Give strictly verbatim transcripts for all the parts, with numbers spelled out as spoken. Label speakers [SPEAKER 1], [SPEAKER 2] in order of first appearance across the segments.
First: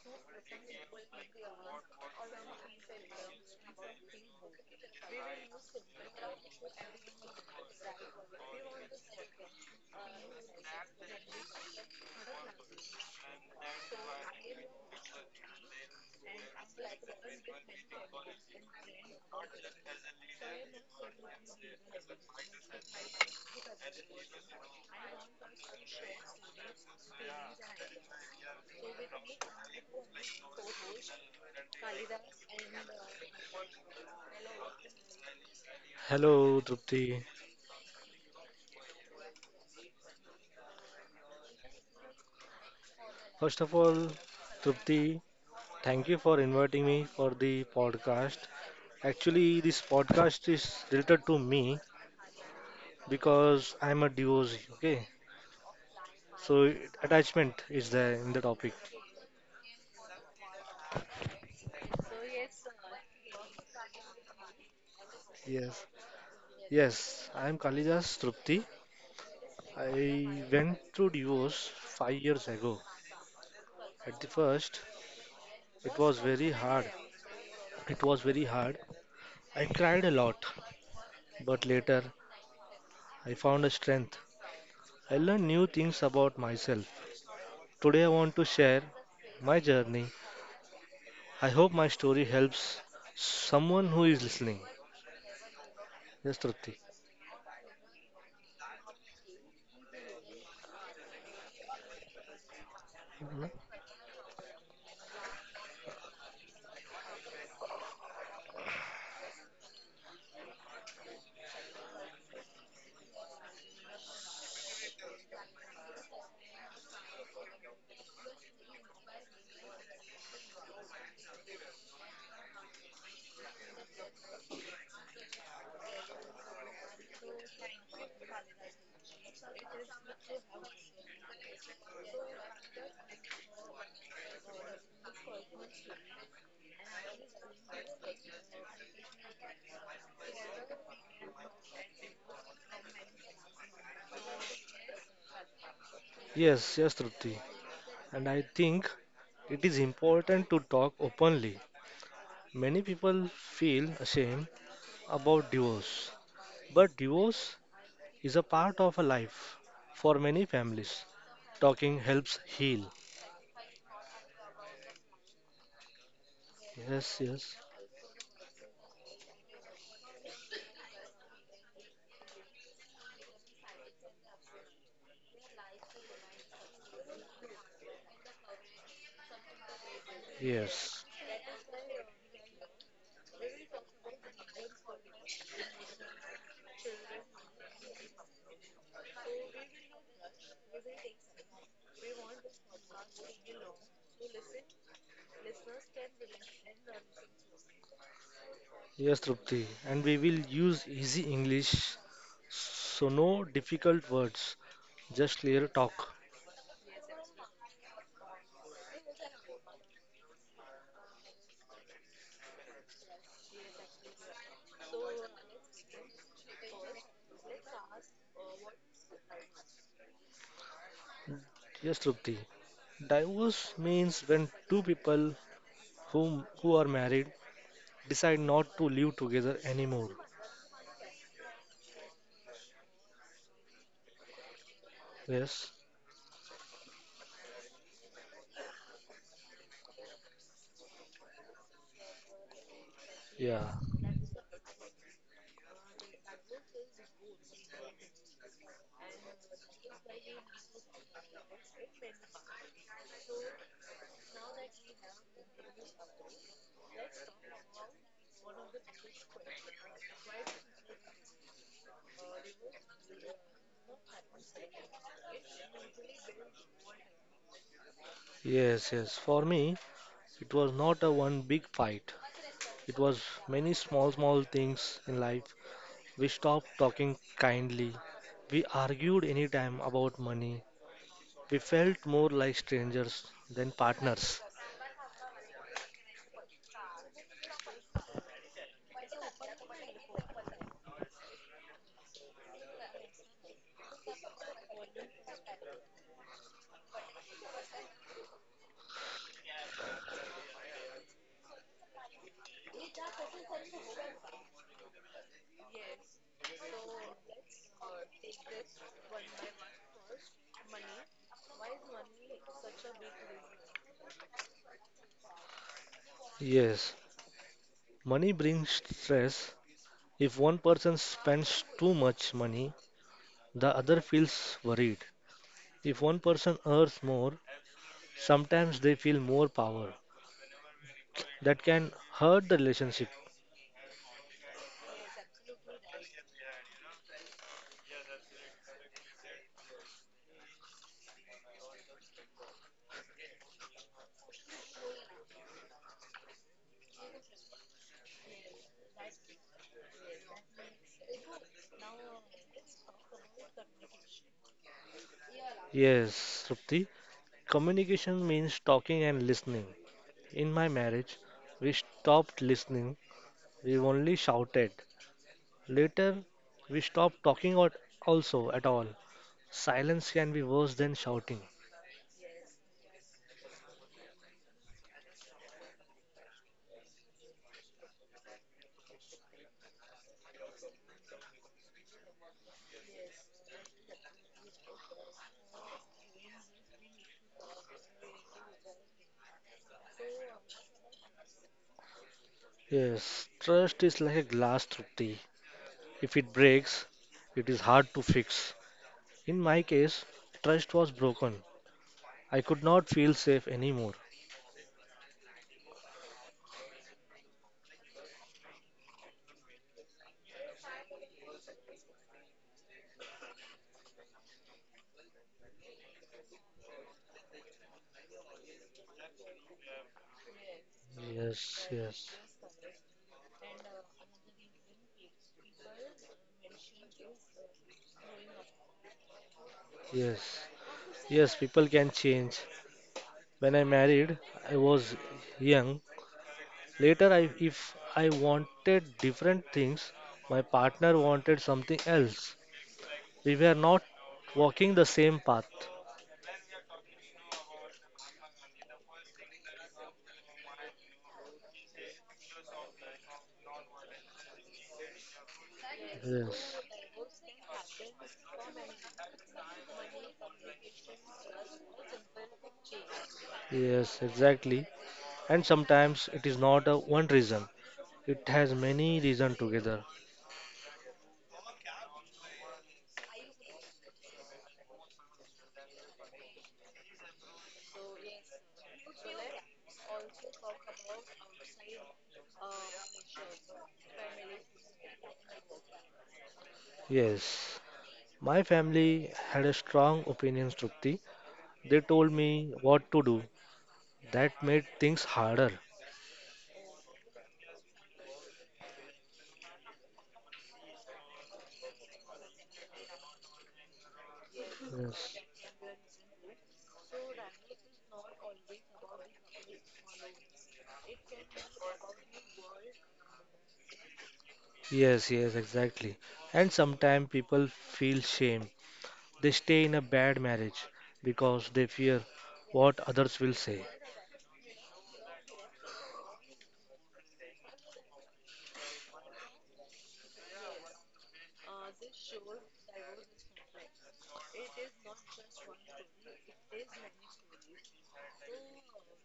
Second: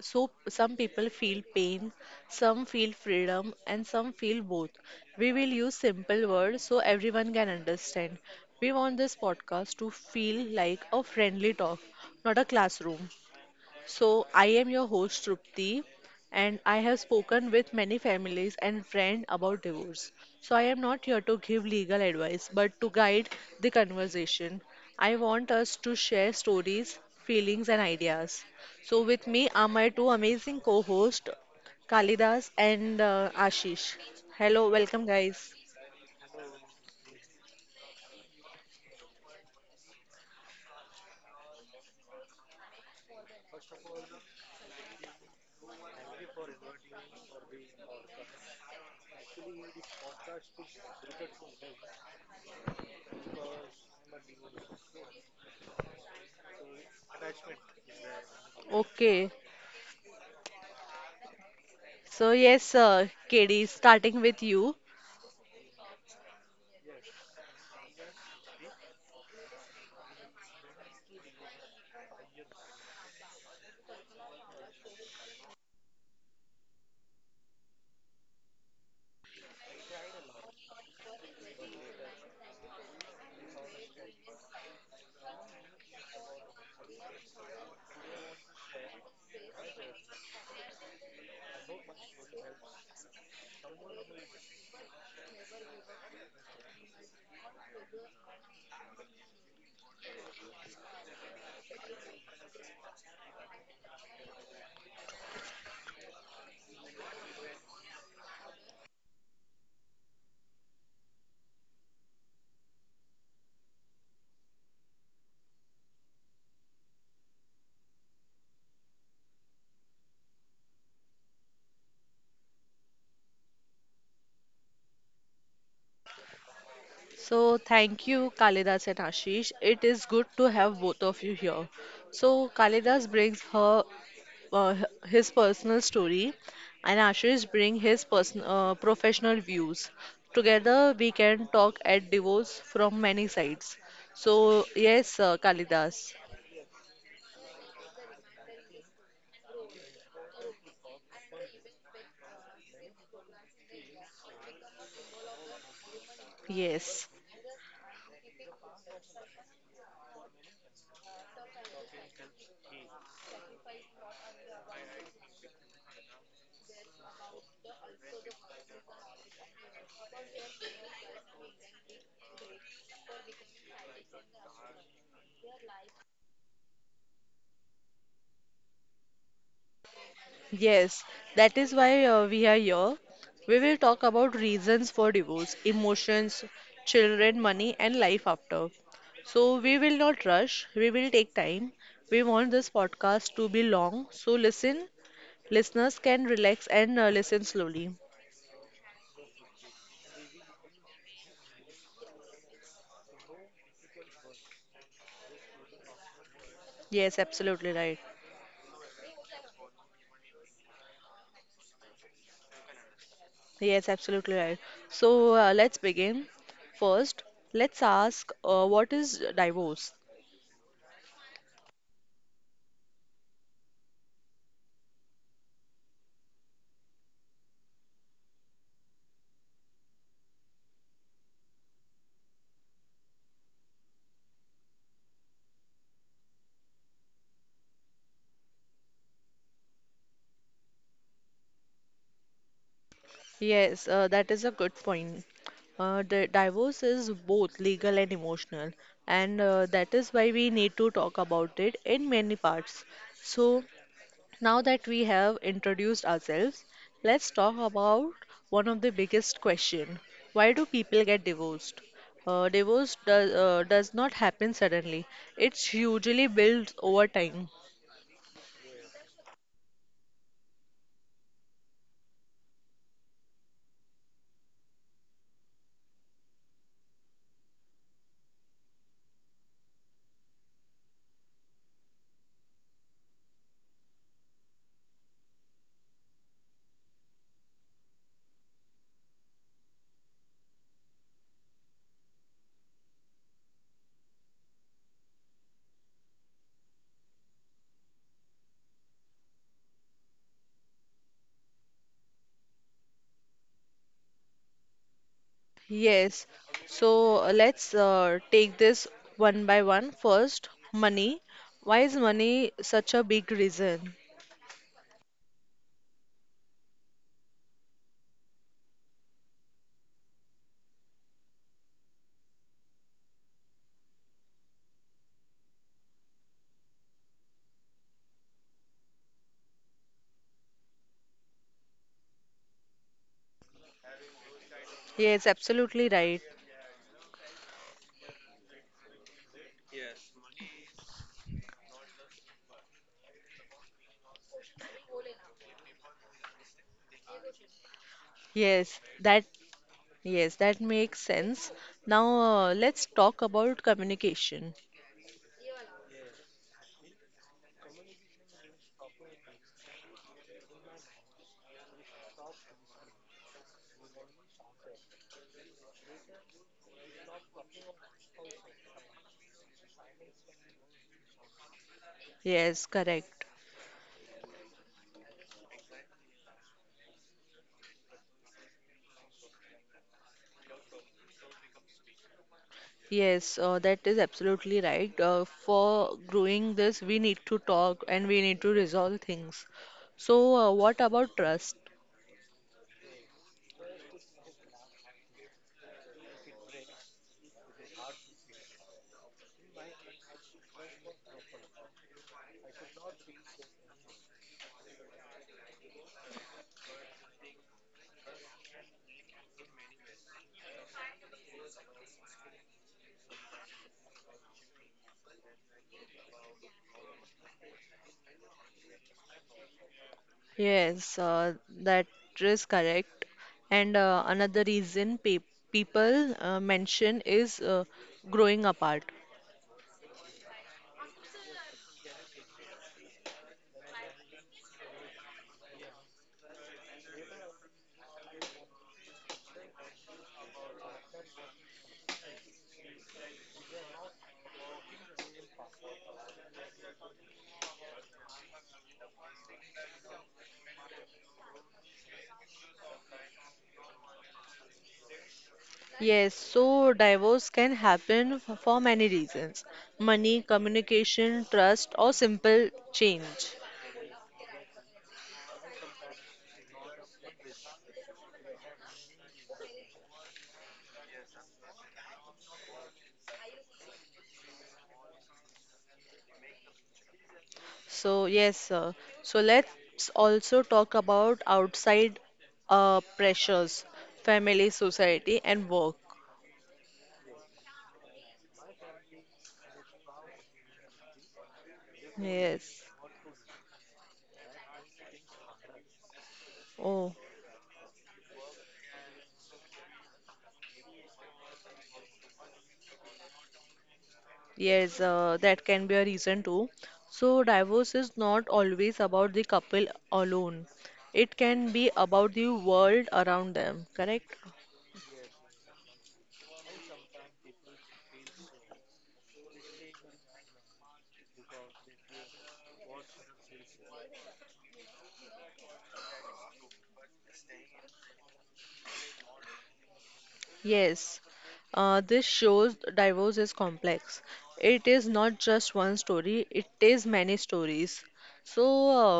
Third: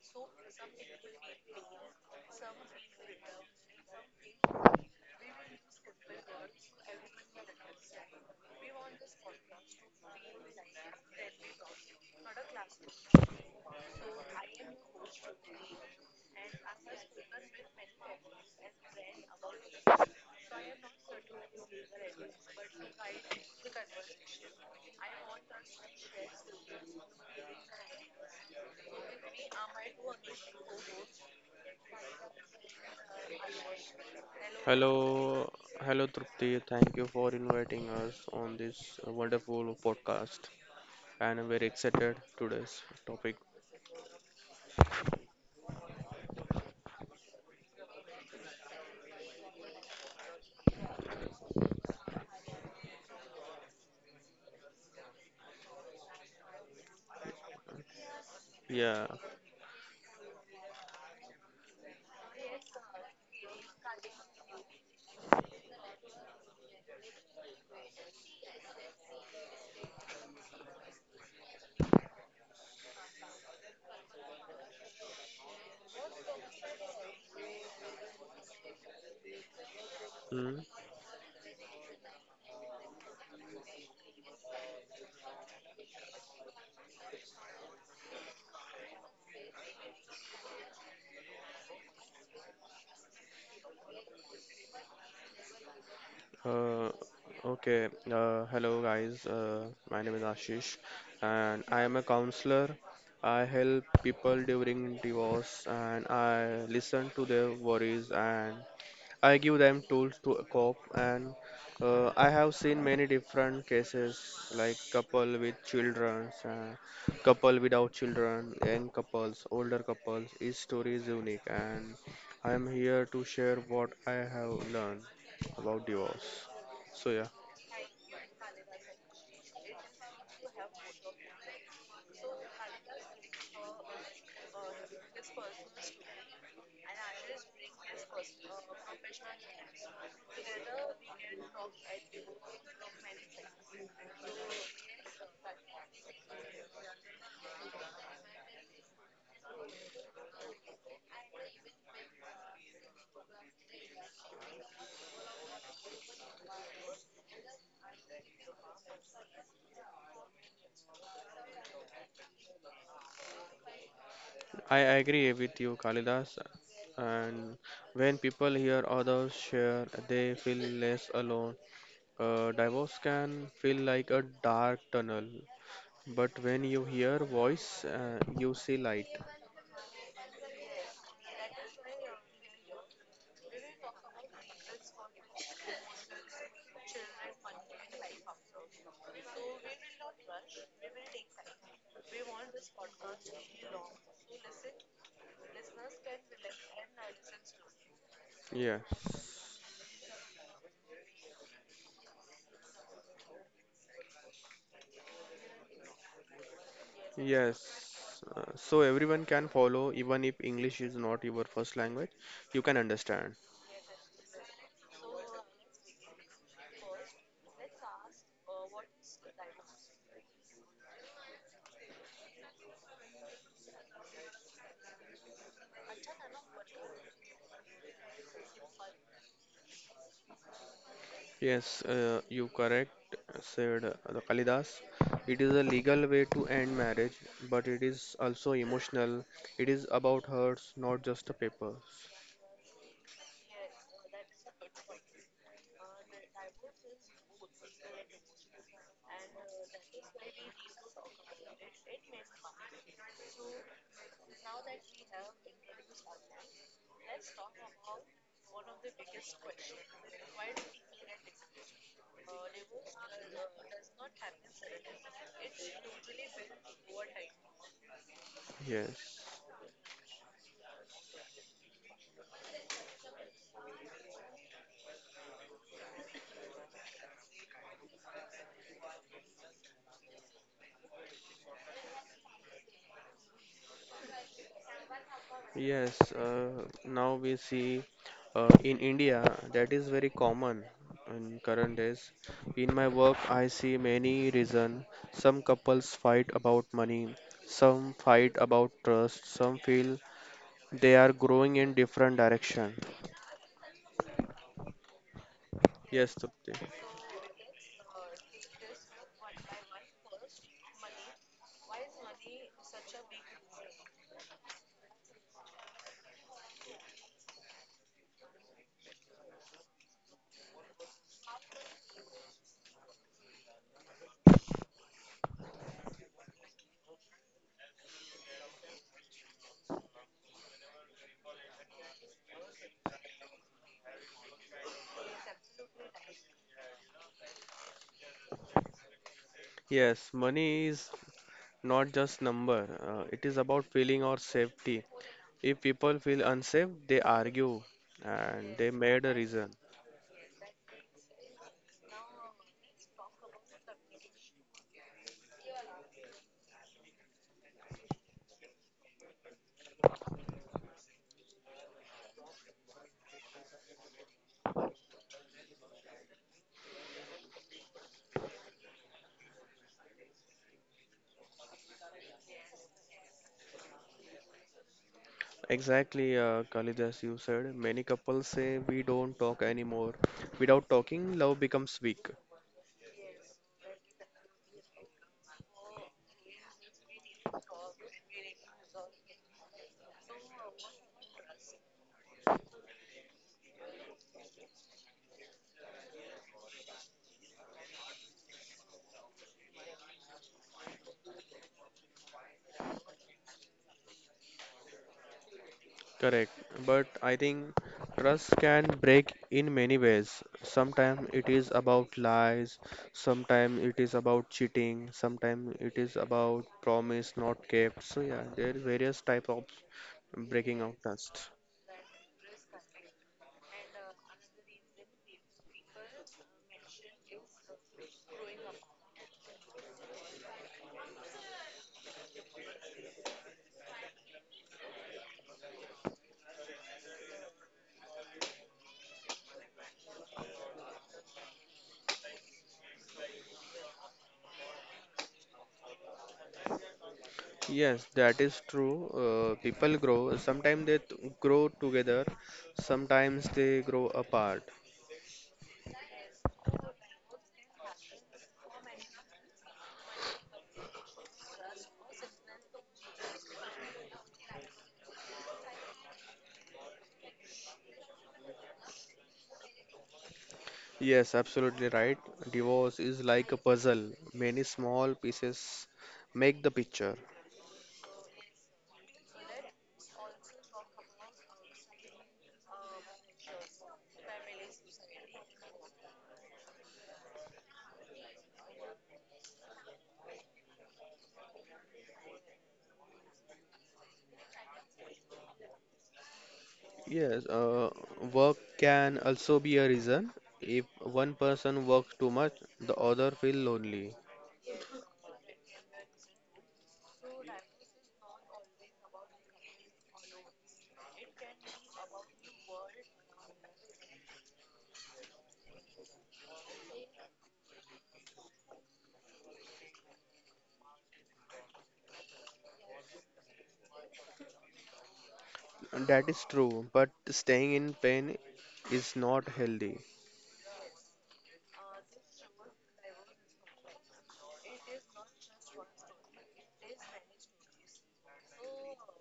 [SPEAKER 1] so some people feel pain, some feel freedom, and some feel both. We will use simple words so everyone can understand. We want this podcast to feel like a friendly talk, not a classroom. So, I am your host Trupti, and I have spoken with many families and friends about divorce. So, I am not here to give legal advice but to guide the conversation. I want us to share stories, feelings, and ideas. So, with me are my two amazing co hosts, Kalidas and uh, Ashish. Hello,
[SPEAKER 2] Hello,
[SPEAKER 1] welcome, guys.
[SPEAKER 2] hello Trupti.
[SPEAKER 3] Hello,
[SPEAKER 2] Thank you
[SPEAKER 3] Trupti.
[SPEAKER 2] for inviting us on this uh, wonderful podcast. And I'm very excited today's topic.
[SPEAKER 3] First of all, Trupti, thank you for inviting me for the podcast. Actually, this podcast is related to me because I'm a divorcee, okay? So, it- attachment is there in the topic.
[SPEAKER 2] Yeah.
[SPEAKER 1] Okay, so yes, uh, K D, starting with you.
[SPEAKER 3] Yes, yes, I'm Kalidas Trupti. I went through divorce five years ago. At the first, it was very hard. It was very hard. I cried a lot,
[SPEAKER 2] Hmm.
[SPEAKER 3] but later I found a strength I learned new things about myself. Today I want to share my journey. I hope my story helps someone who is listening. Yes, Trupti.
[SPEAKER 2] Uh, okay. Uh, hello guys. Uh, my name is Ashish, and I am a counselor. I help people during divorce, and I listen to their worries and I give them tools to cope, and uh, I have seen many different cases like couple with children, uh, couple without children, young couples, older couples. Each story is unique, and I am here to share what I have learned about divorce. So yeah,
[SPEAKER 1] So thank you, Kalidas and Ashish. It is good to have both of you here. So Kalidas brings her uh, his personal story, and Ashish brings his person uh, professional views. Together, we can talk at divorce from many sides. So yes, uh, Kalidas.
[SPEAKER 3] Yes, yes, Trupti, and I think it is important to talk openly. Many people feel ashamed about divorce, but
[SPEAKER 1] Yes.
[SPEAKER 3] divorce is a part of a life for many families. Talking helps heal.
[SPEAKER 2] I agree with you, Kalidas.
[SPEAKER 3] Yes, yes,
[SPEAKER 2] And when people hear others share, they feel less alone. Uh, divorce can feel like a dark tunnel. But when you hear voice, uh, you see light.
[SPEAKER 3] yes,
[SPEAKER 1] Yes, that is why uh, we are here. We will talk about reasons for divorce, emotions, children, money, and life after. So, we will not rush, we will take time. We want this podcast to be long, so listen, listeners can relax and uh, listen slowly.
[SPEAKER 2] Yes.
[SPEAKER 3] yes, Trupti. And we will use easy English. So no difficult words, just clear talk.
[SPEAKER 1] Yes, absolutely right.
[SPEAKER 2] Yes. Uh, so everyone can follow, even if English is not your first language, you can understand.
[SPEAKER 1] Yes, absolutely right. So, uh, let's begin. First, let's ask uh, what is divorce?
[SPEAKER 3] Yes, Trupti. Divorce means when two people whom who are married decide not to live together anymore.
[SPEAKER 2] Yes, uh, you correct, said uh, the Kalidas. It is a
[SPEAKER 3] Yes.
[SPEAKER 2] legal way to end marriage, but it is also emotional. It is about hurts, not just the papers.
[SPEAKER 3] Yeah.
[SPEAKER 1] Yes, uh, that is a good point. Uh, the divorce is both legal and emotional, and uh, that is why we need to talk about it in many parts. So, now that we have introduced ourselves, let's talk about one of the biggest question. Why do people get divorced? Uh, divorce does, uh, does not happen suddenly. It's usually built over time.
[SPEAKER 3] Yes,
[SPEAKER 2] Yes.
[SPEAKER 3] yes. For me, it was not a one big fight. It was many small small things in life. We stopped talking kindly. We argued anytime about money. We felt more like strangers than partners.
[SPEAKER 2] Yes, uh, now we see uh, in India that is very common in current days. In my work, I see many reason. Some couples fight about money, some fight about trust, some feel they are growing in different direction. Yes,
[SPEAKER 1] Yes.
[SPEAKER 2] Trupti.
[SPEAKER 1] So uh, let's uh, take this one by one. First, money. Why is money such a big reason?
[SPEAKER 3] Yes, money brings stress. If one person spends too much money, the other feels worried. If one person earns more, sometimes they feel more power. That can hurt the relationship.
[SPEAKER 1] Yes, absolutely right.
[SPEAKER 2] Yes, money is not just number. Uh, it is about feeling or safety. If people feel unsafe, they argue and they
[SPEAKER 1] Yes,
[SPEAKER 2] made a
[SPEAKER 1] that
[SPEAKER 2] reason.
[SPEAKER 1] yes, that makes sense. Now uh, let's talk about communication.
[SPEAKER 3] Yes, Trupti, communication means talking and listening. In my marriage, we stopped listening, we only shouted. Later, we stopped talking or also at all. Silence can be worse than shouting.
[SPEAKER 1] Yes, correct.
[SPEAKER 2] Exactly, uh, Khalid, you said, many couples say we don't talk anymore. Without talking, love becomes weak.
[SPEAKER 1] Yes, uh, that is absolutely right. Uh, for growing this, we need to talk and we need to resolve things. So, uh, what about trust?
[SPEAKER 3] Yes, trust is like a glass, Trupti. If it breaks, it is hard to fix. In my case, trust was broken. I could not feel safe anymore.
[SPEAKER 2] Correct. But I think trust can break in many ways. Sometimes it is about lies, sometimes it is about cheating, sometimes it is about promise not kept. So yeah, there are various type of breaking of
[SPEAKER 1] Yes,
[SPEAKER 2] trust.
[SPEAKER 1] uh,
[SPEAKER 3] Yes,
[SPEAKER 1] that
[SPEAKER 3] yes,
[SPEAKER 1] is correct. And uh, another reason pe people uh, mention is uh, growing apart.
[SPEAKER 3] yes, yes, people can change. When I married, I was young. Later, I, if I wanted different things, my partner wanted something else. We were not walking the same path.
[SPEAKER 2] Yes, that is true. Uh, people grow. Sometimes they t- grow together, sometimes they grow apart.
[SPEAKER 1] Yes,
[SPEAKER 3] Yes.
[SPEAKER 1] so divorce can happen f for many reasons. Money, communication, trust, or simple change.
[SPEAKER 3] Yes, exactly. And sometimes it is not a one reason. It has many reasons together.
[SPEAKER 2] Yes, absolutely right. Divorce is like a puzzle. Many small pieces make the picture.
[SPEAKER 1] So yes, uh, so let's also talk about outside uh, pressures, family, society, and work.
[SPEAKER 3] Yes. My family had a strong opinion, Trupti. They told me
[SPEAKER 1] Yes.
[SPEAKER 3] what to do. That made things harder.
[SPEAKER 1] Oh.
[SPEAKER 2] Yes, uh, work can also be a reason. If one person works too much, the other feel lonely.
[SPEAKER 1] Yes,
[SPEAKER 3] Yes.
[SPEAKER 1] uh, that can be a reason too. So, divorce is not always about the couple alone. It can be about the world around them, correct?
[SPEAKER 3] Yes, yes, exactly. And sometimes people feel shame. They stay in a bad marriage because they fear what others will say.
[SPEAKER 2] That is true, but staying in pain is not healthy.
[SPEAKER 1] Yes. Uh, this shows divorce is complex. It is not just one story, it is many stories. So,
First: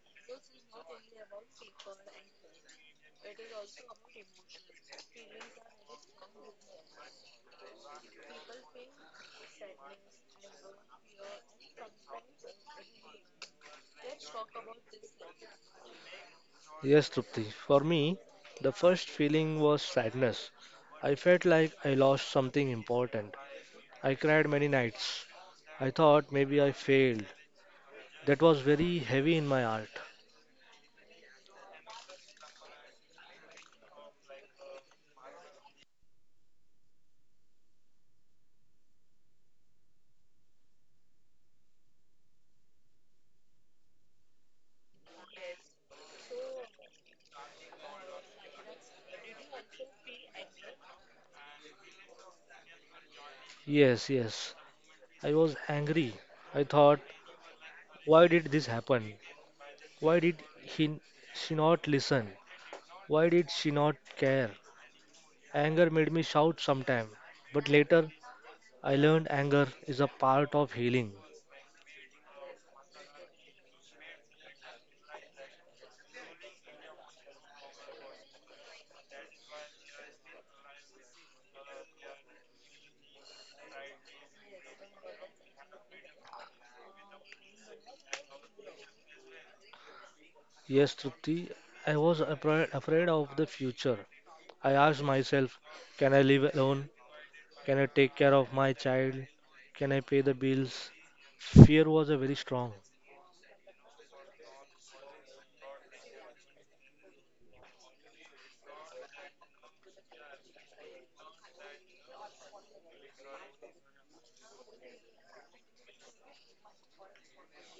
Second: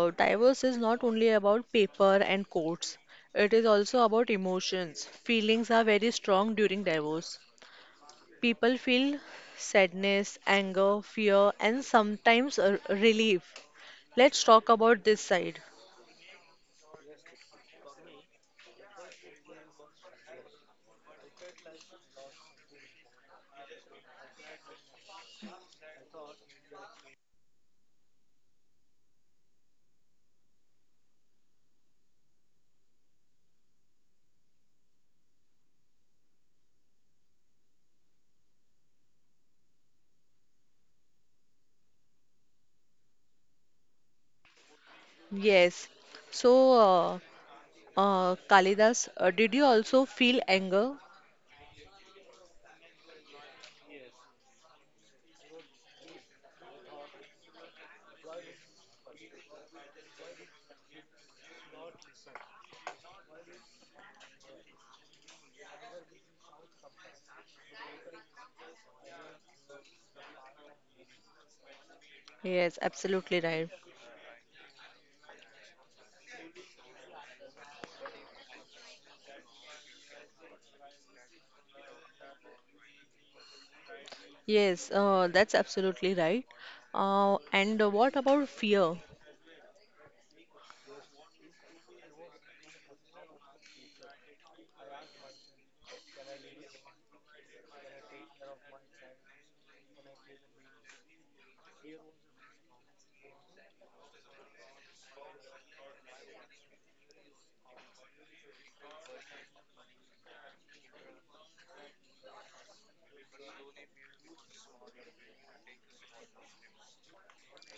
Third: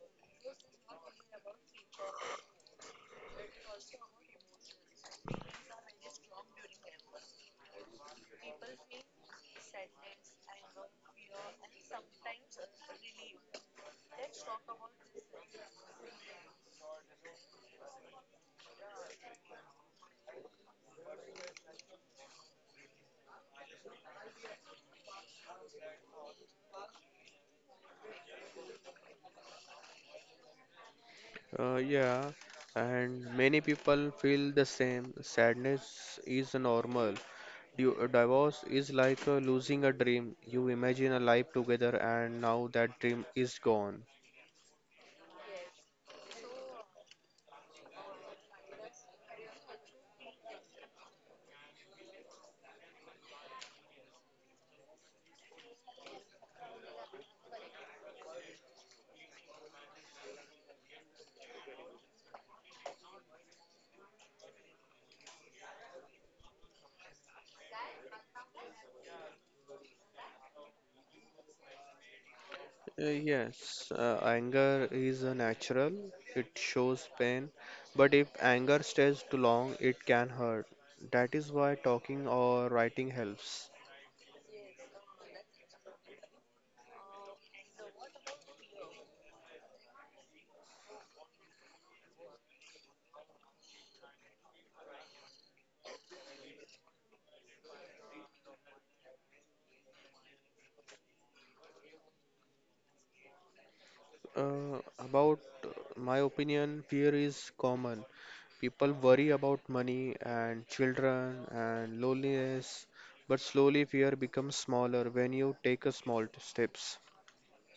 [SPEAKER 1] uh, divorce is not only about paper and courts, it is also about emotions. Feelings are very strong during divorce. People feel sadness, anger, fear, and sometimes uh, relief. Let's talk about this side.
[SPEAKER 3] Yes, Trupti. For me, the first feeling was sadness. I felt like I lost something important. I cried many nights. I thought maybe I failed. That was very heavy in my heart.
[SPEAKER 2] Uh, yeah, and many people feel the same. Sadness is normal. You, a divorce is like uh, losing a dream. You imagine a life together, and now that dream is gone.
[SPEAKER 1] Yes. So, uh, uh, Kalidas, uh, did you also feel anger?
[SPEAKER 3] Yes, yes. I was angry. I thought, why did this happen? Why did he, she not listen? Why did she not care? Anger made me shout sometime, but later I learned anger is a part of healing.
[SPEAKER 1] Yes,
[SPEAKER 2] Uh,
[SPEAKER 1] absolutely right.
[SPEAKER 2] yes, uh, anger is uh, natural, it shows pain, but if anger stays too long, it can hurt. That is why talking or writing helps.
[SPEAKER 1] Yes, uh, that's absolutely right. Uh, and uh, what about fear?
[SPEAKER 3] Yes, Trupti, I was afraid, afraid of the future. I asked myself, can I live alone? Can I take care of my child? Can I pay the bills? Fear was a very strong.
[SPEAKER 2] Uh, about uh, my opinion, fear is common. People worry about money and children and loneliness, but slowly fear becomes smaller when you take a small t- steps.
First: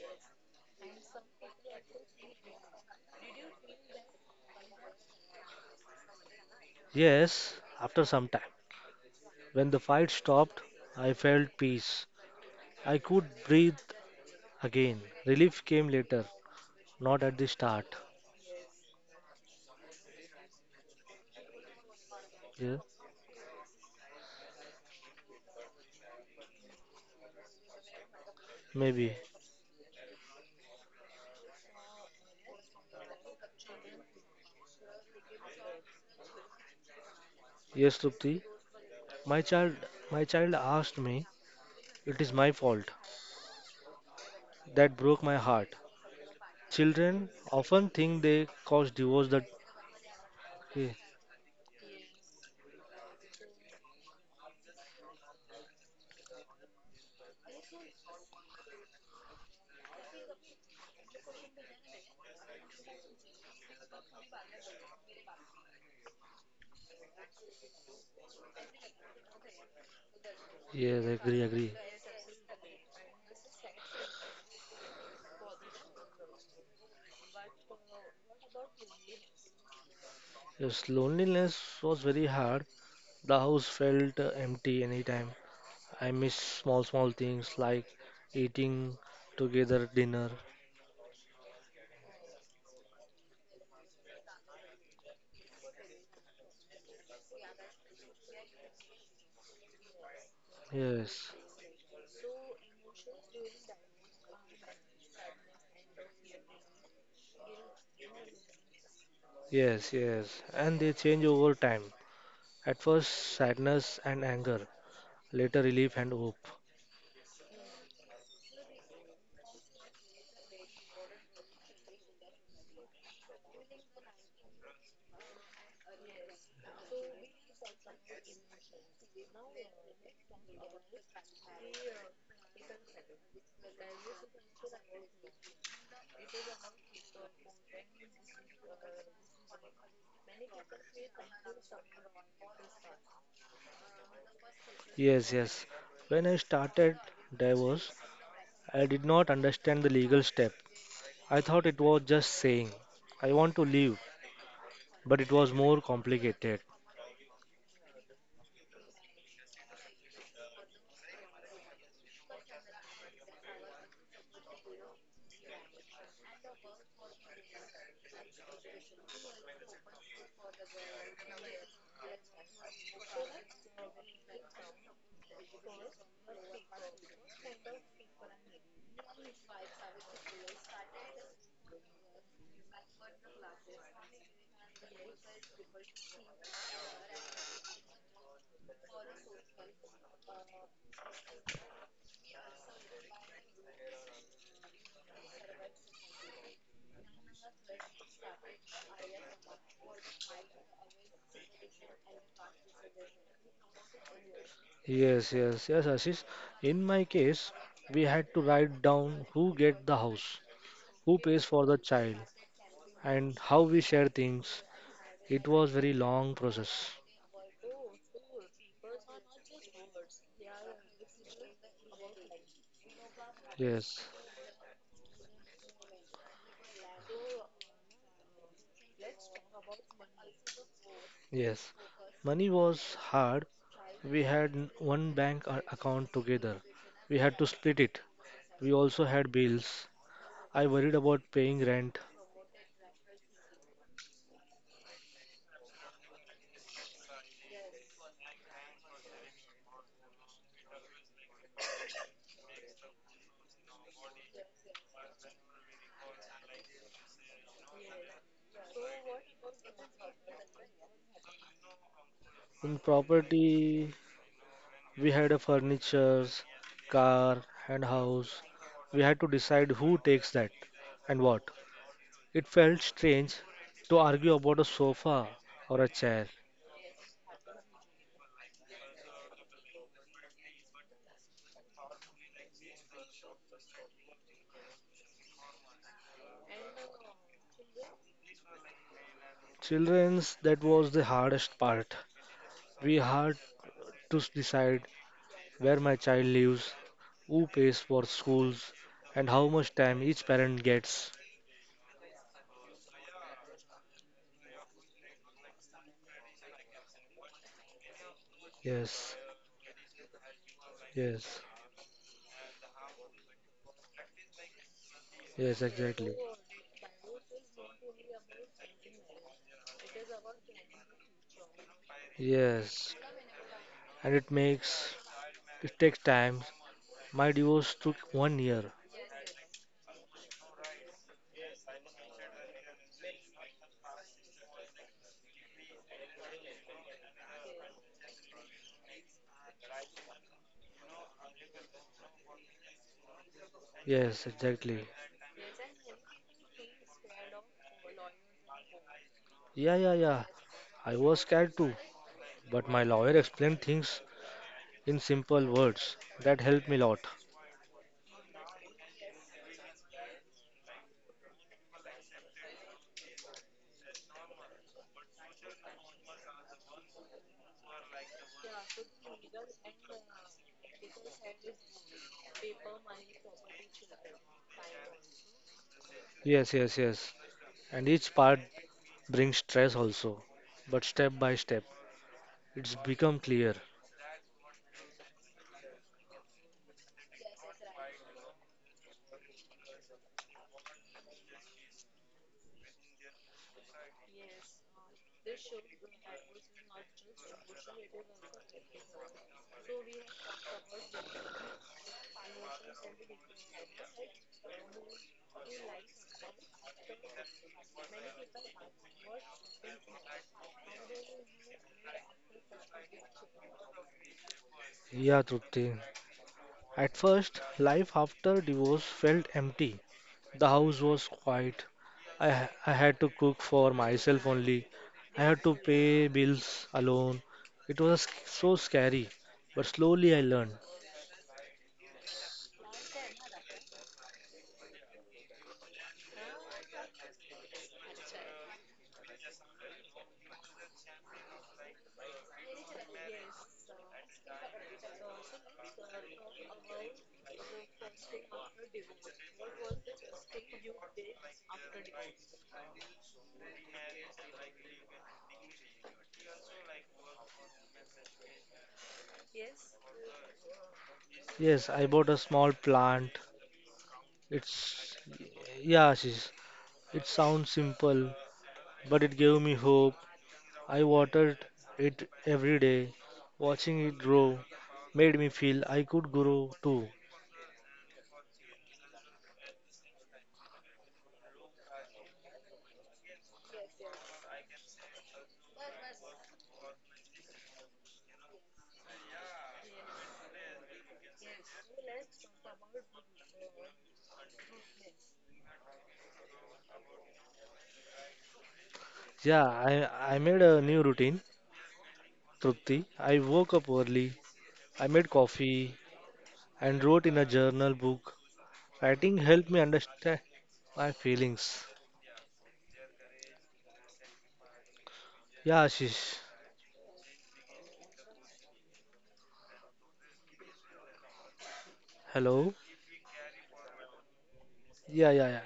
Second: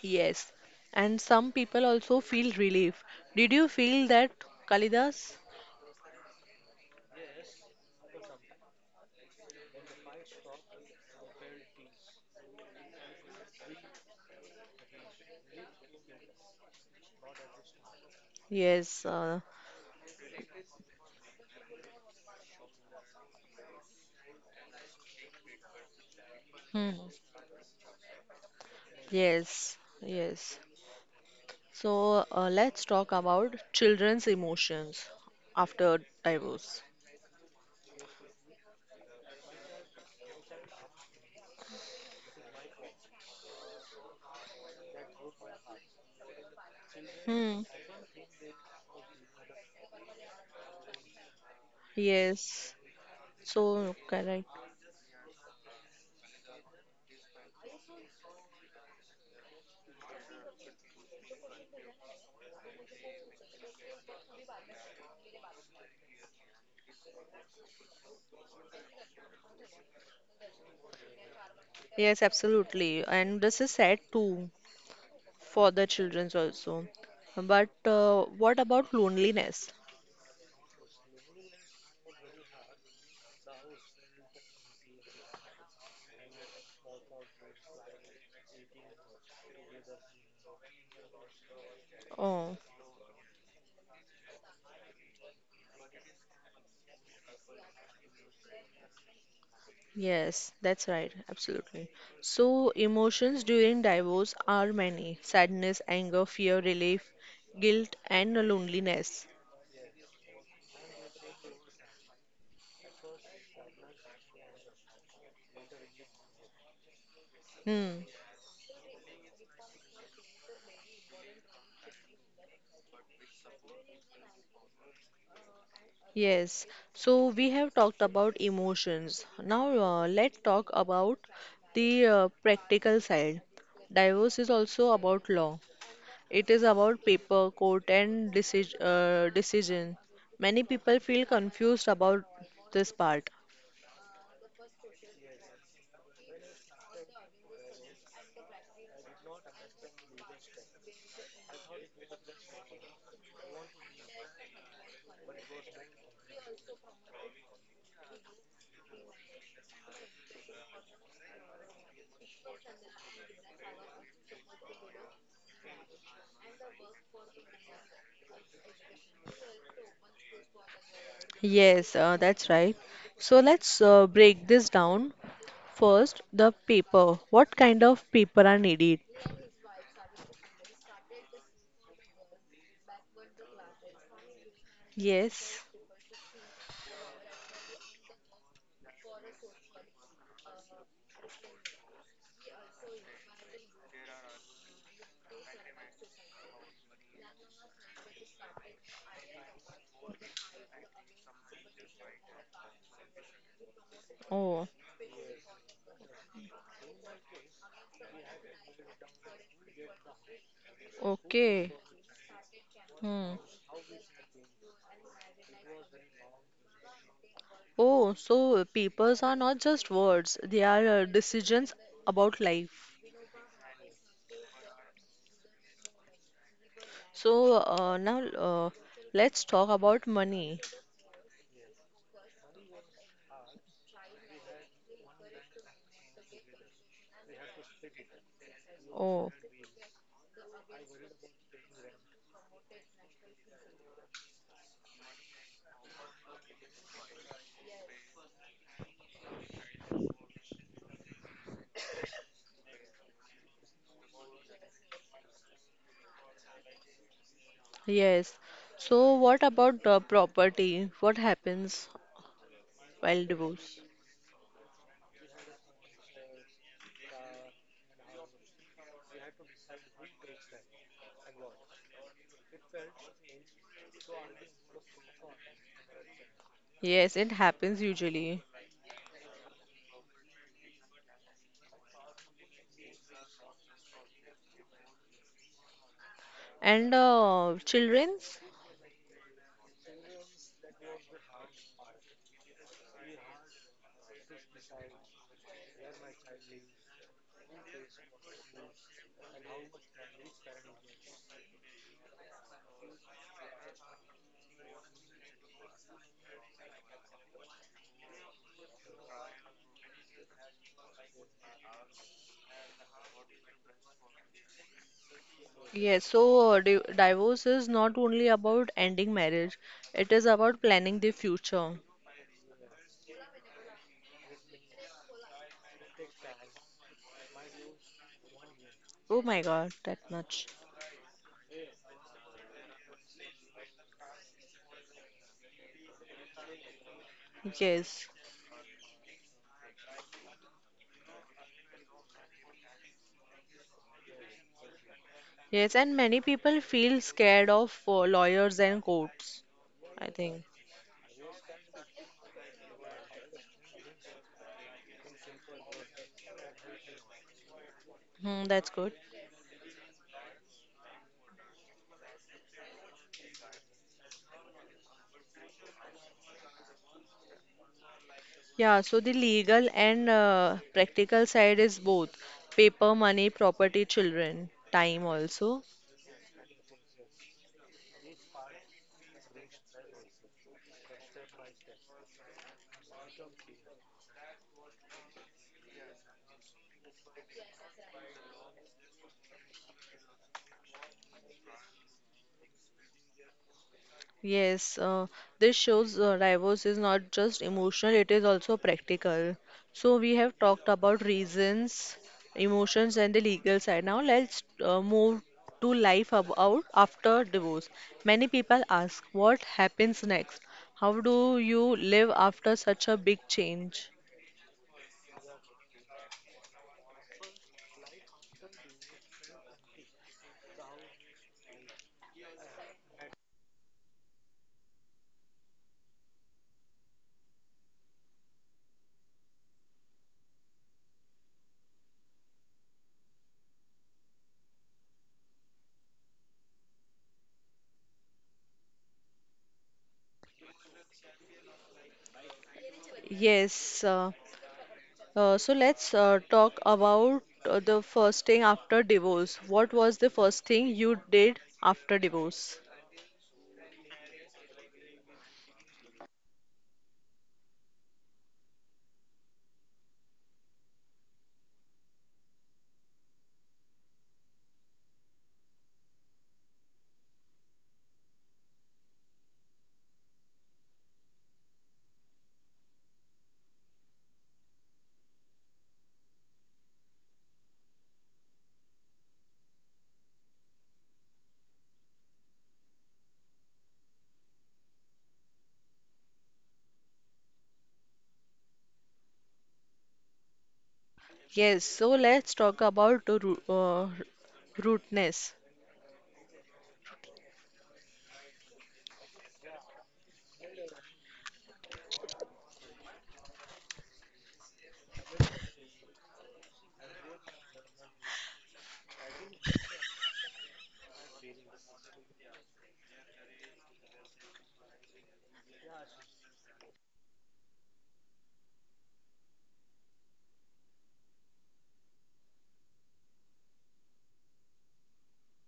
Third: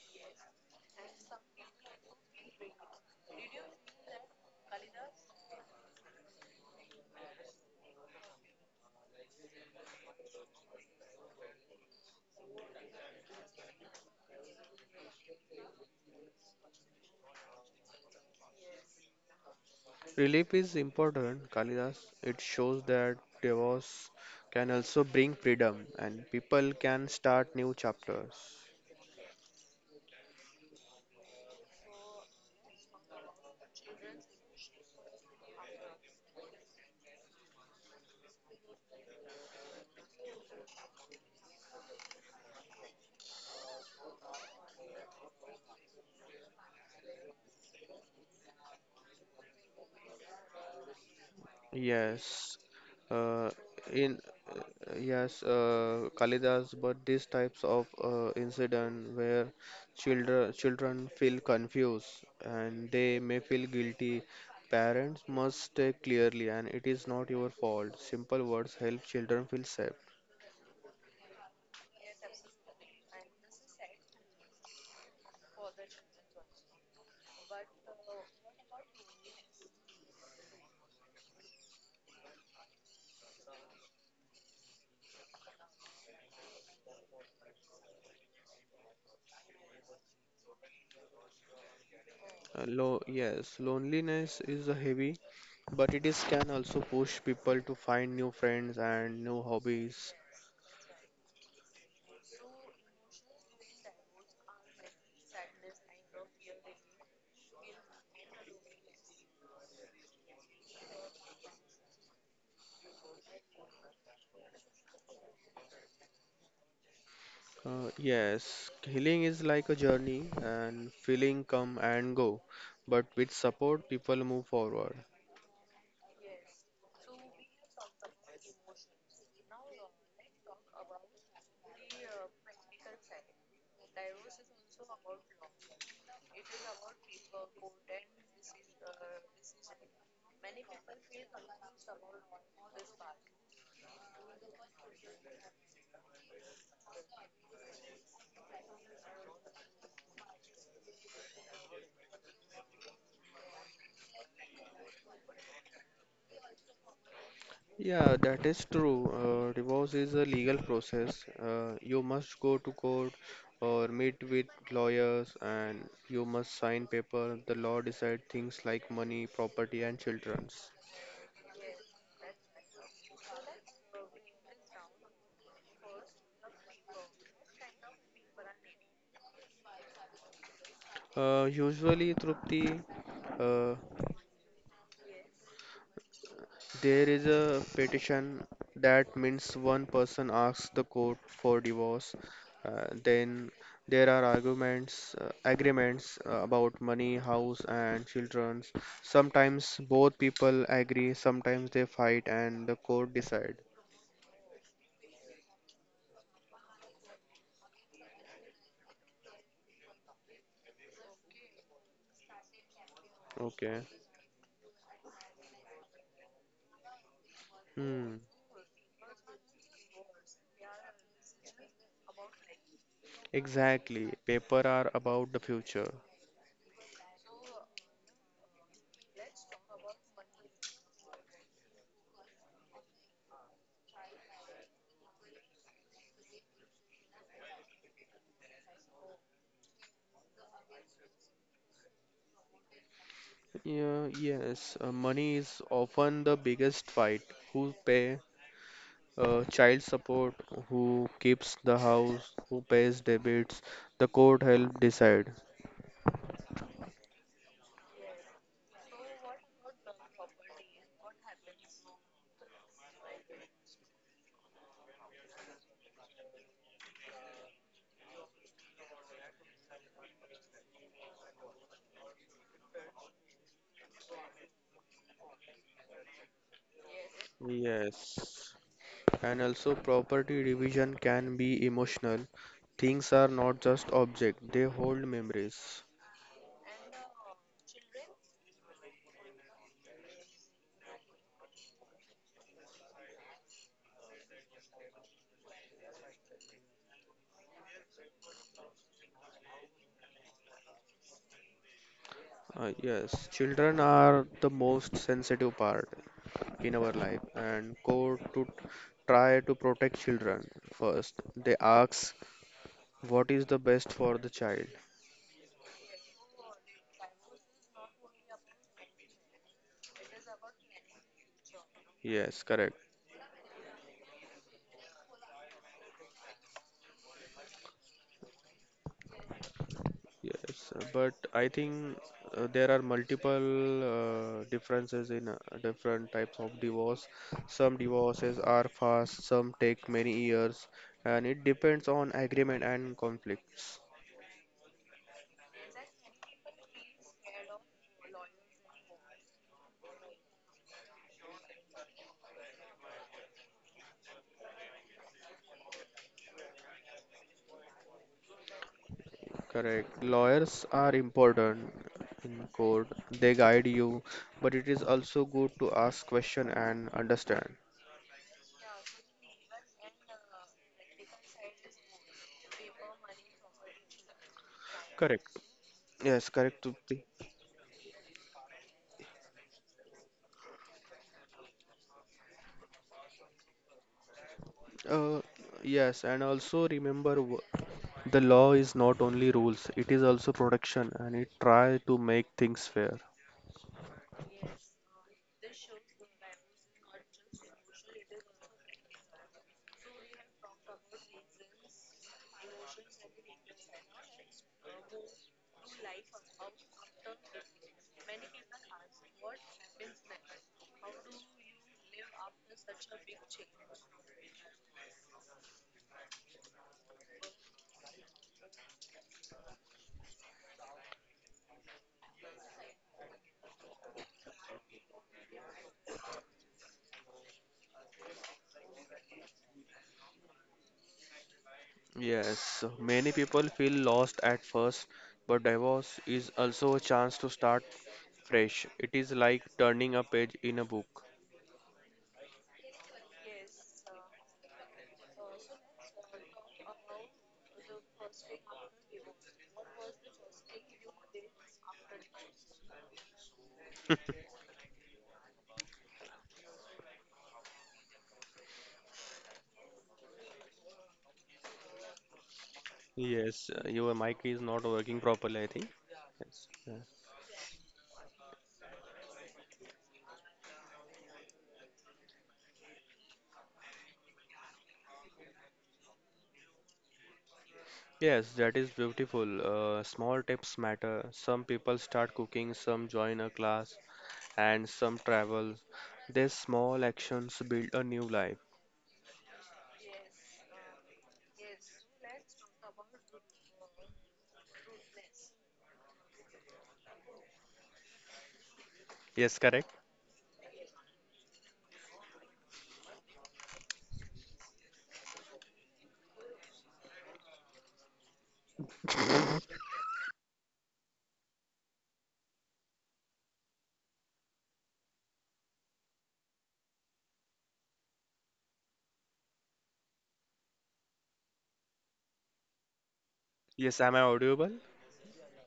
[SPEAKER 1] Yes. And some people also feel relief. Did you feel that, Kalidas?
[SPEAKER 3] Yes, after some time, when the fight stopped, I felt peace. I could breathe again. Relief came later, not at the start.
[SPEAKER 1] Yes. Uh,
[SPEAKER 2] Relief is important, Kalidas. It
[SPEAKER 3] Yeah,
[SPEAKER 2] shows that divorce can also bring freedom and people
[SPEAKER 1] hmm.
[SPEAKER 2] can start new chapters.
[SPEAKER 3] maybe.
[SPEAKER 1] Yes. Yes. So uh, let's talk about children's emotions after divorce.
[SPEAKER 3] Yes, Trupti. My child, my child asked me, it is my fault. That broke my heart. Children
[SPEAKER 1] Hmm.
[SPEAKER 3] often think they cause divorce that Ye-
[SPEAKER 2] Yes,
[SPEAKER 1] Yes,
[SPEAKER 2] uh,
[SPEAKER 1] so
[SPEAKER 2] in
[SPEAKER 1] correct.
[SPEAKER 2] uh, yes, uh, Kalidas, but these types of uh, incident where children children feel confused and they may feel guilty, parents must state clearly, and it is not your fault. Simple words help children feel safe.
[SPEAKER 3] yes, agree, agree.
[SPEAKER 1] Yes, absolutely. And this is sad too for the children's also. But uh, what about loneliness?
[SPEAKER 3] Yes, loneliness was very hard. The house felt uh, empty anytime. I miss small, small things like eating together dinner.
[SPEAKER 1] Oh,
[SPEAKER 2] Uh, lo yes, loneliness is a heavy, but it is can also push people to find new friends and new hobbies.
[SPEAKER 1] yes, that's right.
[SPEAKER 3] Yes,
[SPEAKER 1] Absolutely. So emotions during divorce are many: sadness, anger, fear, relief, guilt, and loneliness.
[SPEAKER 3] yes, yes. And they change over time. At first, sadness and anger, later, relief and hope.
[SPEAKER 2] Uh,
[SPEAKER 1] Hmm.
[SPEAKER 2] yes, healing is like a journey and feeling come and go, but with support, people move forward.
[SPEAKER 1] Yes, so we have talked about emotions. Now uh, let's talk about the uh, practical side. Divorce is also about law. It is about paper, court, and deci- uh, decision. Many people feel confused about this part.
[SPEAKER 3] Yes, yes. When I started divorce, I did not understand the legal step. I thought it was just saying, I want to leave, but it was more complicated.
[SPEAKER 2] Yeah, that is true. Uh, divorce is a legal process. Uh, you must go to court or meet with lawyers and you must sign paper. The law decide things like money, property and children's.
[SPEAKER 1] Yes, uh, that's right. So let's uh, break this down. First, the paper. What kind of paper are needed?
[SPEAKER 2] Uh, usually, Trupti, uh,
[SPEAKER 1] Yes.
[SPEAKER 2] There is a petition that means one person asks the court for divorce. Uh, then there are arguments, uh, agreements uh, about money, house, and children. Sometimes both people agree, sometimes they fight, and the court decide.
[SPEAKER 1] Oh,
[SPEAKER 3] Yes, yes, yes, Ashish. In my case, we had to write down who get the house, who pays for
[SPEAKER 1] okay.
[SPEAKER 3] the child,
[SPEAKER 1] Hmm.
[SPEAKER 3] and how
[SPEAKER 2] Okay.
[SPEAKER 3] we share things. It was very long process.
[SPEAKER 1] Oh,
[SPEAKER 2] Hmm.
[SPEAKER 1] so papers are not just words, they are uh, decisions about life.
[SPEAKER 3] Yes,
[SPEAKER 2] Exactly. Paper are about the future.
[SPEAKER 1] So uh, now uh, let's talk about money.
[SPEAKER 3] yes. Money was hard. We had n- one bank a- account together. We had to split it. We also had
[SPEAKER 1] Oh,
[SPEAKER 3] bills. I worried about paying rent.
[SPEAKER 2] Yeah, yes, uh, money is often the biggest fight. Who pay uh, child support, who keeps the house, who pays debits, the court help decide.
[SPEAKER 1] yes. So what about uh, property? What happens
[SPEAKER 3] In
[SPEAKER 1] while divorce?
[SPEAKER 3] property, we had a furnitures, car, and house. We had to decide who takes that and what. It felt strange to argue about a sofa or a chair.
[SPEAKER 1] Yes, it happens usually.
[SPEAKER 2] Yes, and also property division can be emotional. Things are not just objects, they hold memories.
[SPEAKER 1] And uh, children's?
[SPEAKER 3] Children's, that was the hardest part. We had to s- decide where my child lives, who pays for schools, and how much time each parent gets.
[SPEAKER 2] Uh, yes, children are the most sensitive part in our life, and court to
[SPEAKER 3] Yes,
[SPEAKER 2] try to protect children first.
[SPEAKER 3] yes,
[SPEAKER 2] They ask what is the best for the child.
[SPEAKER 3] yes,
[SPEAKER 1] Yes,
[SPEAKER 3] exactly.
[SPEAKER 1] so uh, di divorce is not only about ending marriage, it is about planning the future.
[SPEAKER 2] Yes, correct.
[SPEAKER 3] Yes, and it makes it takes time. My divorce took one year.
[SPEAKER 1] Oh my God, that much.
[SPEAKER 2] Yes, uh, but I think uh, there are multiple uh, differences in uh, different types of divorce. Some
[SPEAKER 1] Yes.
[SPEAKER 2] divorces are fast, some take many years, and it depends on agreement and conflicts.
[SPEAKER 3] Yes, exactly.
[SPEAKER 1] Yes, and many people feel scared of uh, lawyers and courts,
[SPEAKER 3] Yeah, yeah,
[SPEAKER 1] I
[SPEAKER 3] yeah.
[SPEAKER 1] think.
[SPEAKER 3] I was scared too, but my lawyer explained things in simple words that helped me a lot.
[SPEAKER 1] Hmm, that's good.
[SPEAKER 2] Correct. Lawyers are important in court. They guide you, but it is also good to ask question and understand.
[SPEAKER 1] Yeah, so the legal and uh, practical side is both paper, money, property, children, time
[SPEAKER 2] Correct.
[SPEAKER 1] also.
[SPEAKER 2] Yes,
[SPEAKER 3] Yes,
[SPEAKER 2] correct,
[SPEAKER 3] yes,
[SPEAKER 2] Trupti.
[SPEAKER 3] yes. And each part brings stress also, but step by step, it's become clear.
[SPEAKER 2] Uh, yes, and also remember, the law is not only rules, it is also protection and it try to make things fair.
[SPEAKER 1] Yes, uh, this shows uh, divorce is not just emotional, it is also practical. So, we have talked about reasons, emotions, and the legal side. Now, let's uh, move to life about after divorce. Many people ask, what happens next? How do you live after such a big change?
[SPEAKER 3] Yeah, Trupti. At first, life after divorce felt empty. The house was quiet. I, ha- I had to cook for myself only. I had to pay bills alone. It was so scary, but slowly I learned.
[SPEAKER 2] Yes, so many people feel lost at first, but divorce is also a chance to start fresh. It is like turning a page in a book.
[SPEAKER 1] Yes, uh, uh, so let's uh, talk about uh, the first thing after divorce. What was the first thing you did after divorce?
[SPEAKER 3] Yes, I bought a small plant.
[SPEAKER 2] Yes, uh, your mic is not
[SPEAKER 3] It's,
[SPEAKER 2] working properly, I think.
[SPEAKER 3] yeah, Ashish,
[SPEAKER 2] Yes. Yes.
[SPEAKER 3] it sounds simple, but it gave me hope. I watered it every day. Watching it grow made me feel I could grow too.
[SPEAKER 2] Yes, that is beautiful. Uh, small tips matter. Some people start cooking, some join a class, and some travel. These small actions build a new life.
[SPEAKER 1] Yes, so let's talk about the ru- uh, rudeness.
[SPEAKER 2] Yes,
[SPEAKER 3] Yeah,
[SPEAKER 2] correct.
[SPEAKER 3] I, I made a new routine, Trupti. I woke up early, I made coffee, and wrote in a journal book. Writing helped me understand my feelings. Yeah, Ashish. Hello?
[SPEAKER 2] Yes, am I audible?
[SPEAKER 3] Yeah, yeah, yeah.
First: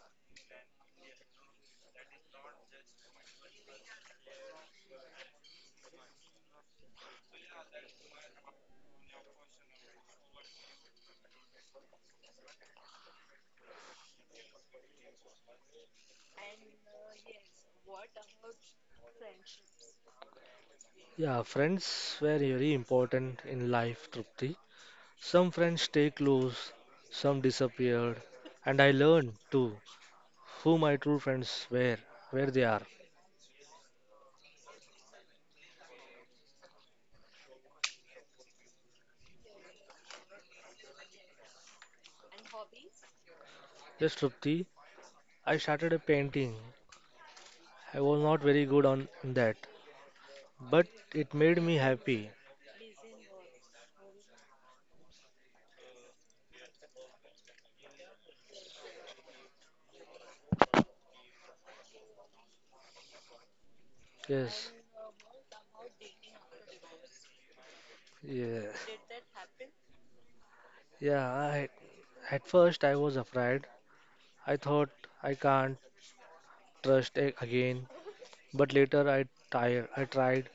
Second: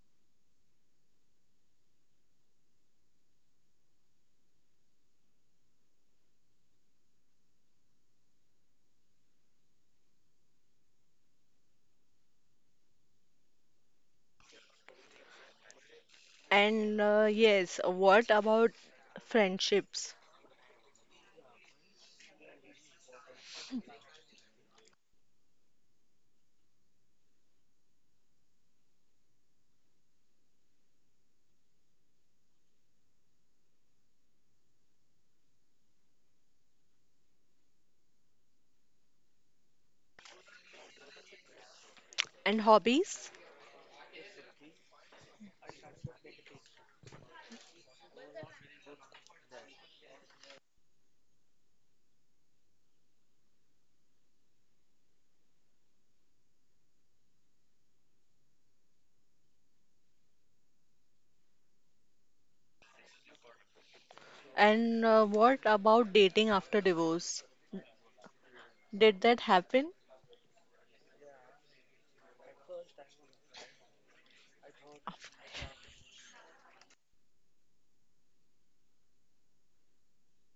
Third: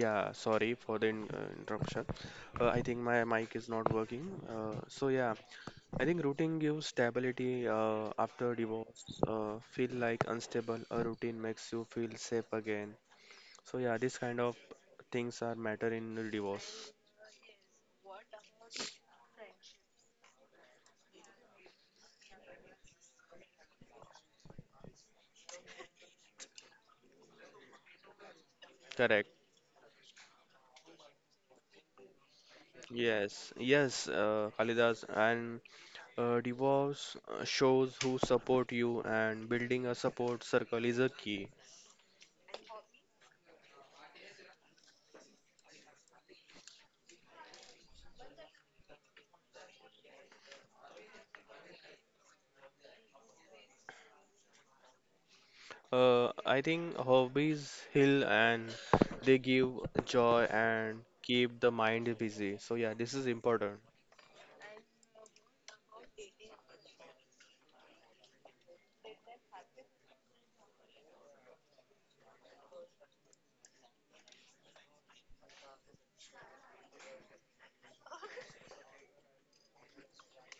[SPEAKER 2] Yeah, sorry for the in uh, interruption. Uh, I think my mic is not working. Uh, so yeah, I think routine gives stability uh, after divorce. Uh, feel like unstable, a routine makes you feel safe again. So yeah, this kind of things are matter in the divorce.
[SPEAKER 1] And uh, yes, what about friendships
[SPEAKER 3] Yeah, friends were very important in life, Trupti. Some friends stay close, some disappeared, and I
[SPEAKER 2] Correct.
[SPEAKER 3] learned too who my true friends were, where they are.
[SPEAKER 2] Yes, yes, uh, Kalidas, and uh, divorce uh, shows who support you, and building a support circle is a key.
[SPEAKER 1] and hobbies?
[SPEAKER 3] Yes, Trupti, I started a painting. I was not very good on that, but it made me happy.
[SPEAKER 2] Uh, I think hobbies heal and they give joy and keep the mind busy. So yeah, this is important.
[SPEAKER 3] Yes,
[SPEAKER 1] And uh, what about dating after divorce?
[SPEAKER 3] yeah,
[SPEAKER 1] Did that happen?
[SPEAKER 3] yeah. I, at first, I was afraid. I thought I can't trust a- again, but later I tired. I tried.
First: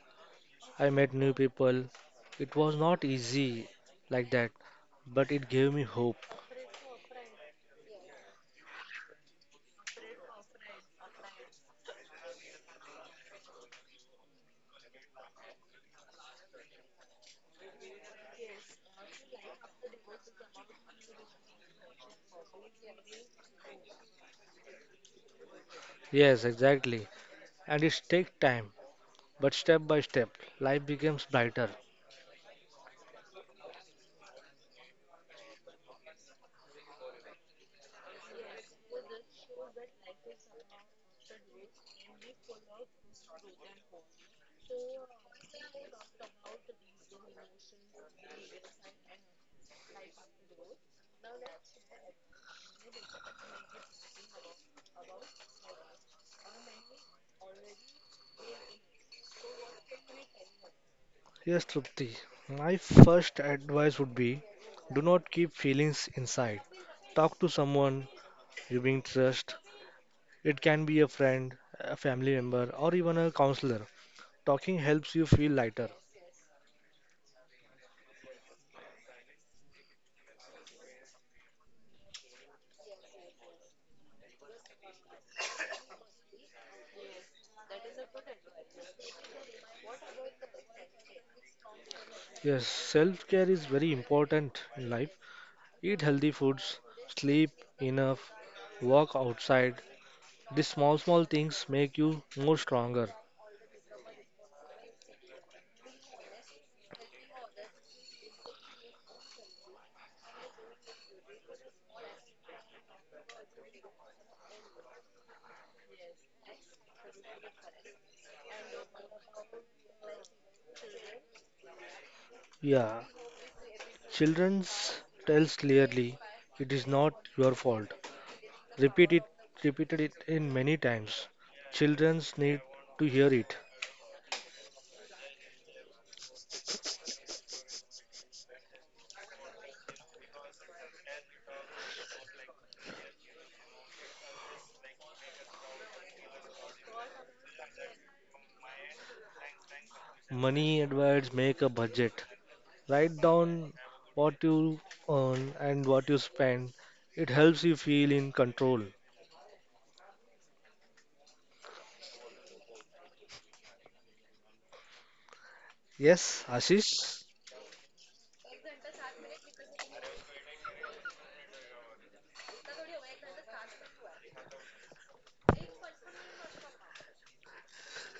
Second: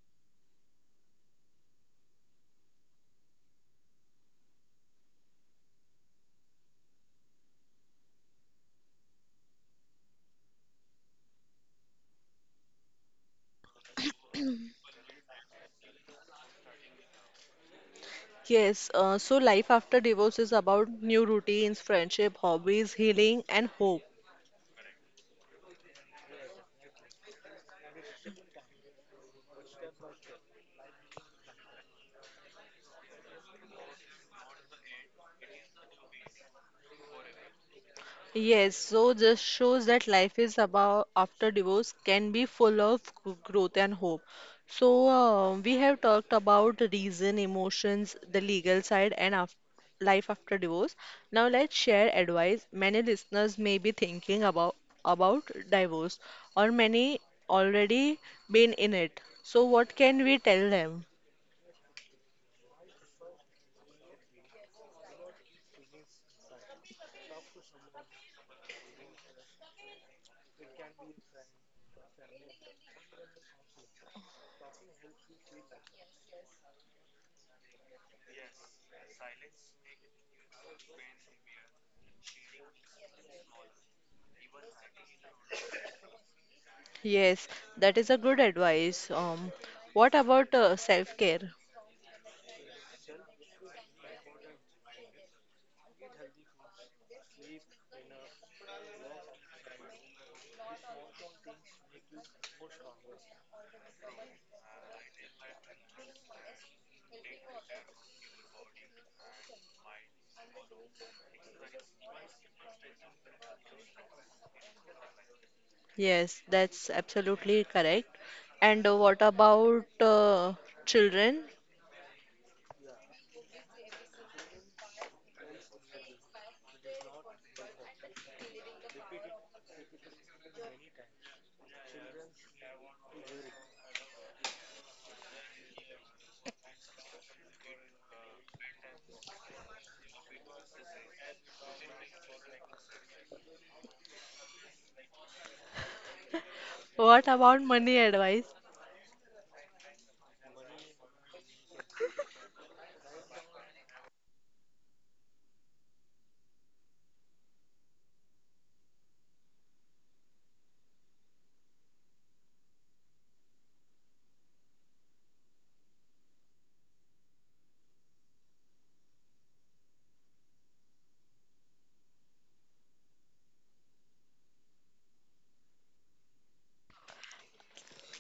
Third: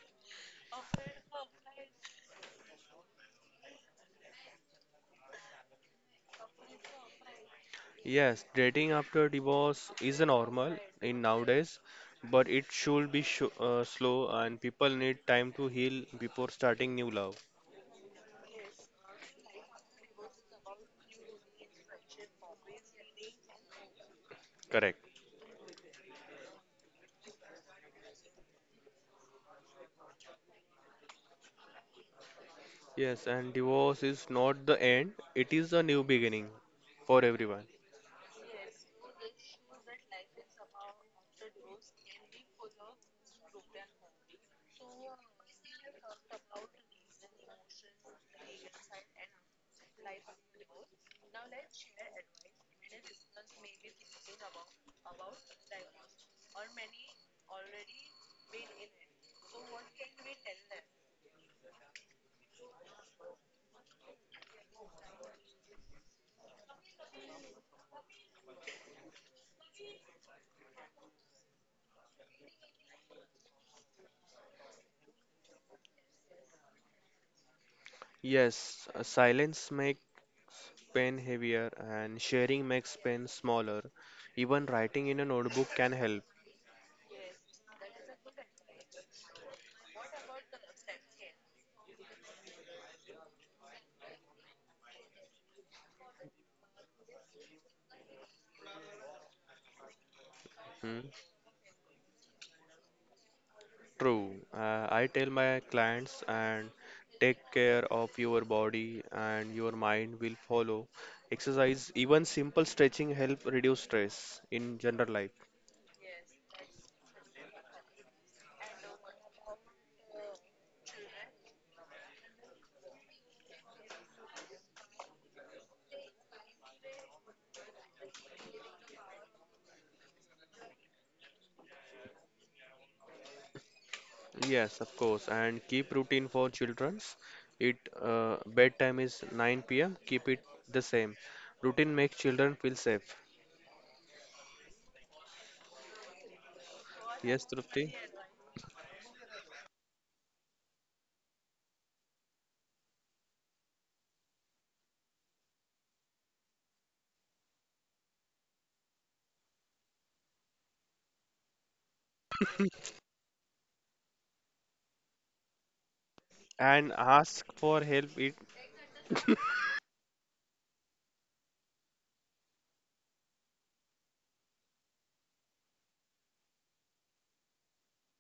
[SPEAKER 3] I met new people. It was not easy like that, but it gave me hope.
[SPEAKER 2] Yes, dating after divorce is a normal in nowadays, but it should be sh uh, slow and people need time to heal before starting new love.
[SPEAKER 1] Yes, uh, so life after divorce is about new routines, friendship, hobbies, healing, and hope.
[SPEAKER 2] Correct.
[SPEAKER 3] Yes, exactly. And it takes time, but step by step, life becomes brighter.
[SPEAKER 2] Yes, and divorce is not the end, it is a new beginning for everyone.
[SPEAKER 1] Yes, so this shows that life is about after divorce can be full of g- growth and hope. So uh, we have talked about the reason, emotions, the legal side, and af life after divorce. Now let's share advice. Many listeners may be thinking about about divorce, or many already been in it. So what can we tell them?
[SPEAKER 3] Yes, Trupti, my first advice would be do not keep feelings inside. Talk to someone you being trust. It can be a friend, a family member, or even a counselor. Talking helps you feel lighter.
[SPEAKER 2] Yes, uh, silence make pen heavier and sharing makes pen smaller. Even writing in a notebook can help.
[SPEAKER 1] Yes, that is a good advice. Um, what about uh, self-care?
[SPEAKER 3] Yes, self care is very important in life. Eat healthy foods, sleep enough, walk outside. These small,
[SPEAKER 2] Hmm,
[SPEAKER 3] small things make you more stronger.
[SPEAKER 2] true. Uh, I tell my clients and take care of your body and your mind will follow. Exercise, even simple stretching help reduce stress in general life.
[SPEAKER 1] Yes, that's absolutely correct. And uh, what about uh, children?
[SPEAKER 3] Yeah, children's tells clearly it is not your fault. Repeat it, repeated it in many times. Children's need to hear it.
[SPEAKER 2] Yes, of course. And keep routine for children's. It uh, bedtime is nine p m. Keep it the same. Routine makes children feel safe.
[SPEAKER 1] What
[SPEAKER 2] Yes,
[SPEAKER 1] about
[SPEAKER 2] Trupti.
[SPEAKER 1] money advice?
[SPEAKER 3] Money advice, make a budget. Write down what you earn and what you spend. It helps you feel in control. Yes,
[SPEAKER 2] And
[SPEAKER 3] Ashish.
[SPEAKER 2] ask for help it.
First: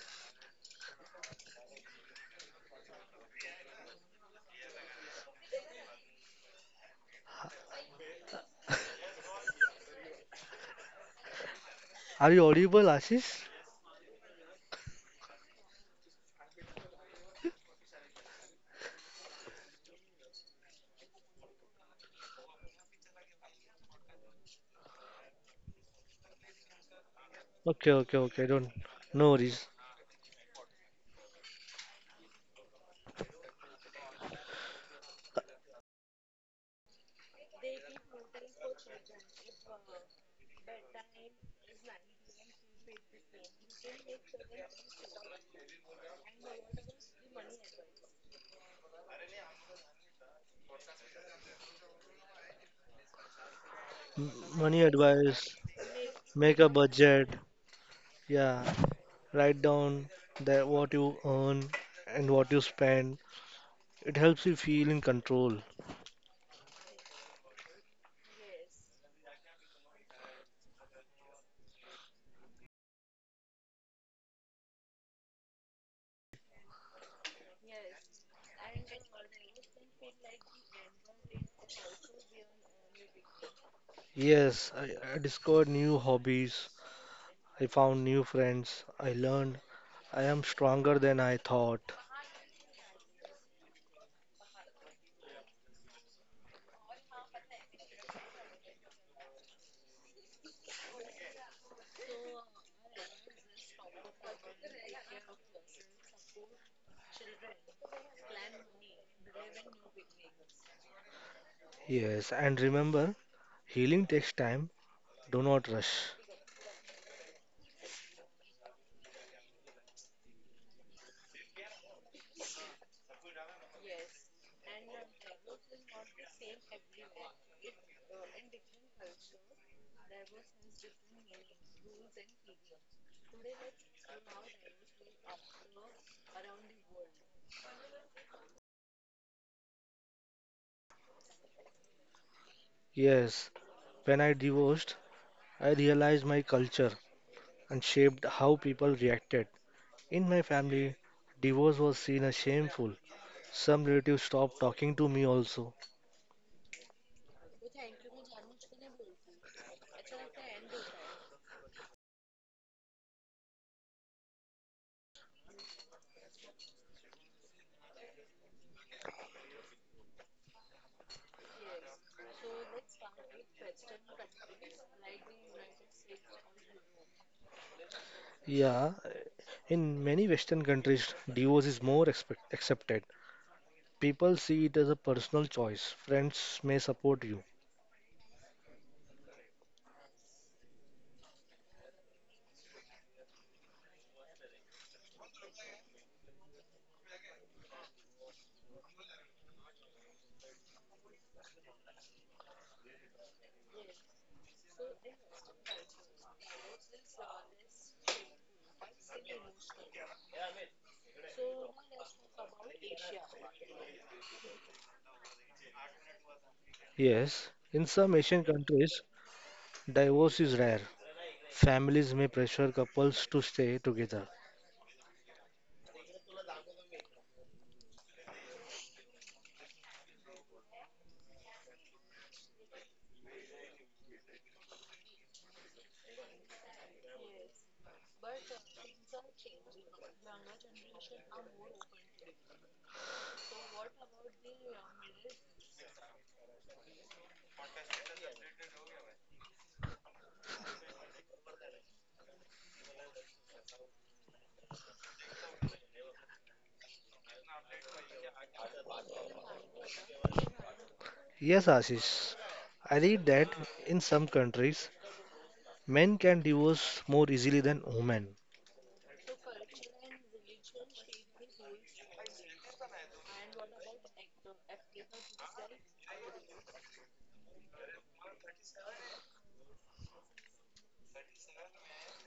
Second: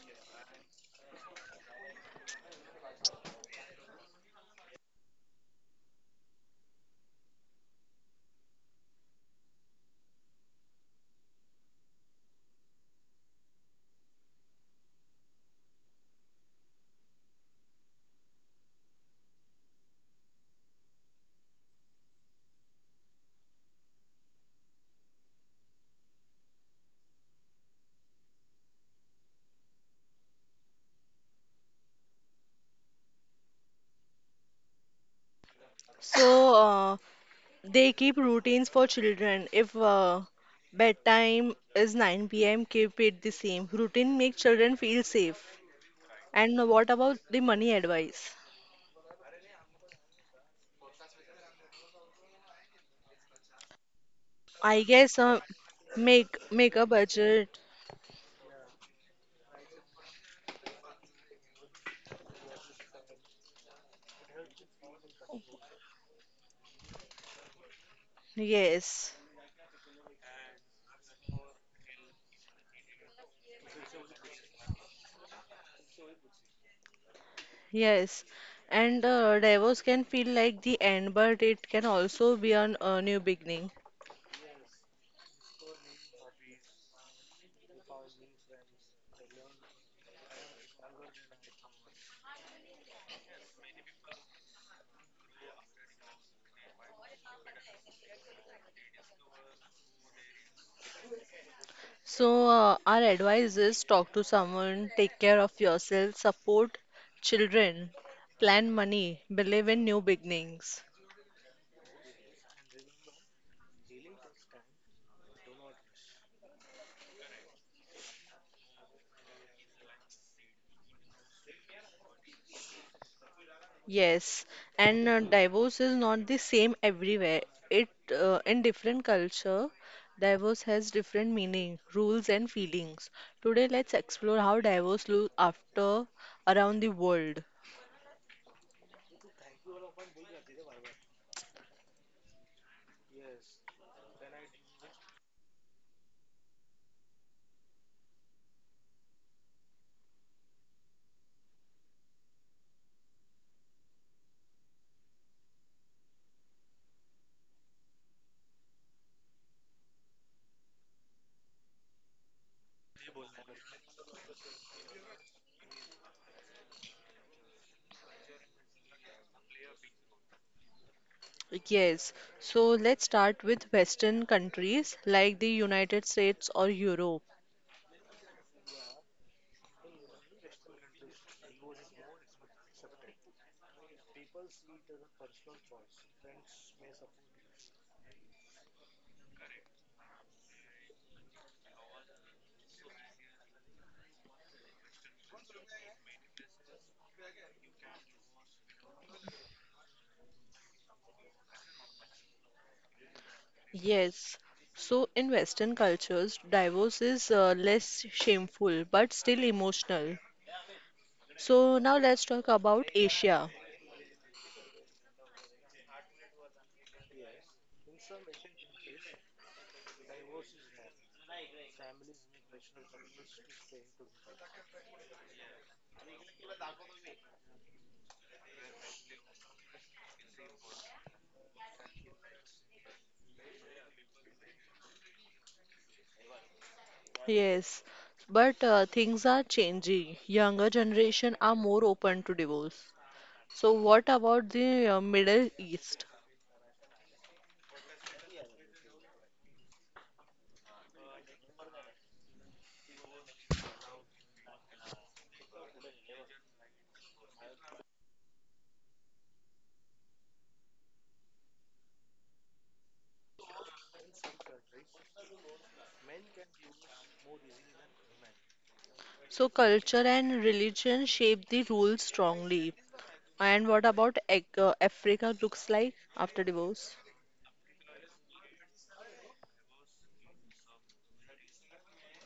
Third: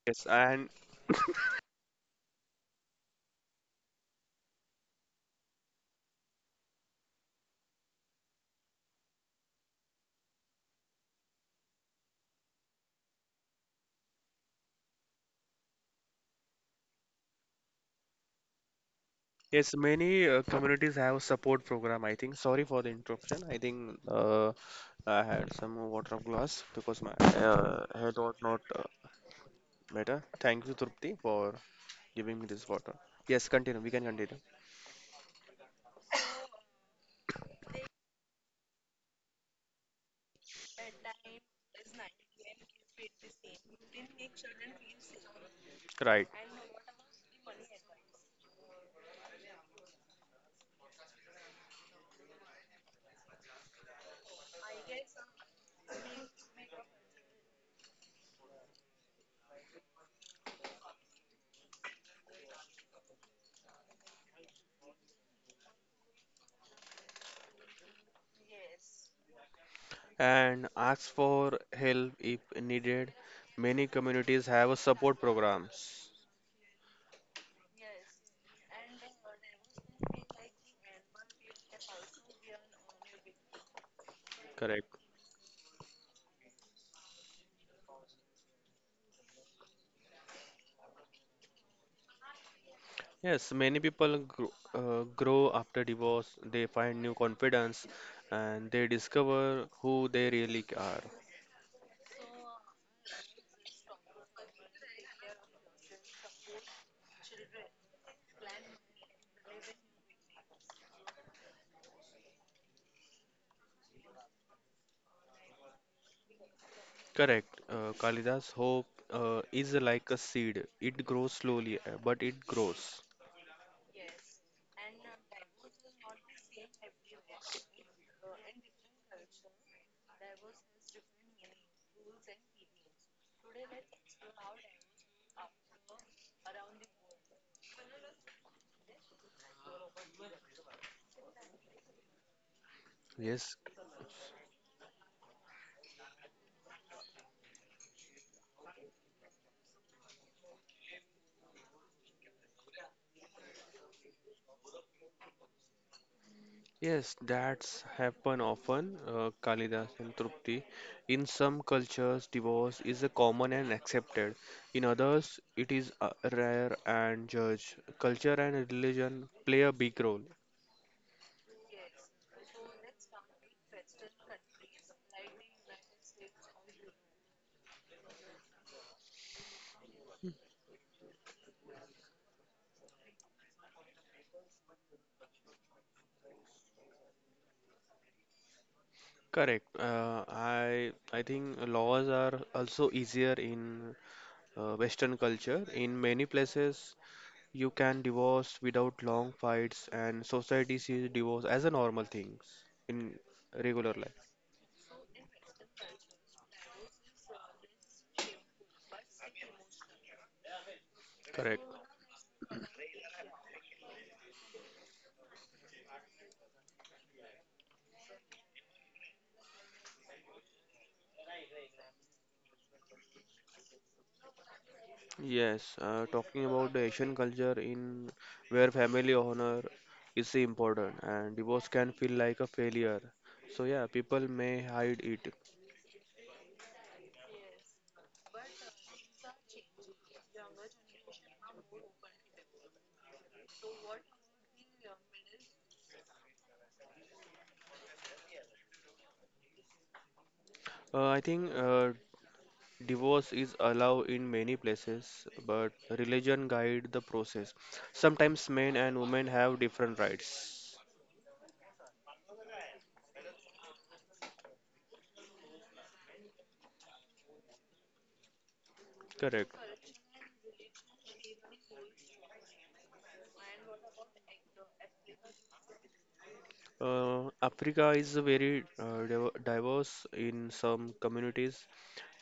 [SPEAKER 2] Yes. And
[SPEAKER 3] Are you audible, Ashish?
[SPEAKER 2] yes, many uh, communities have support program, I think. Sorry for the interruption. I think uh, I had some water of glass because my uh,
[SPEAKER 3] Okay,
[SPEAKER 2] head
[SPEAKER 3] okay,
[SPEAKER 2] was
[SPEAKER 3] okay.
[SPEAKER 2] not
[SPEAKER 3] Don't.
[SPEAKER 2] uh,
[SPEAKER 3] No worries.
[SPEAKER 2] better. Thank you, Trupti, for giving me this water. Yes, continue. We can continue.
[SPEAKER 1] So uh, they keep routines for children. If uh, bedtime is nine p m, keep it the same. Routine make children feel safe.
[SPEAKER 2] Right.
[SPEAKER 1] And what about the money advice?
[SPEAKER 3] M- Money
[SPEAKER 1] I guess uh,
[SPEAKER 3] advice.
[SPEAKER 1] make
[SPEAKER 3] Make a
[SPEAKER 1] make a
[SPEAKER 3] budget.
[SPEAKER 1] budget.
[SPEAKER 3] Yeah. Write down that what you earn and what you spend. It helps you feel in control.
[SPEAKER 1] Yes,
[SPEAKER 2] And ask for help if needed. Many communities have a support programs.
[SPEAKER 1] yes. And uh, divorce can feel like the end, but it can also be an, a new beginning.
[SPEAKER 3] Yes,
[SPEAKER 2] Correct.
[SPEAKER 3] I, I discovered new hobbies. I found new friends. I learned I am stronger than I thought.
[SPEAKER 2] Yes, many people grow, uh, grow after divorce. They find new confidence and they discover who they really are.
[SPEAKER 1] So, uh, our advice is talk to someone, take care of yourself, support children, plan money, believe in new beginnings.
[SPEAKER 3] Yes, and remember, healing takes time. Do not rush.
[SPEAKER 2] Correct. Uh, Kalidas, hope uh, is like a seed. It grows slowly, uh, but it grows.
[SPEAKER 1] Yes, and uh, divorce is not the same everywhere. It uh, In different culture, divorce has different meaning, rules and feelings. Today, let's explore how divorce looks after around the world.
[SPEAKER 3] Yes,
[SPEAKER 2] Yes.
[SPEAKER 3] when I divorced, I realized my culture and shaped how people reacted. In my family, divorce was seen as shameful. Some relatives stopped talking to me also.
[SPEAKER 2] Yes, that's happen often, uh, Kalidas and Trupti. In some cultures, divorce is a common and accepted. In others, it is uh, rare and judged. Culture and religion play a big role.
[SPEAKER 1] Yes, so let's start with Western countries like the United States or Europe.
[SPEAKER 3] Yeah, in many Western countries, divorce is more expect accepted. People see it as a personal choice. Friends may support you.
[SPEAKER 2] Correct. Uh, I I think laws are also easier in uh, Western culture. In many places, you can divorce without long fights, and society sees divorce as a normal thing in regular life.
[SPEAKER 1] Yes. So in Western cultures, divorce is uh, less shameful but still emotional.
[SPEAKER 2] Correct.
[SPEAKER 1] So now let's talk about Asia.
[SPEAKER 3] Yes, in some Asian countries, divorce is rare. Families may pressure couples to stay together.
[SPEAKER 2] Yes, uh, talking about the Asian culture in where family honor is important and divorce can feel like a failure. So yeah, people may hide it.
[SPEAKER 1] Yes. But uh, things are changing. Younger generation are more open to divorce. So what about the uh, Middle East?
[SPEAKER 2] Uh, I think uh, Divorce is allowed in many places, but religion guide the process. Sometimes men and women have different rights.
[SPEAKER 3] Yes, Ashish, I read that in some countries, men can divorce more easily than women.
[SPEAKER 1] So
[SPEAKER 2] Correct.
[SPEAKER 1] culture and religion shape the rules strongly. And what about Ac- uh, Africa looks like after divorce?
[SPEAKER 2] Uh, Africa is very uh, div- diverse. In some communities,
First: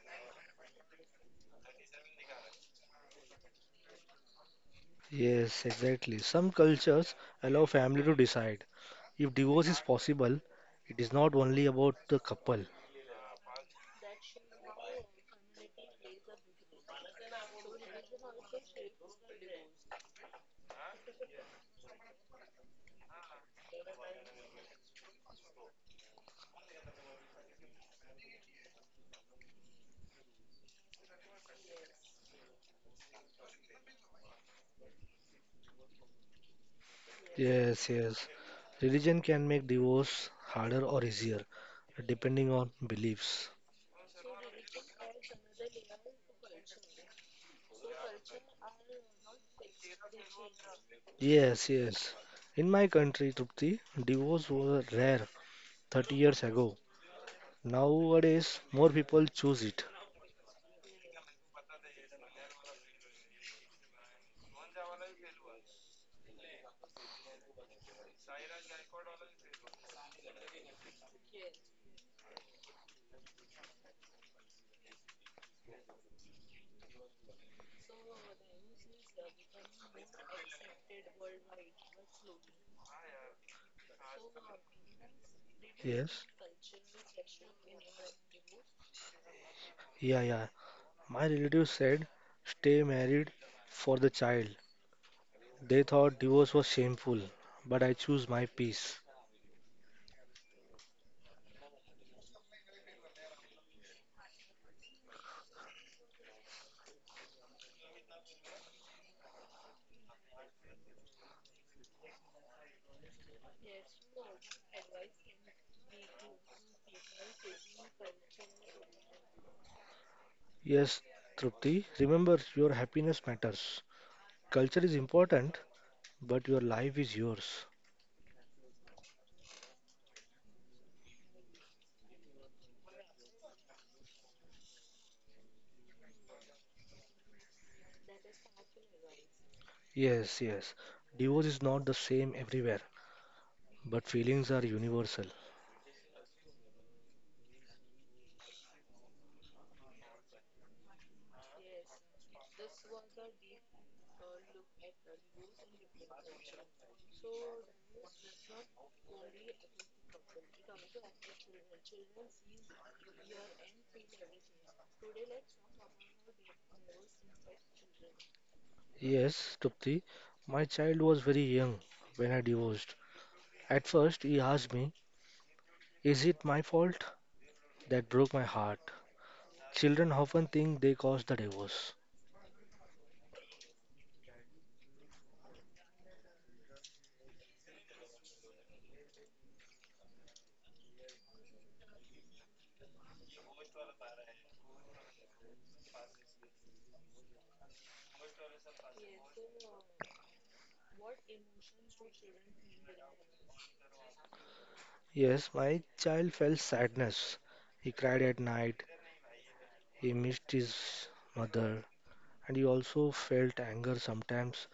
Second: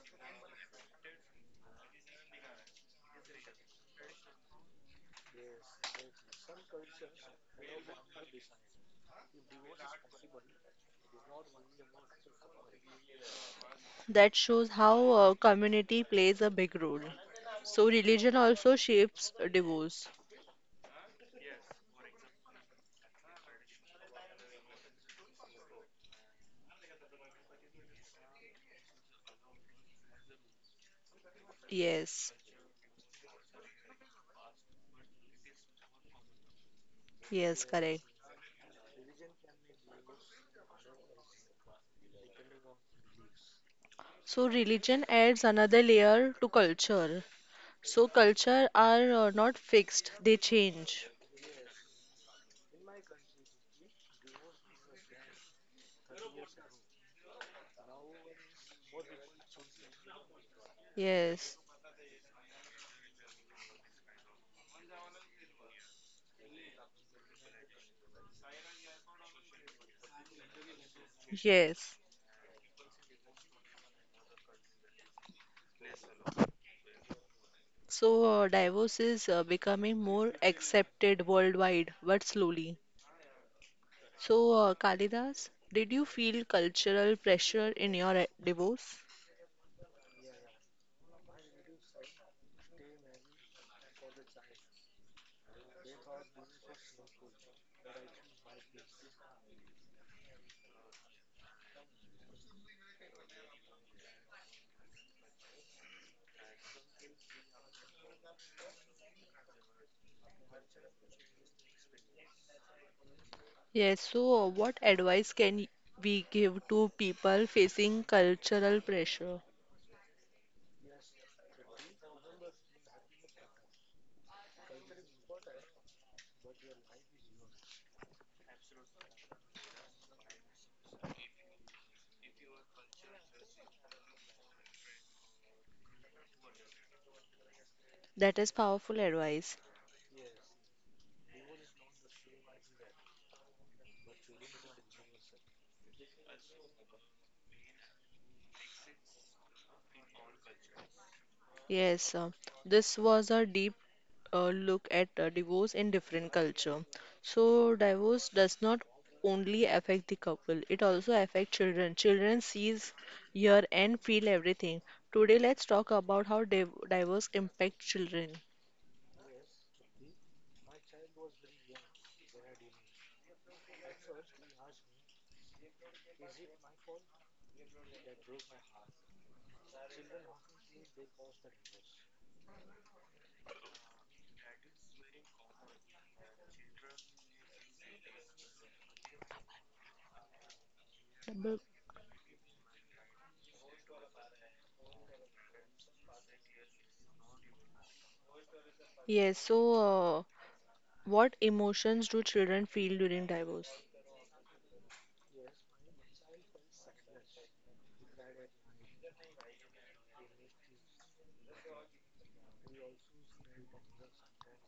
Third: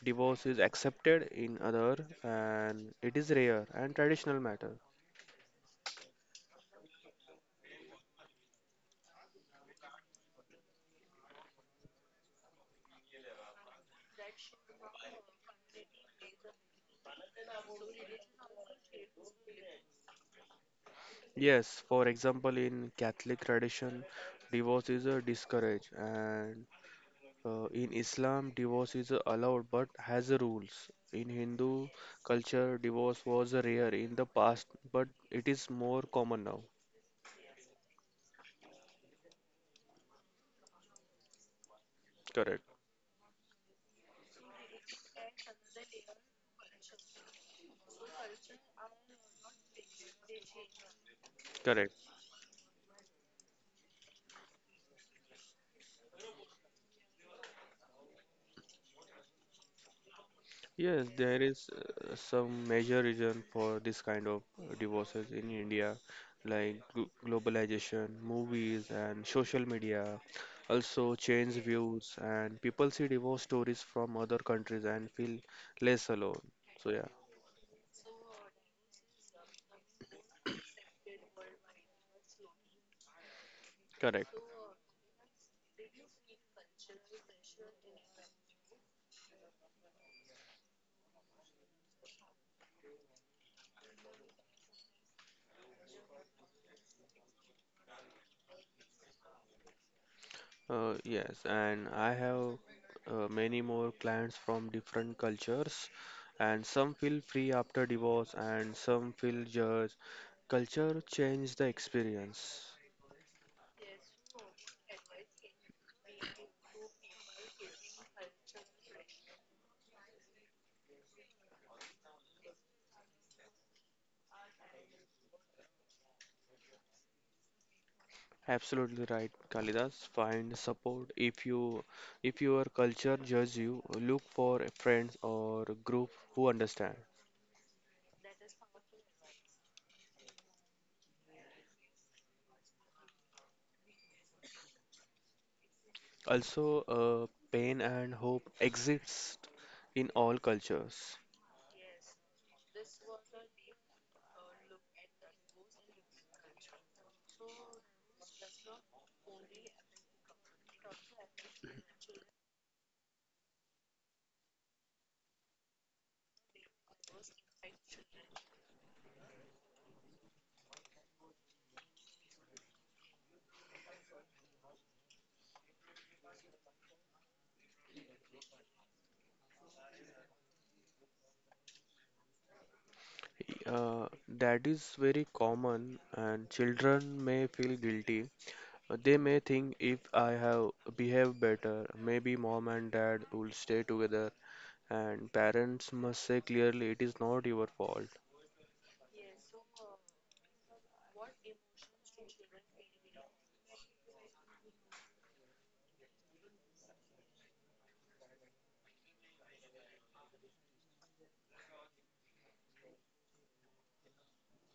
[SPEAKER 2] divorce is accepted. In other, and it is rare and traditional matter.
[SPEAKER 3] Yes, exactly. Some cultures allow family to decide. If divorce is possible, it is not only about the couple.
[SPEAKER 1] That shows how uh, community plays a big role. So religion also shapes divorce.
[SPEAKER 2] Yes, for example, in Catholic tradition, divorce is uh, discouraged, and Uh, in Islam, divorce is allowed but has rules. In Hindu
[SPEAKER 1] Yes,
[SPEAKER 2] culture, divorce was rare in the past, but it is more common now.
[SPEAKER 1] yes,
[SPEAKER 3] Yes,
[SPEAKER 1] correct.
[SPEAKER 3] yes. Religion can make divorce harder or easier, depending
[SPEAKER 2] Correct,
[SPEAKER 3] on beliefs.
[SPEAKER 1] So religion adds another layer to culture. So culture are uh, not fixed, they change.
[SPEAKER 3] Yes,
[SPEAKER 2] correct.
[SPEAKER 3] yes. In my country, Trupti, divorce was rare thirty years ago. Nowadays, more people choose it.
[SPEAKER 2] Yes, there
[SPEAKER 1] Yes,
[SPEAKER 2] is uh, some major reason for this kind of uh, divorces in India, like glo- globalization, movies, and social media. Also, change
[SPEAKER 1] yes.
[SPEAKER 2] views, and people see divorce stories from other countries and feel less alone. So, yeah.
[SPEAKER 1] So uh, divorce is uh, becoming more accepted worldwide, but slowly.
[SPEAKER 2] Correct.
[SPEAKER 1] So uh, Kalidas, did you
[SPEAKER 3] Yes,
[SPEAKER 1] feel cultural pressure in your uh, divorce?
[SPEAKER 3] yeah, yeah. My relative said, stay married for the child. They thought divorce was shameful, but I choose my peace.
[SPEAKER 2] Uh, yes, and I have uh, many more clients from different cultures, and some feel free after divorce, and some feel judged. Culture change the experience.
[SPEAKER 1] Yes, so what advice can we give to people facing cultural pressure?
[SPEAKER 3] Yes, Trupti, remember your happiness matters. Culture is important, but your life is yours.
[SPEAKER 2] Absolutely right, Kalidas. Find support if you if your culture judge you. Look for friends or group who understand.
[SPEAKER 1] That is powerful advice.
[SPEAKER 3] Yes, yes. Divorce is not the same everywhere, but feelings are universal.
[SPEAKER 2] Also, uh, pain and hope exists in all cultures.
[SPEAKER 1] Yes, uh, this was a deep uh, look at uh, divorce in different culture. So divorce does not only affect the couple, it also affects children. Children sees, hear and feel everything. Today let's talk about how div divorce impacts children.
[SPEAKER 3] Yes, Trupti, my child was very young when I divorced. At first, he asked me, is it my fault? That broke my heart. Children often think they caused the divorce.
[SPEAKER 2] Uh, that is very common, and children may feel guilty. Uh, They may think if I have behaved better, maybe mom and dad will stay together, and parents must say clearly it is not your fault.
[SPEAKER 1] Yes, so uh, what emotions do children feel during divorce?
[SPEAKER 3] Yes, my child felt sadness. He cried at night, he missed his mother and he also felt anger sometimes.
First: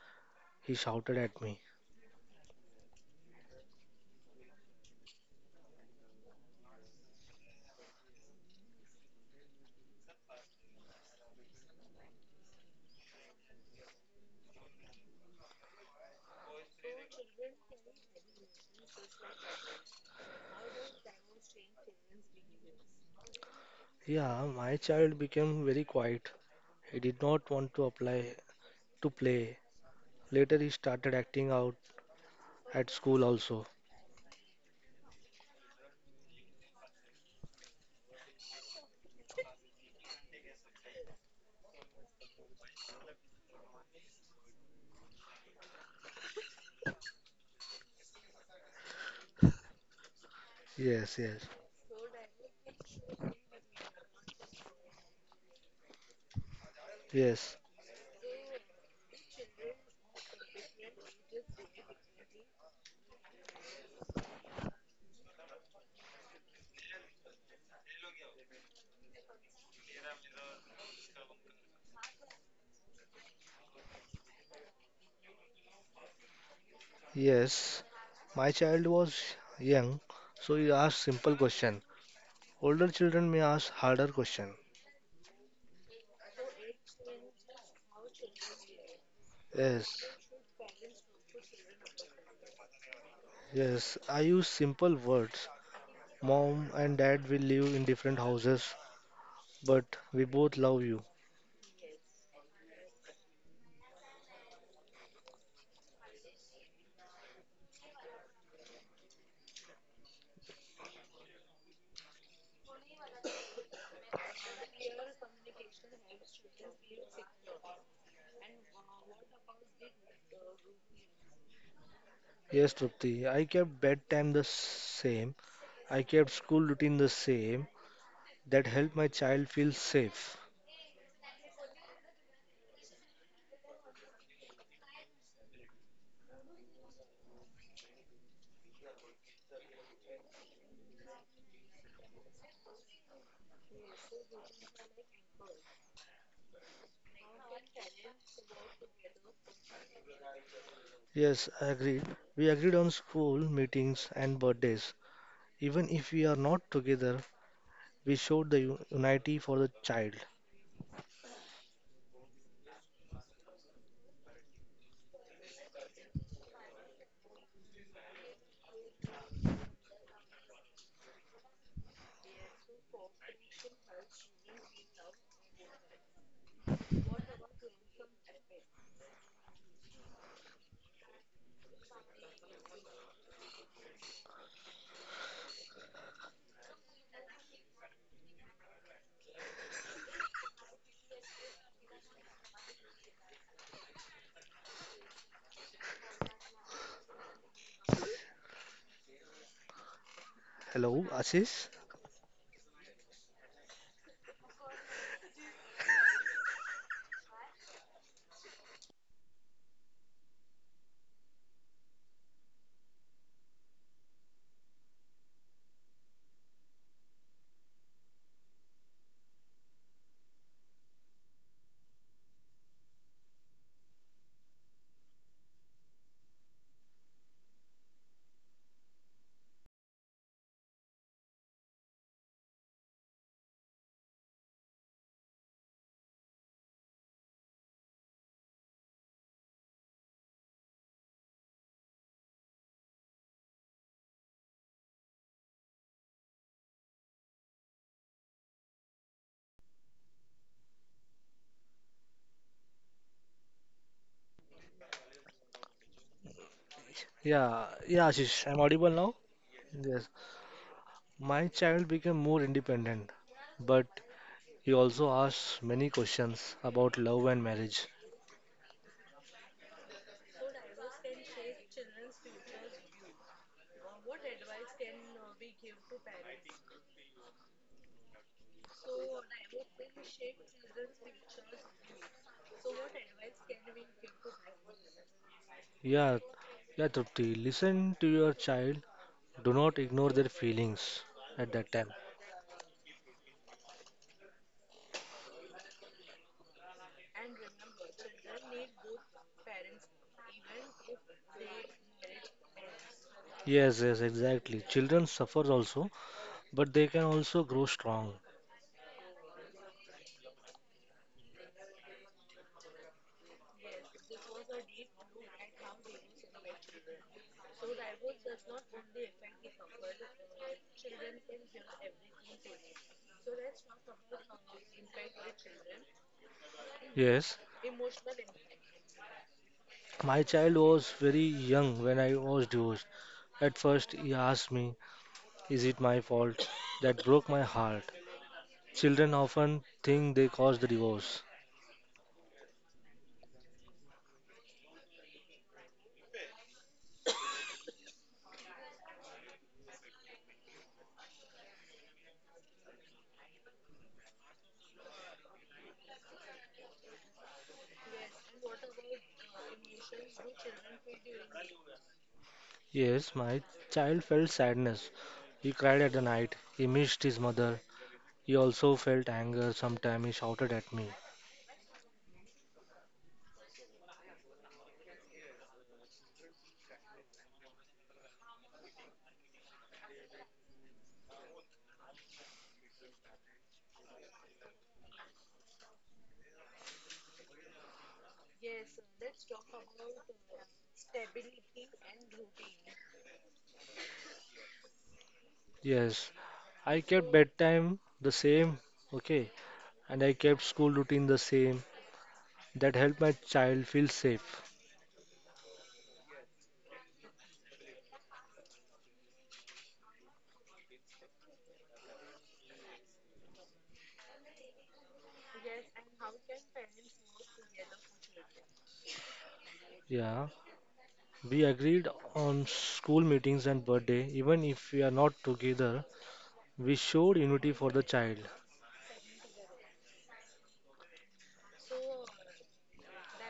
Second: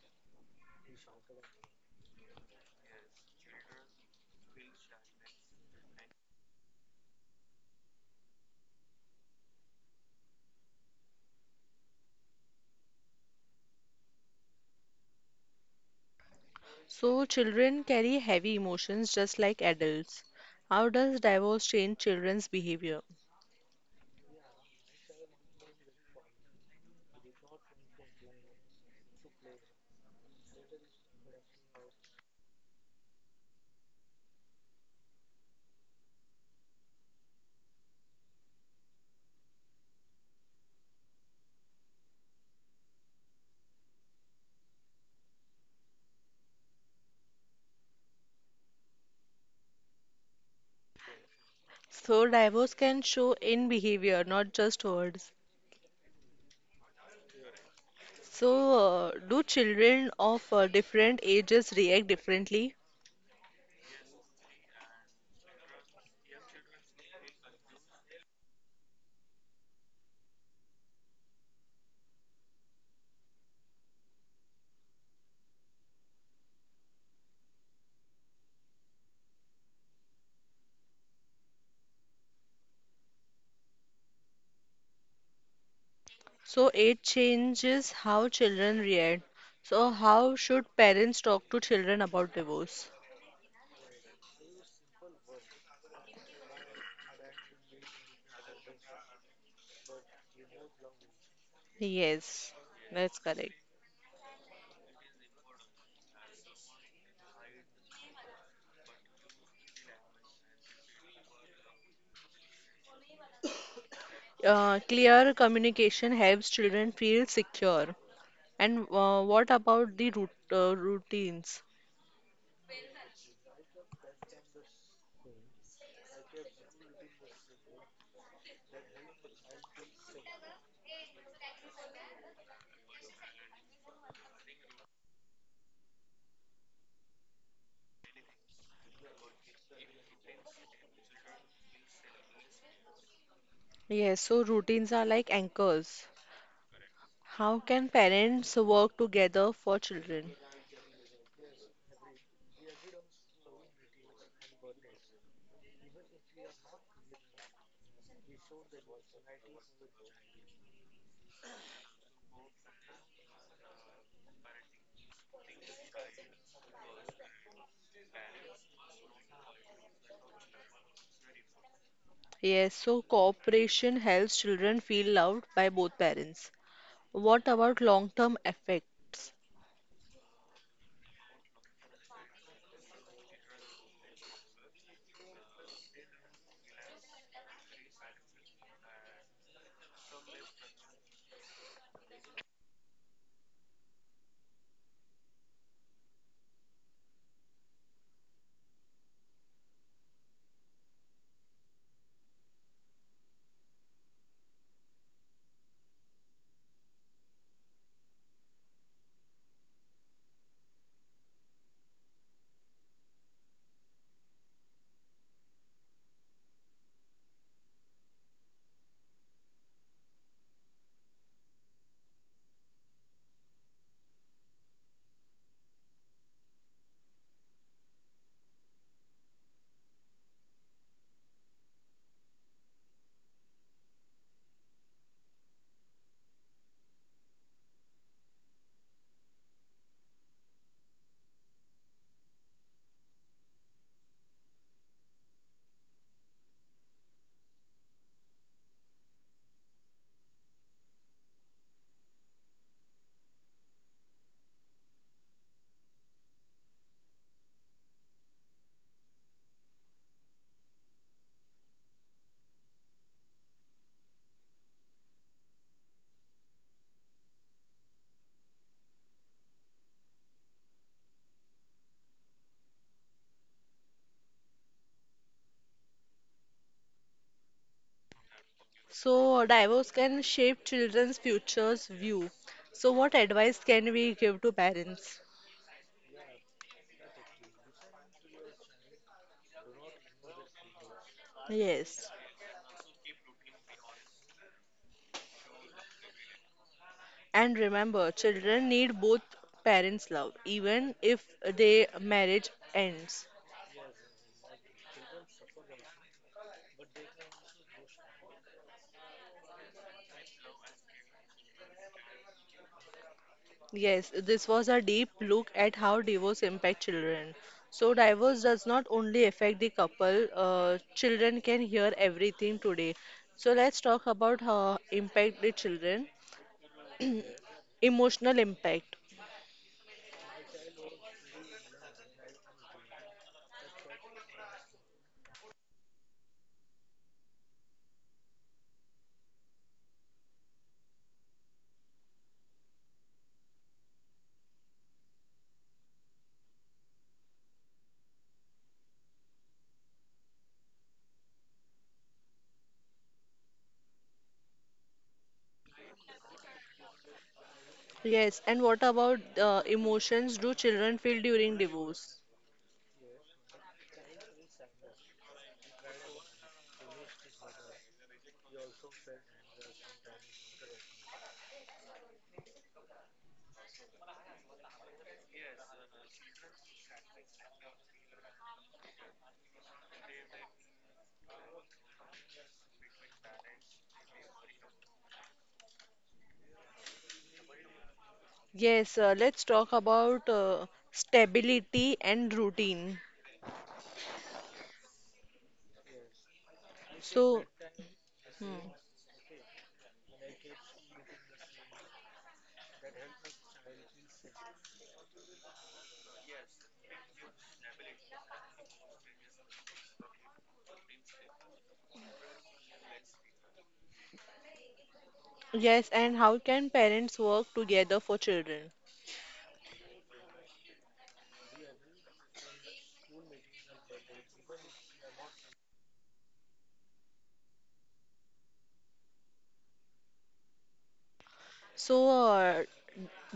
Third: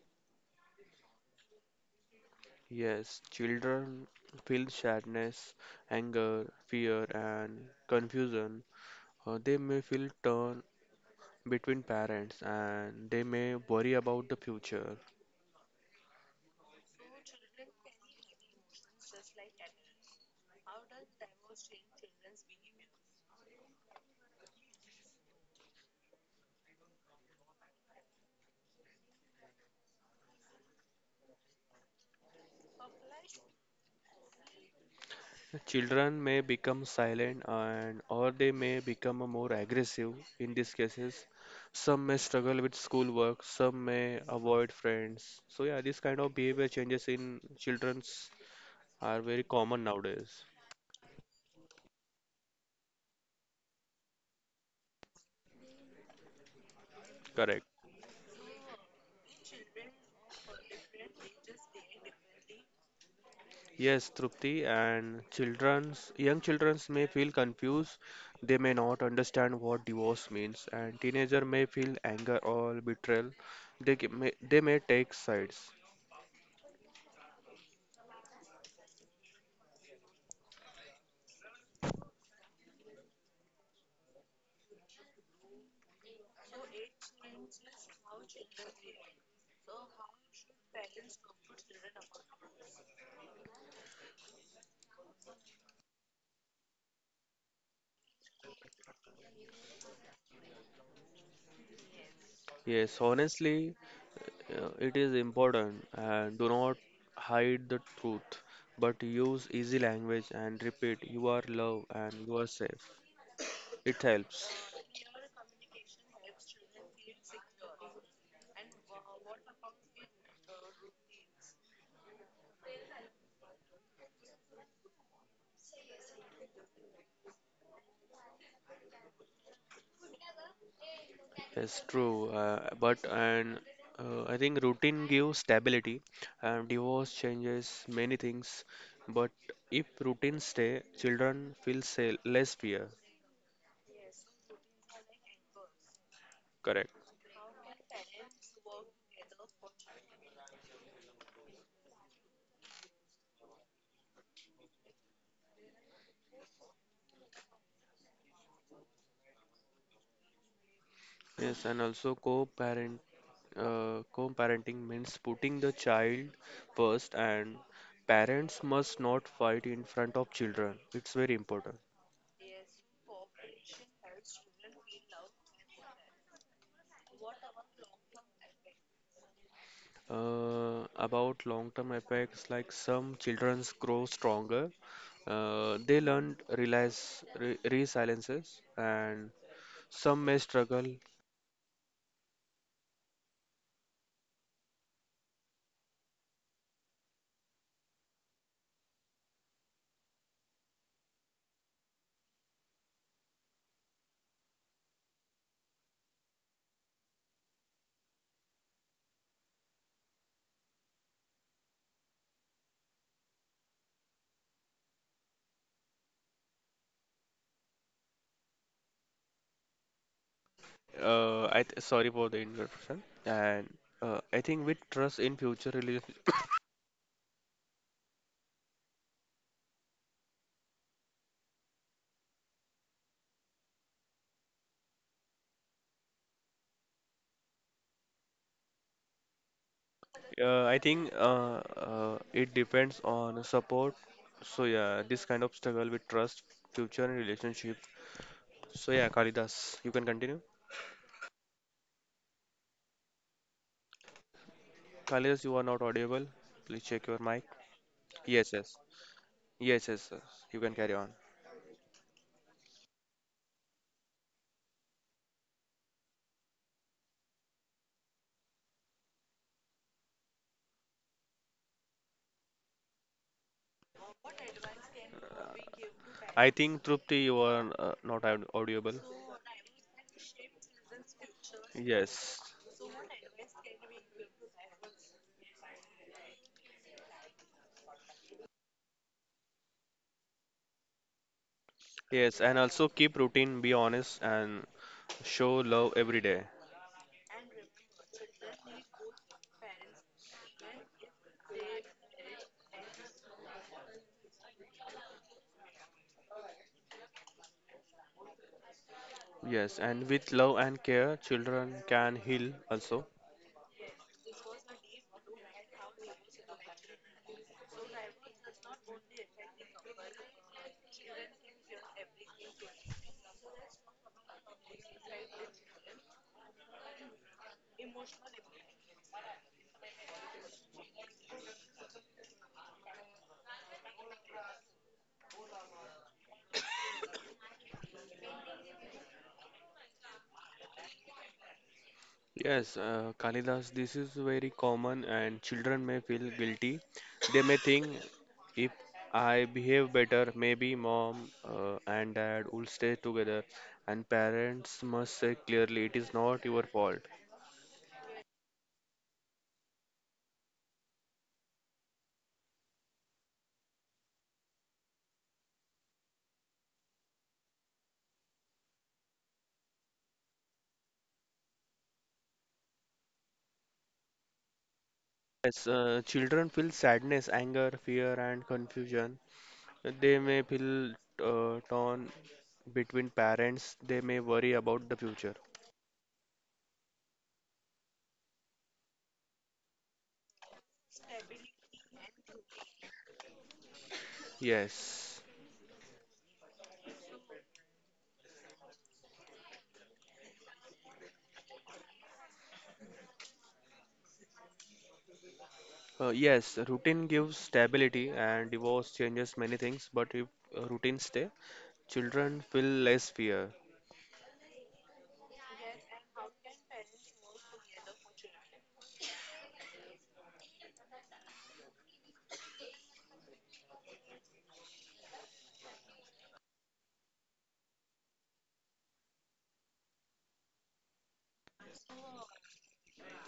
[SPEAKER 3] He shouted at me.
[SPEAKER 2] Yes, children feel sadness, anger, fear, and confusion. Uh, they may feel torn between parents, and they may worry about the future.
[SPEAKER 1] So, children carry heavy emotions just like adults. How does divorce change children's behavior?
[SPEAKER 3] Yeah, my child became very quiet. He did not want to apply to play. Later he started acting out at school also.
[SPEAKER 2] Children may become silent and or they may become more aggressive in these cases. Some may struggle with schoolwork, some may avoid friends. So yeah, this kind of behavior changes in children's are very common nowadays.
[SPEAKER 3] Yes, yes.
[SPEAKER 1] So, divorce can show in behavior, not just words.
[SPEAKER 3] Yes.
[SPEAKER 2] Correct.
[SPEAKER 1] So, uh, do children of uh, different ages react differently?
[SPEAKER 2] Yes, Trupti, and children's young childrens may feel confused. They may not understand what divorce means, and teenager may feel anger or betrayal. They ca- may, they may take sides.
[SPEAKER 3] Yes. My child was young, so he asked simple question. Older children may ask harder question.
[SPEAKER 1] So, it changes how children react. So,
[SPEAKER 3] Yes,
[SPEAKER 1] how should parents talk to children about divorce?
[SPEAKER 3] yes. I use simple words. Mom and dad will live in different houses, but we both love you.
[SPEAKER 1] Yes,
[SPEAKER 2] Yes,
[SPEAKER 1] that's correct.
[SPEAKER 2] honestly, Uh, It is important and do not hide the truth, but use easy language and repeat you are loved and you are safe. It helps.
[SPEAKER 1] Uh, clear communication helps children feel secure. And uh, what about the root, uh, routines?
[SPEAKER 3] Yes, Trupti, I kept bedtime the same. I kept school routine the same. That helped my child feel safe.
[SPEAKER 2] Yes, true. Uh, but and uh, I think routine gives stability. And divorce changes many things, but if routine stay, children feel sa less fear.
[SPEAKER 1] Yes, so routines are like anchors.
[SPEAKER 2] Correct.
[SPEAKER 1] How can parents work together for children?
[SPEAKER 3] Yes, I agreed. We agreed on school meetings and birthdays. Even if we are not together, we showed the u- unity for the child.
[SPEAKER 2] Yes, and also co-parenting uh, co-parenting means putting the child first, and parents must not fight in front of children. It's very important.
[SPEAKER 1] Yes, so cooperation helps children feel loved by both parents. What about long-term effects?
[SPEAKER 2] Uh, about long-term effects, like some children grow stronger, uh, they learn realize re- resiliences, and some may struggle.
[SPEAKER 3] Hello, Ashish?
[SPEAKER 2] Uh, I th- sorry for the interruption, and uh, I think with trust in future rela- Uh, I think uh, uh, it depends on support. So yeah, this kind of struggle with trust, future, and relationship. So yeah, Kalidas, you can continue. Kalidas, you are not audible. Please check your mic.
[SPEAKER 3] Yeah, yeah, Ashish,
[SPEAKER 2] Yes,
[SPEAKER 3] I'm
[SPEAKER 2] yes,
[SPEAKER 3] audible now?
[SPEAKER 2] yes, yes,
[SPEAKER 3] Yes.
[SPEAKER 2] yes. You can carry on.
[SPEAKER 3] My child became more independent, but he also asked many questions about love and marriage.
[SPEAKER 2] I think Trupti, you are uh, not aud- audible.
[SPEAKER 1] So divorce can shape children's futures view.
[SPEAKER 2] Yes,
[SPEAKER 1] So what advice can we give to parents?
[SPEAKER 3] Yeah, Yeah, Trupti, listen to your child. Do not ignore their feelings at that time.
[SPEAKER 1] Yes.
[SPEAKER 2] yes, and also keep routine, be honest, and show love every day.
[SPEAKER 1] And remember, children need both parents' love, even if their marriage ends.
[SPEAKER 3] Yes, yes, exactly. Children suffer also, but they can also grow strong.
[SPEAKER 2] Yes, and with love and care, children can heal also.
[SPEAKER 1] Yes, this was a deep look at how divorce impacts children. So, divorce does not only affect the couple, uh, children can hear everything today. So, let's talk about how impact the children,
[SPEAKER 3] Yes,
[SPEAKER 1] emotional impact.
[SPEAKER 3] my child was very young when I was divorced. At first, he asked me, is it my fault? That broke my heart. Children often think they caused the divorce.
[SPEAKER 2] Yes, uh, Kalidas, this is very common, and children may feel guilty. They may think, if I behave better, maybe mom uh, and dad will stay together, and parents must say clearly, it is not your fault.
[SPEAKER 1] Yes, and what about uh, emotions do children feel during divorce?
[SPEAKER 3] Yes, my child felt sadness. He cried at the night. He missed his mother. He also felt anger. Sometimes he shouted at me.
[SPEAKER 2] Yes, uh, children feel sadness, anger, fear, and confusion. They may feel uh, torn between parents, they may worry about the future.
[SPEAKER 1] Yes, uh, let's talk about uh, stability and routine.
[SPEAKER 2] Yes.
[SPEAKER 3] Yes, I kept
[SPEAKER 1] So,
[SPEAKER 3] bedtime the
[SPEAKER 1] hmm,
[SPEAKER 3] same, okay, and I kept school routine the same. That helped my child feel safe.
[SPEAKER 2] Uh, yes, routine gives stability and divorce changes many things, but if uh, routines stay, children feel less fear.
[SPEAKER 1] yes, and how can parents work together for children?
[SPEAKER 3] Yeah, we agreed on school meetings and birthday. Even if we are not together, we showed unity for the child.
[SPEAKER 1] So, uh,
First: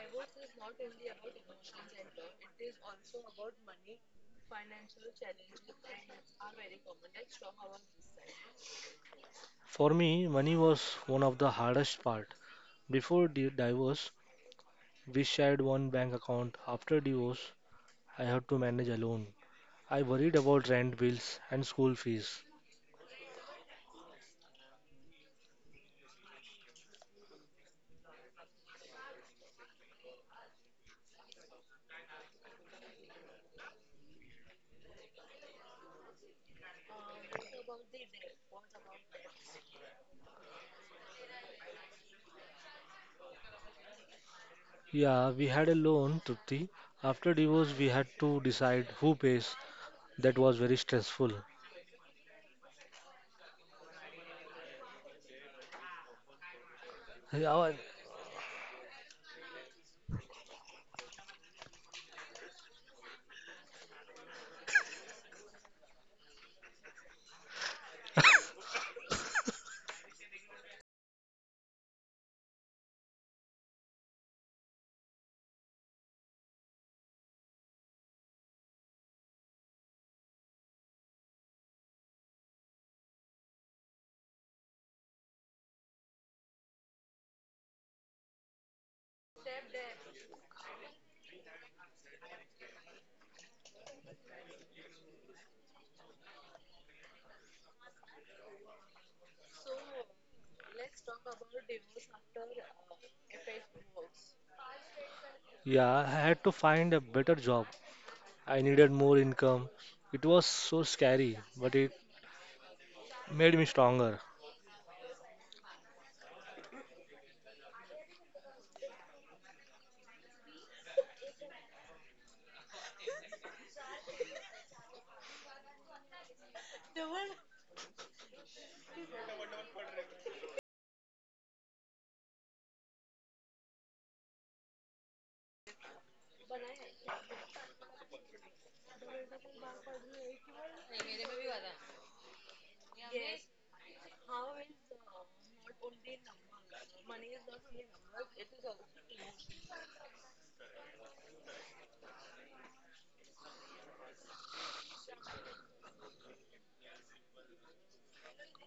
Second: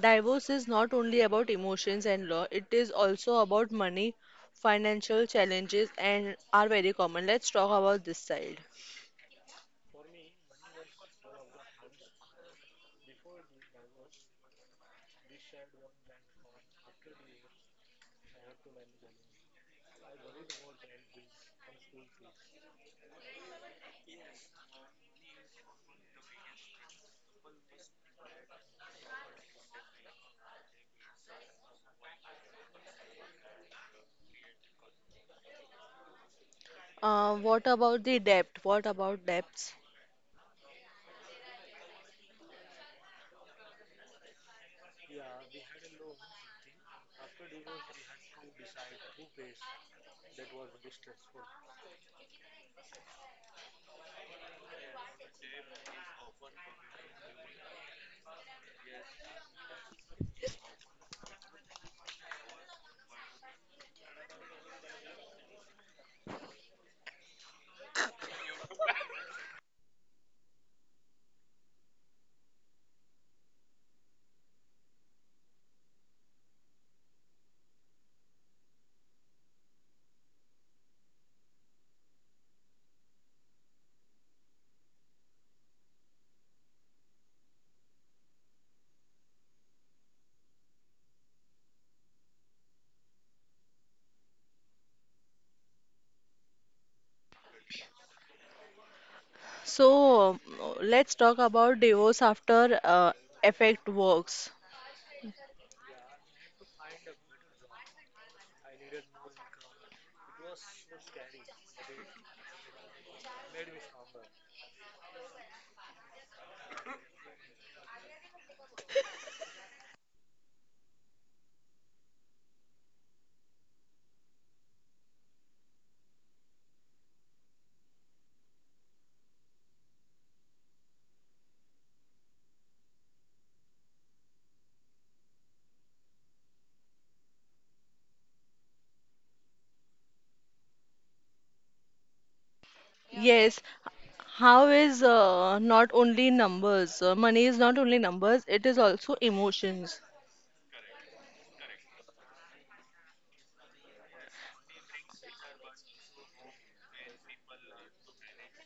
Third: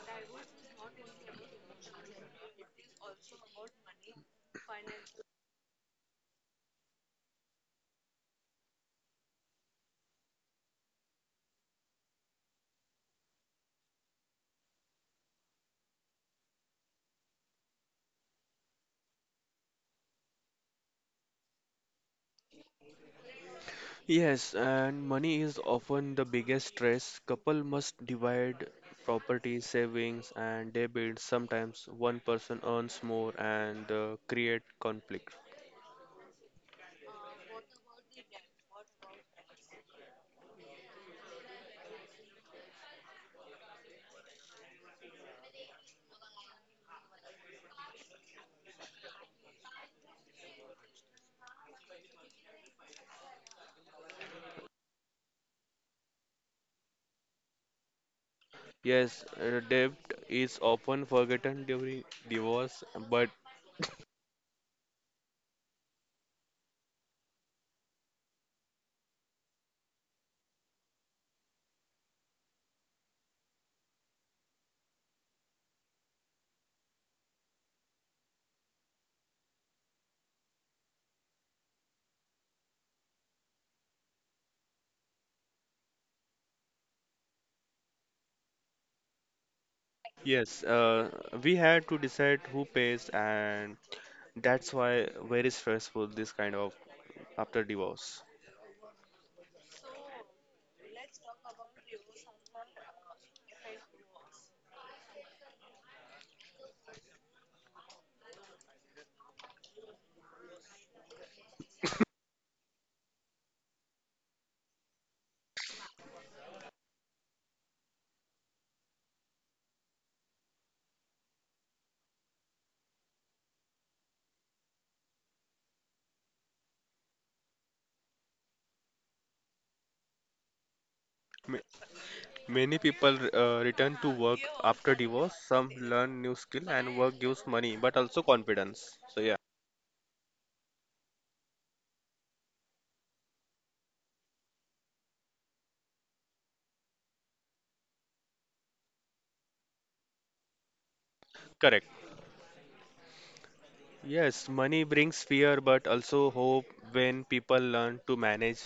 [SPEAKER 1] Divorce is not only about emotions and law, it is also about money, financial challenges, and are very common. Let's talk about this side.
[SPEAKER 3] For me, money was one of the hardest part. Before the divorce, we shared one bank account. After divorce, I had to manage alone. I worried about rent bills and school fees.
[SPEAKER 2] Yes, and money is often the biggest stress. Couple must divide property, savings, and debits. Sometimes one person earns more and uh, create conflict.
[SPEAKER 1] Uh, what about the debt? What about debts?
[SPEAKER 3] Yeah, we had a loan, Trupti. After divorce, we had to decide who pays. That was very stressful. Yeah, I
[SPEAKER 2] Yes, uh, debt is often forgotten during divorce, but yes, uh, we had to decide who pays, and that's why very stressful this kind of after divorce.
[SPEAKER 1] So, um, let's talk about divorce after uh, effect works.
[SPEAKER 3] yeah, I had to find a better job. I needed more income. It was so scary, but it made me stronger.
[SPEAKER 2] Ma- Many people uh, return to work after divorce. Some learn new skill, and work gives money, but also confidence. So yeah,
[SPEAKER 1] Yes, how is uh, not only numbers, uh, money is not only numbers, it is also emotions.
[SPEAKER 2] correct. Yes, money brings fear, but also hope when people learn to manage.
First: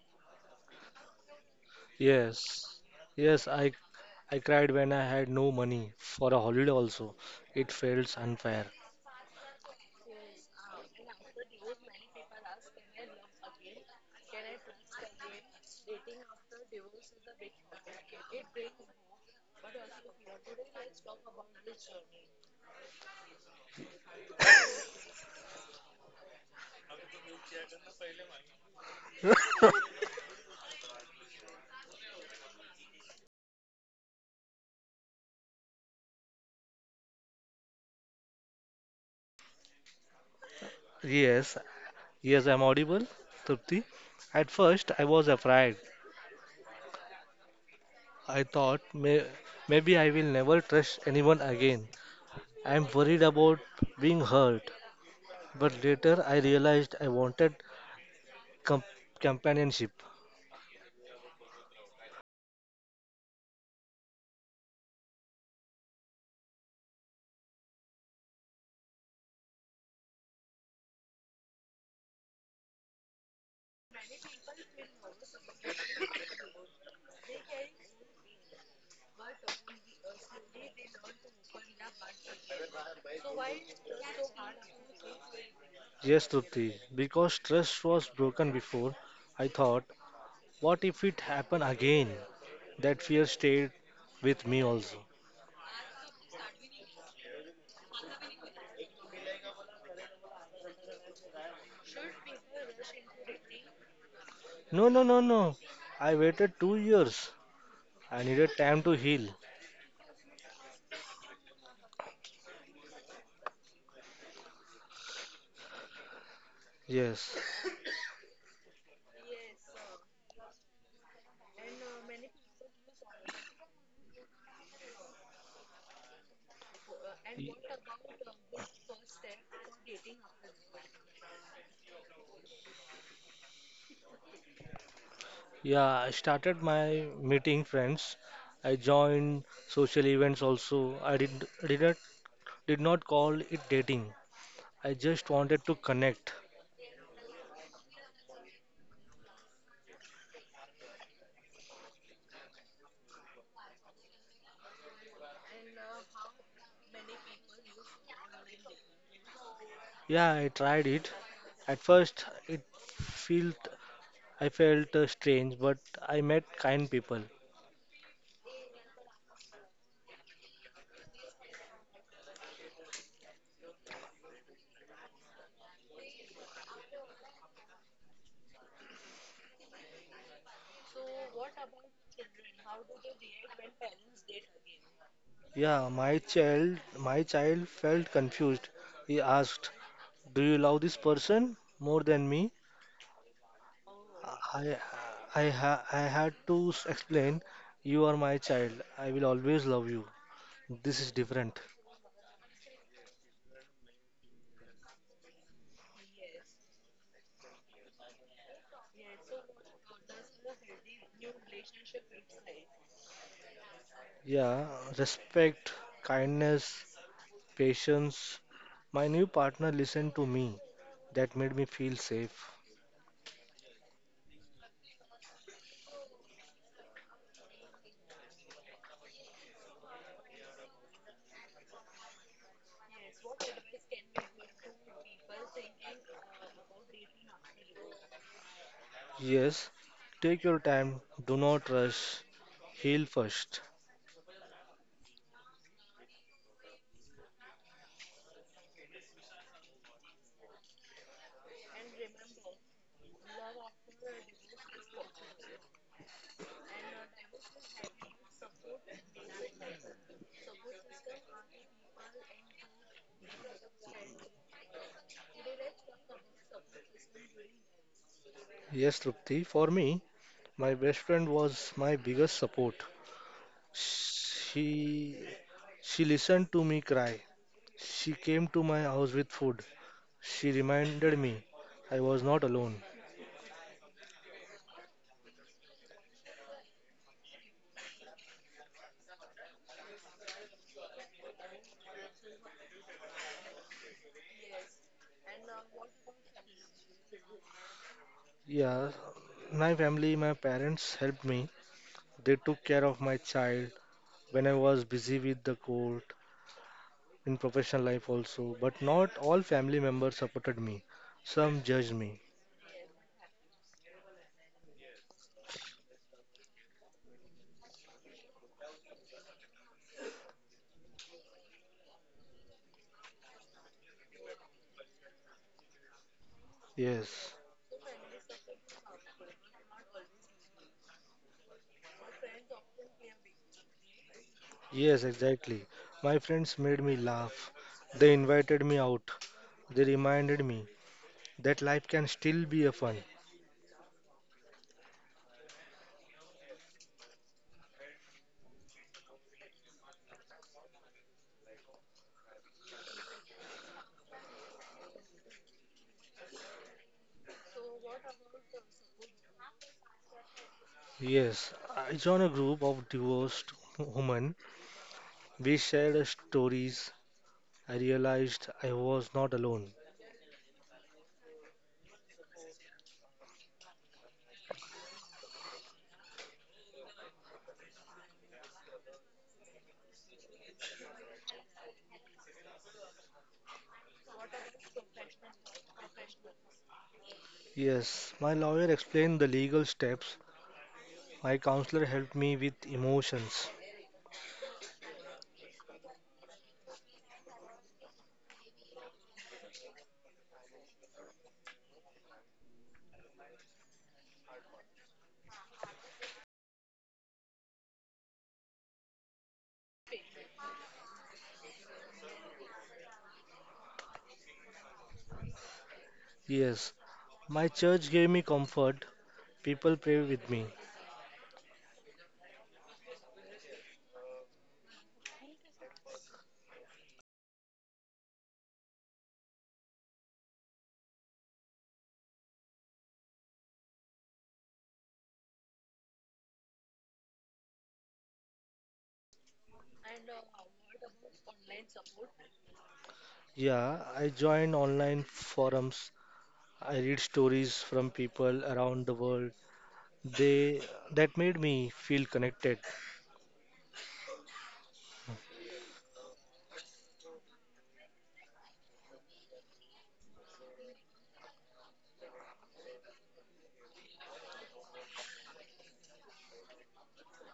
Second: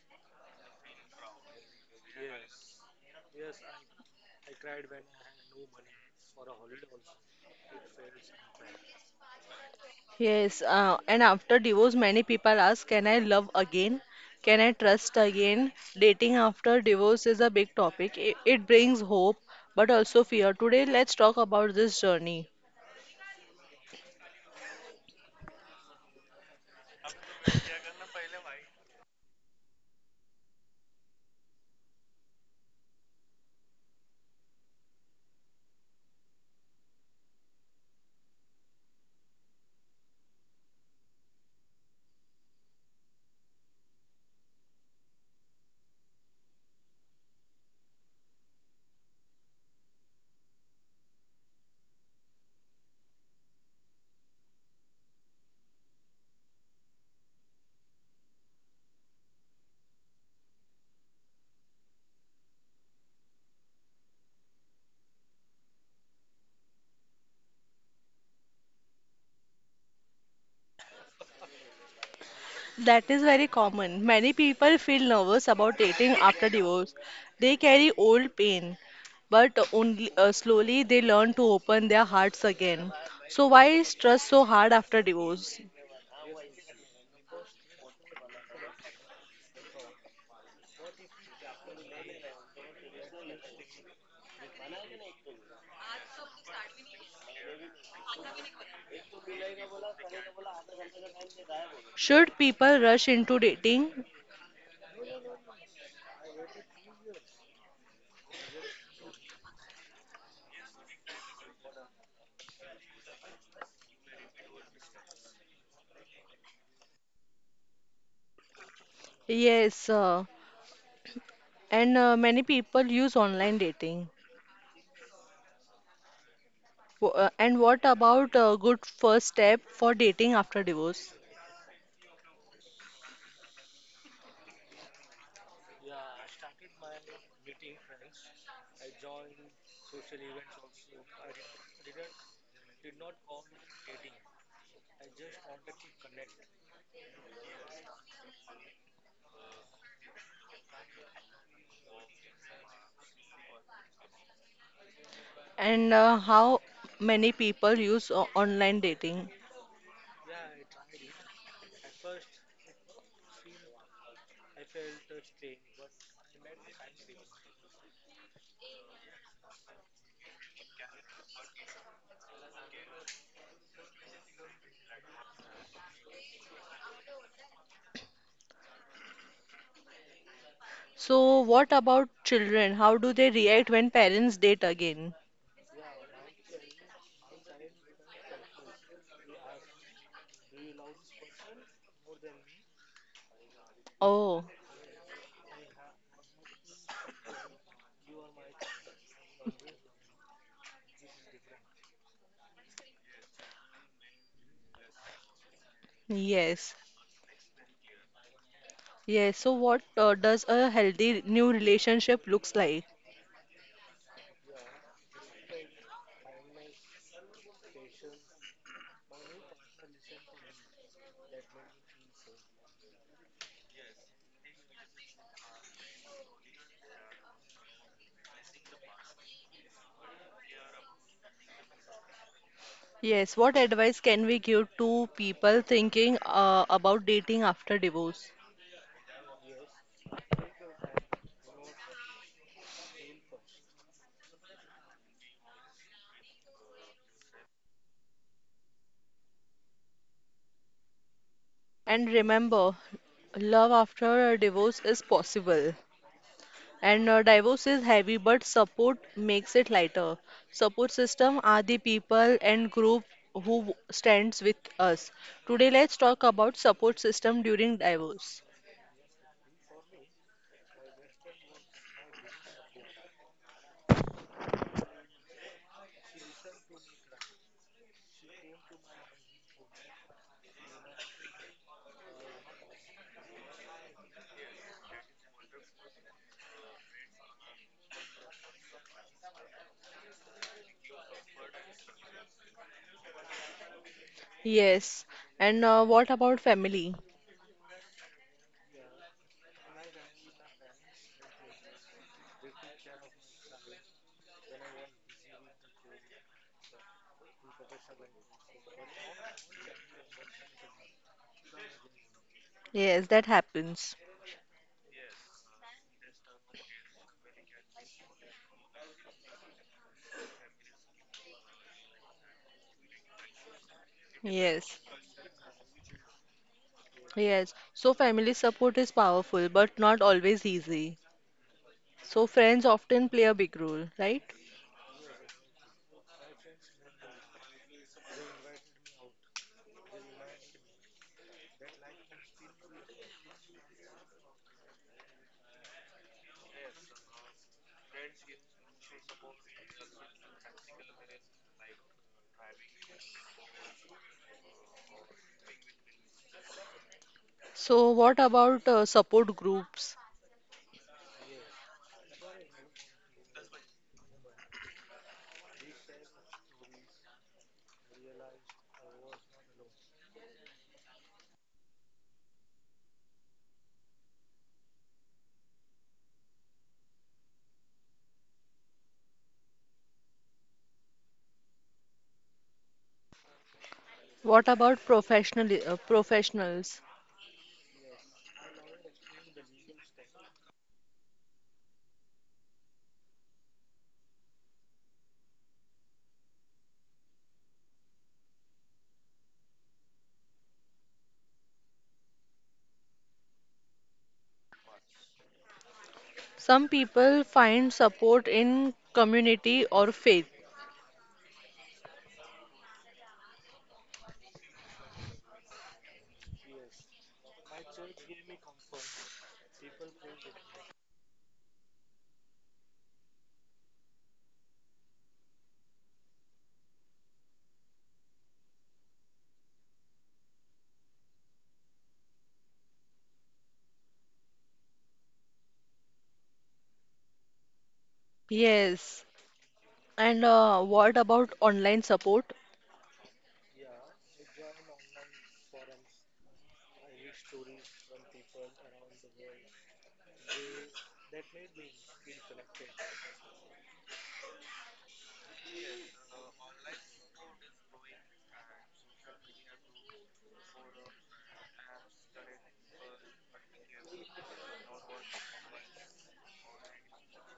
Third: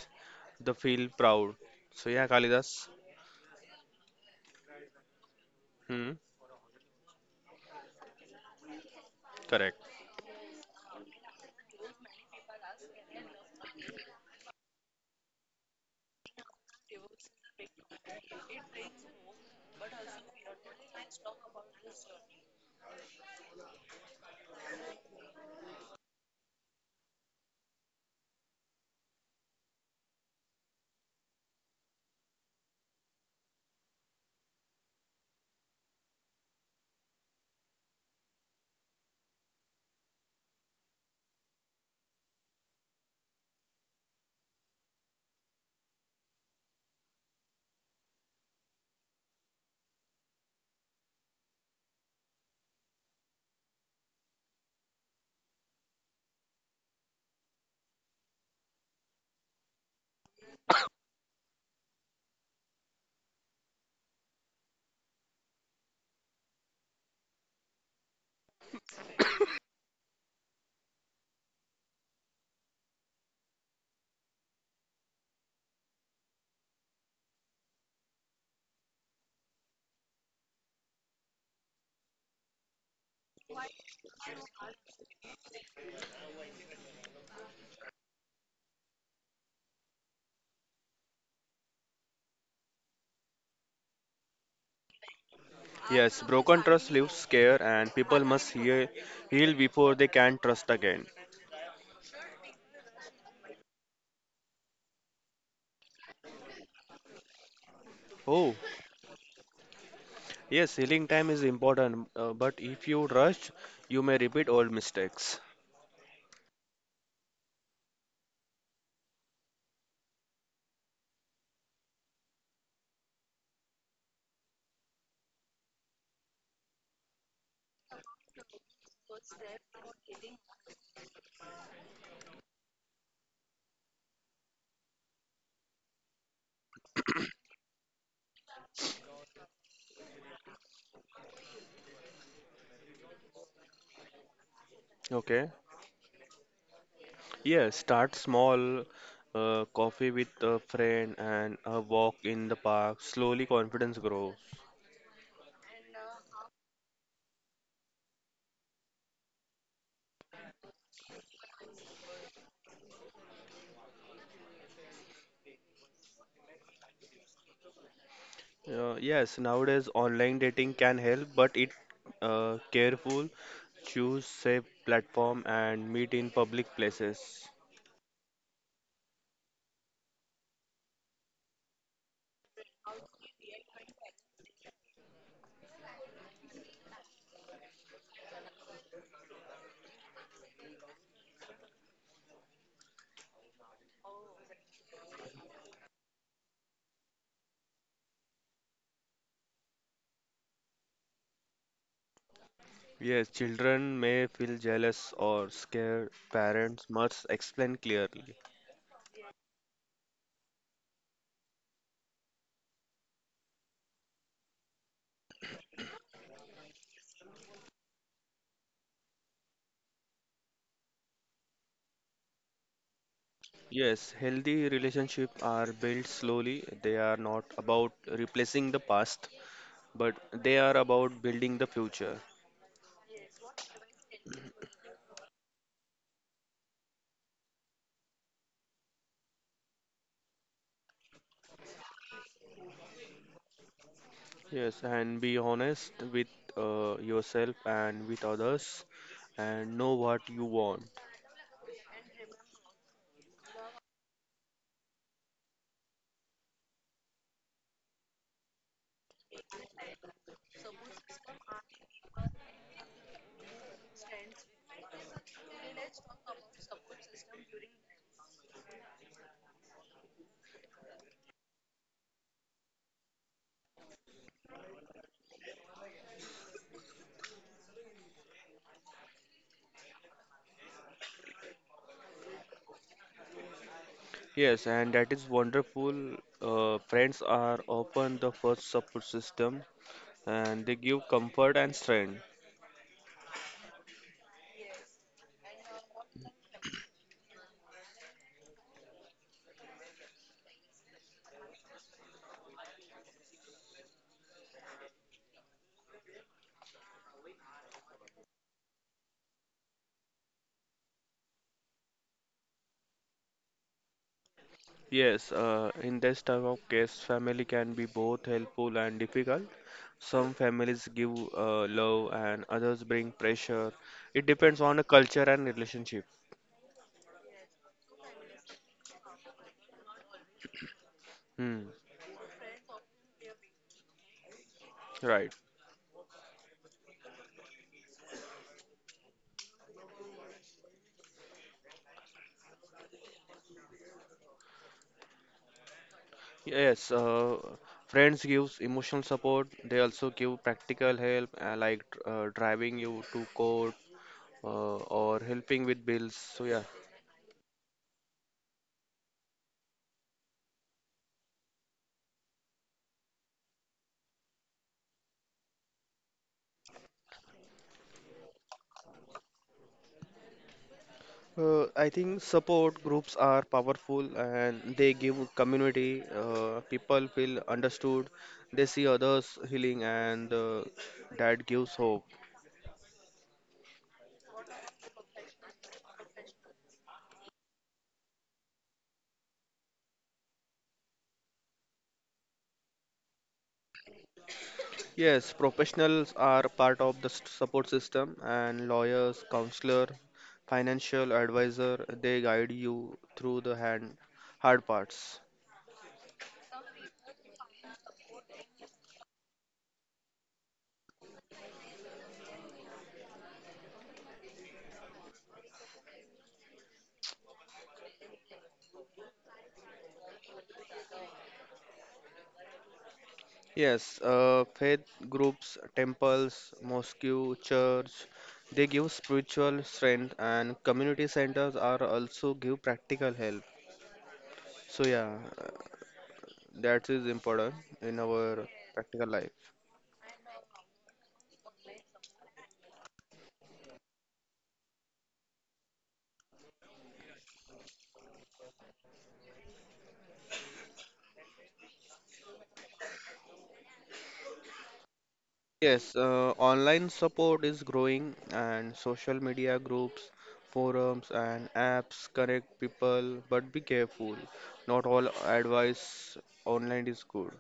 [SPEAKER 2] They feel proud. So yeah,
[SPEAKER 3] Yes,
[SPEAKER 2] Kalidas.
[SPEAKER 3] yes, I, I cried when I had no money
[SPEAKER 2] Hmm,
[SPEAKER 3] for a holiday also. It felt unfair.
[SPEAKER 2] correct.
[SPEAKER 1] Yes, uh, and after divorce, many people ask, Can I love again? Can I trust again? Dating after divorce is a big topic. It, it brings hope, but also fear. Today, let's talk about this journey.
[SPEAKER 3] Yes, yes, I'm audible, Trupti. At first, I was afraid. I thought may, maybe I will never trust anyone again. I am worried about being hurt. But later I realized I wanted com- companionship.
[SPEAKER 1] That is very common. Many people feel nervous about dating after divorce. They carry old pain, but only uh, slowly they learn to open their hearts again. So, why is trust so hard after divorce?
[SPEAKER 3] Yes, Trupti, because trust was broken before, I thought, what if it happened again? That fear stayed with me also.
[SPEAKER 2] Yes, broken trust leaves scare, and people must heal, heal before they can trust again.
[SPEAKER 1] Should people rush into dating?
[SPEAKER 3] No, no, no, no. I waited two years. I
[SPEAKER 2] Oh,
[SPEAKER 3] needed time to heal.
[SPEAKER 2] yes, healing time is important, uh, but if you rush, you may repeat old mistakes.
[SPEAKER 3] Yes.
[SPEAKER 1] Yes, uh, and uh, many people use online dating. W- uh, And what about a good first step for dating after divorce?
[SPEAKER 3] Yeah, I started my meeting friends. I joined social events also. I did didn't did not call it dating. I just
[SPEAKER 2] Okay.
[SPEAKER 3] wanted to connect.
[SPEAKER 2] Yes, start small, uh, coffee with a friend and a walk in the park. Slowly confidence grows.
[SPEAKER 1] And uh, how many people use o- online dating?
[SPEAKER 3] Yeah, I tried it. At first, it felt I felt uh, strange, but I met kind people.
[SPEAKER 2] Uh, yes, nowadays online dating can help, but it uh, careful, choose safe platform and meet in public places.
[SPEAKER 1] So, what about children? How do they react when parents date again?
[SPEAKER 3] Yeah, my child my child felt confused. He asked, "Do you love this person more than me?"
[SPEAKER 1] Oh,
[SPEAKER 3] I, I, ha- I had to s- explain, you are my child. I will always love you. This is different.
[SPEAKER 2] Yes, children may feel jealous or scared.
[SPEAKER 1] yes.
[SPEAKER 2] Parents must explain clearly.
[SPEAKER 1] Yes. So, what uh, does a healthy new relationship looks like?
[SPEAKER 3] Yeah, respect, kindness, patience. My new partner listened to me. That made me feel safe.
[SPEAKER 2] Yes, healthy relationships are built slowly. They are not about replacing the past, but they are about building the future.
[SPEAKER 1] Yes. What advice can we give to people thinking uh, about dating after divorce?
[SPEAKER 3] Yes, take your time. Do not rush. Heal first.
[SPEAKER 2] Yes, and be honest with uh, yourself and with others and know what you want.
[SPEAKER 1] And remember, love after a divorce is possible. And a divorce is heavy, but support makes it lighter. Support system are the people and group who stands with us. Today, let's talk about support system during divorce.
[SPEAKER 3] Yes, Trupti, for me, my best friend was my biggest support. She she listened to me cry. She came to my house with food. She reminded me I was not alone.
[SPEAKER 2] Yes, and that is wonderful. Uh, friends are often the first support system, and they give comfort and strength.
[SPEAKER 1] Yes. And uh, what about family?
[SPEAKER 3] Yeah, my family, my parents helped me. They took care of my child when I was busy with the court, in professional life also. But not all family members supported me. Some judged me.
[SPEAKER 1] Yes, that happens.
[SPEAKER 2] Yes, uh, in this type of case, family can be both helpful and difficult. Some families give uh, love and others bring pressure. It depends on
[SPEAKER 1] Yes.
[SPEAKER 2] the culture and relationship.
[SPEAKER 3] Yes,
[SPEAKER 1] Yes. So family support is powerful, but not always easy.
[SPEAKER 2] Hmm.
[SPEAKER 1] So friends often play a big role, right?
[SPEAKER 3] yes,
[SPEAKER 2] Right.
[SPEAKER 3] exactly. My friends made me laugh. They invited me out. They reminded me that life can still be a fun.
[SPEAKER 2] Yes, uh, friends gives emotional support. They also give practical help, uh, like uh, driving you to court uh, or helping with bills. So yeah.
[SPEAKER 1] So, what about uh, support groups?
[SPEAKER 3] Yes, I joined a group of divorced women. We shared stories. I realized I was not alone.
[SPEAKER 2] Uh, I think support groups are powerful and they give community. Uh, people feel understood. They see others healing, and uh, that gives hope.
[SPEAKER 1] What about professional uh, professionals?
[SPEAKER 3] Yes, my lawyer explained the legal steps. My counselor helped me with emotions.
[SPEAKER 2] Yes, professionals are part of the s- support system, and lawyers, counselor, financial advisor, they guide you through the hand, hard parts.
[SPEAKER 1] Some people find support in community or faith.
[SPEAKER 3] Yes, my church gave me comfort. People pray with me.
[SPEAKER 2] Yes, uh, faith groups, temples, mosque, church, they give spiritual strength, and community centers are also give practical help. So yeah, uh, that is important in our
[SPEAKER 1] Yes.
[SPEAKER 2] practical life.
[SPEAKER 1] And uh, what about online support?
[SPEAKER 3] Yeah, I join online forums. I read stories from people around the world. They That made me feel connected.
[SPEAKER 2] Yes, uh, online support is growing, and social media groups, forums and apps connect people, but be careful. Not all advice online is good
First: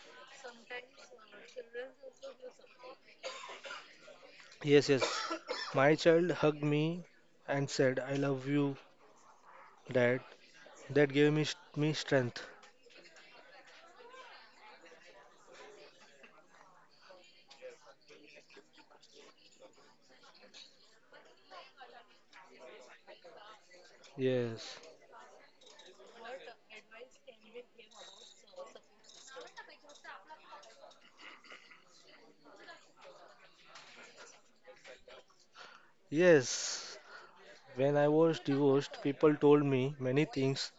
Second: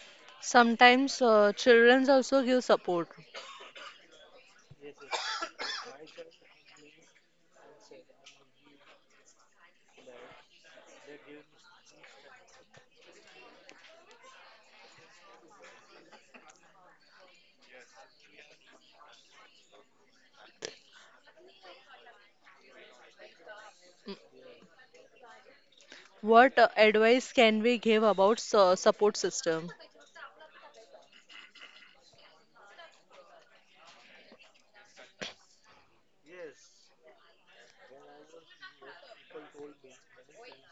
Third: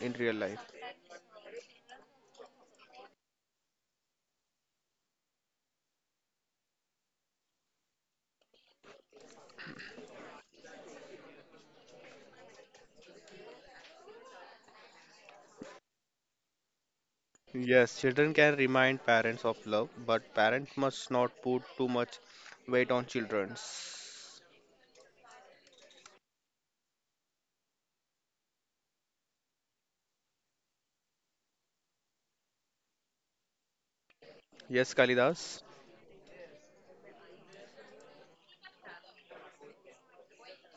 [SPEAKER 2] in real life.
[SPEAKER 1] Sometimes uh, children also give support.
[SPEAKER 3] Yes, yes. My child hugged me and said, "I love you, Dad." That gave me me strength.
[SPEAKER 2] Yes, children can remind parents of love, but parents must not put too much weight on children's.
[SPEAKER 3] Yes,
[SPEAKER 1] What uh, advice can we give about su- support system?
[SPEAKER 2] Yes, Kalidas.
[SPEAKER 3] yes. When I was divorced, people told me many things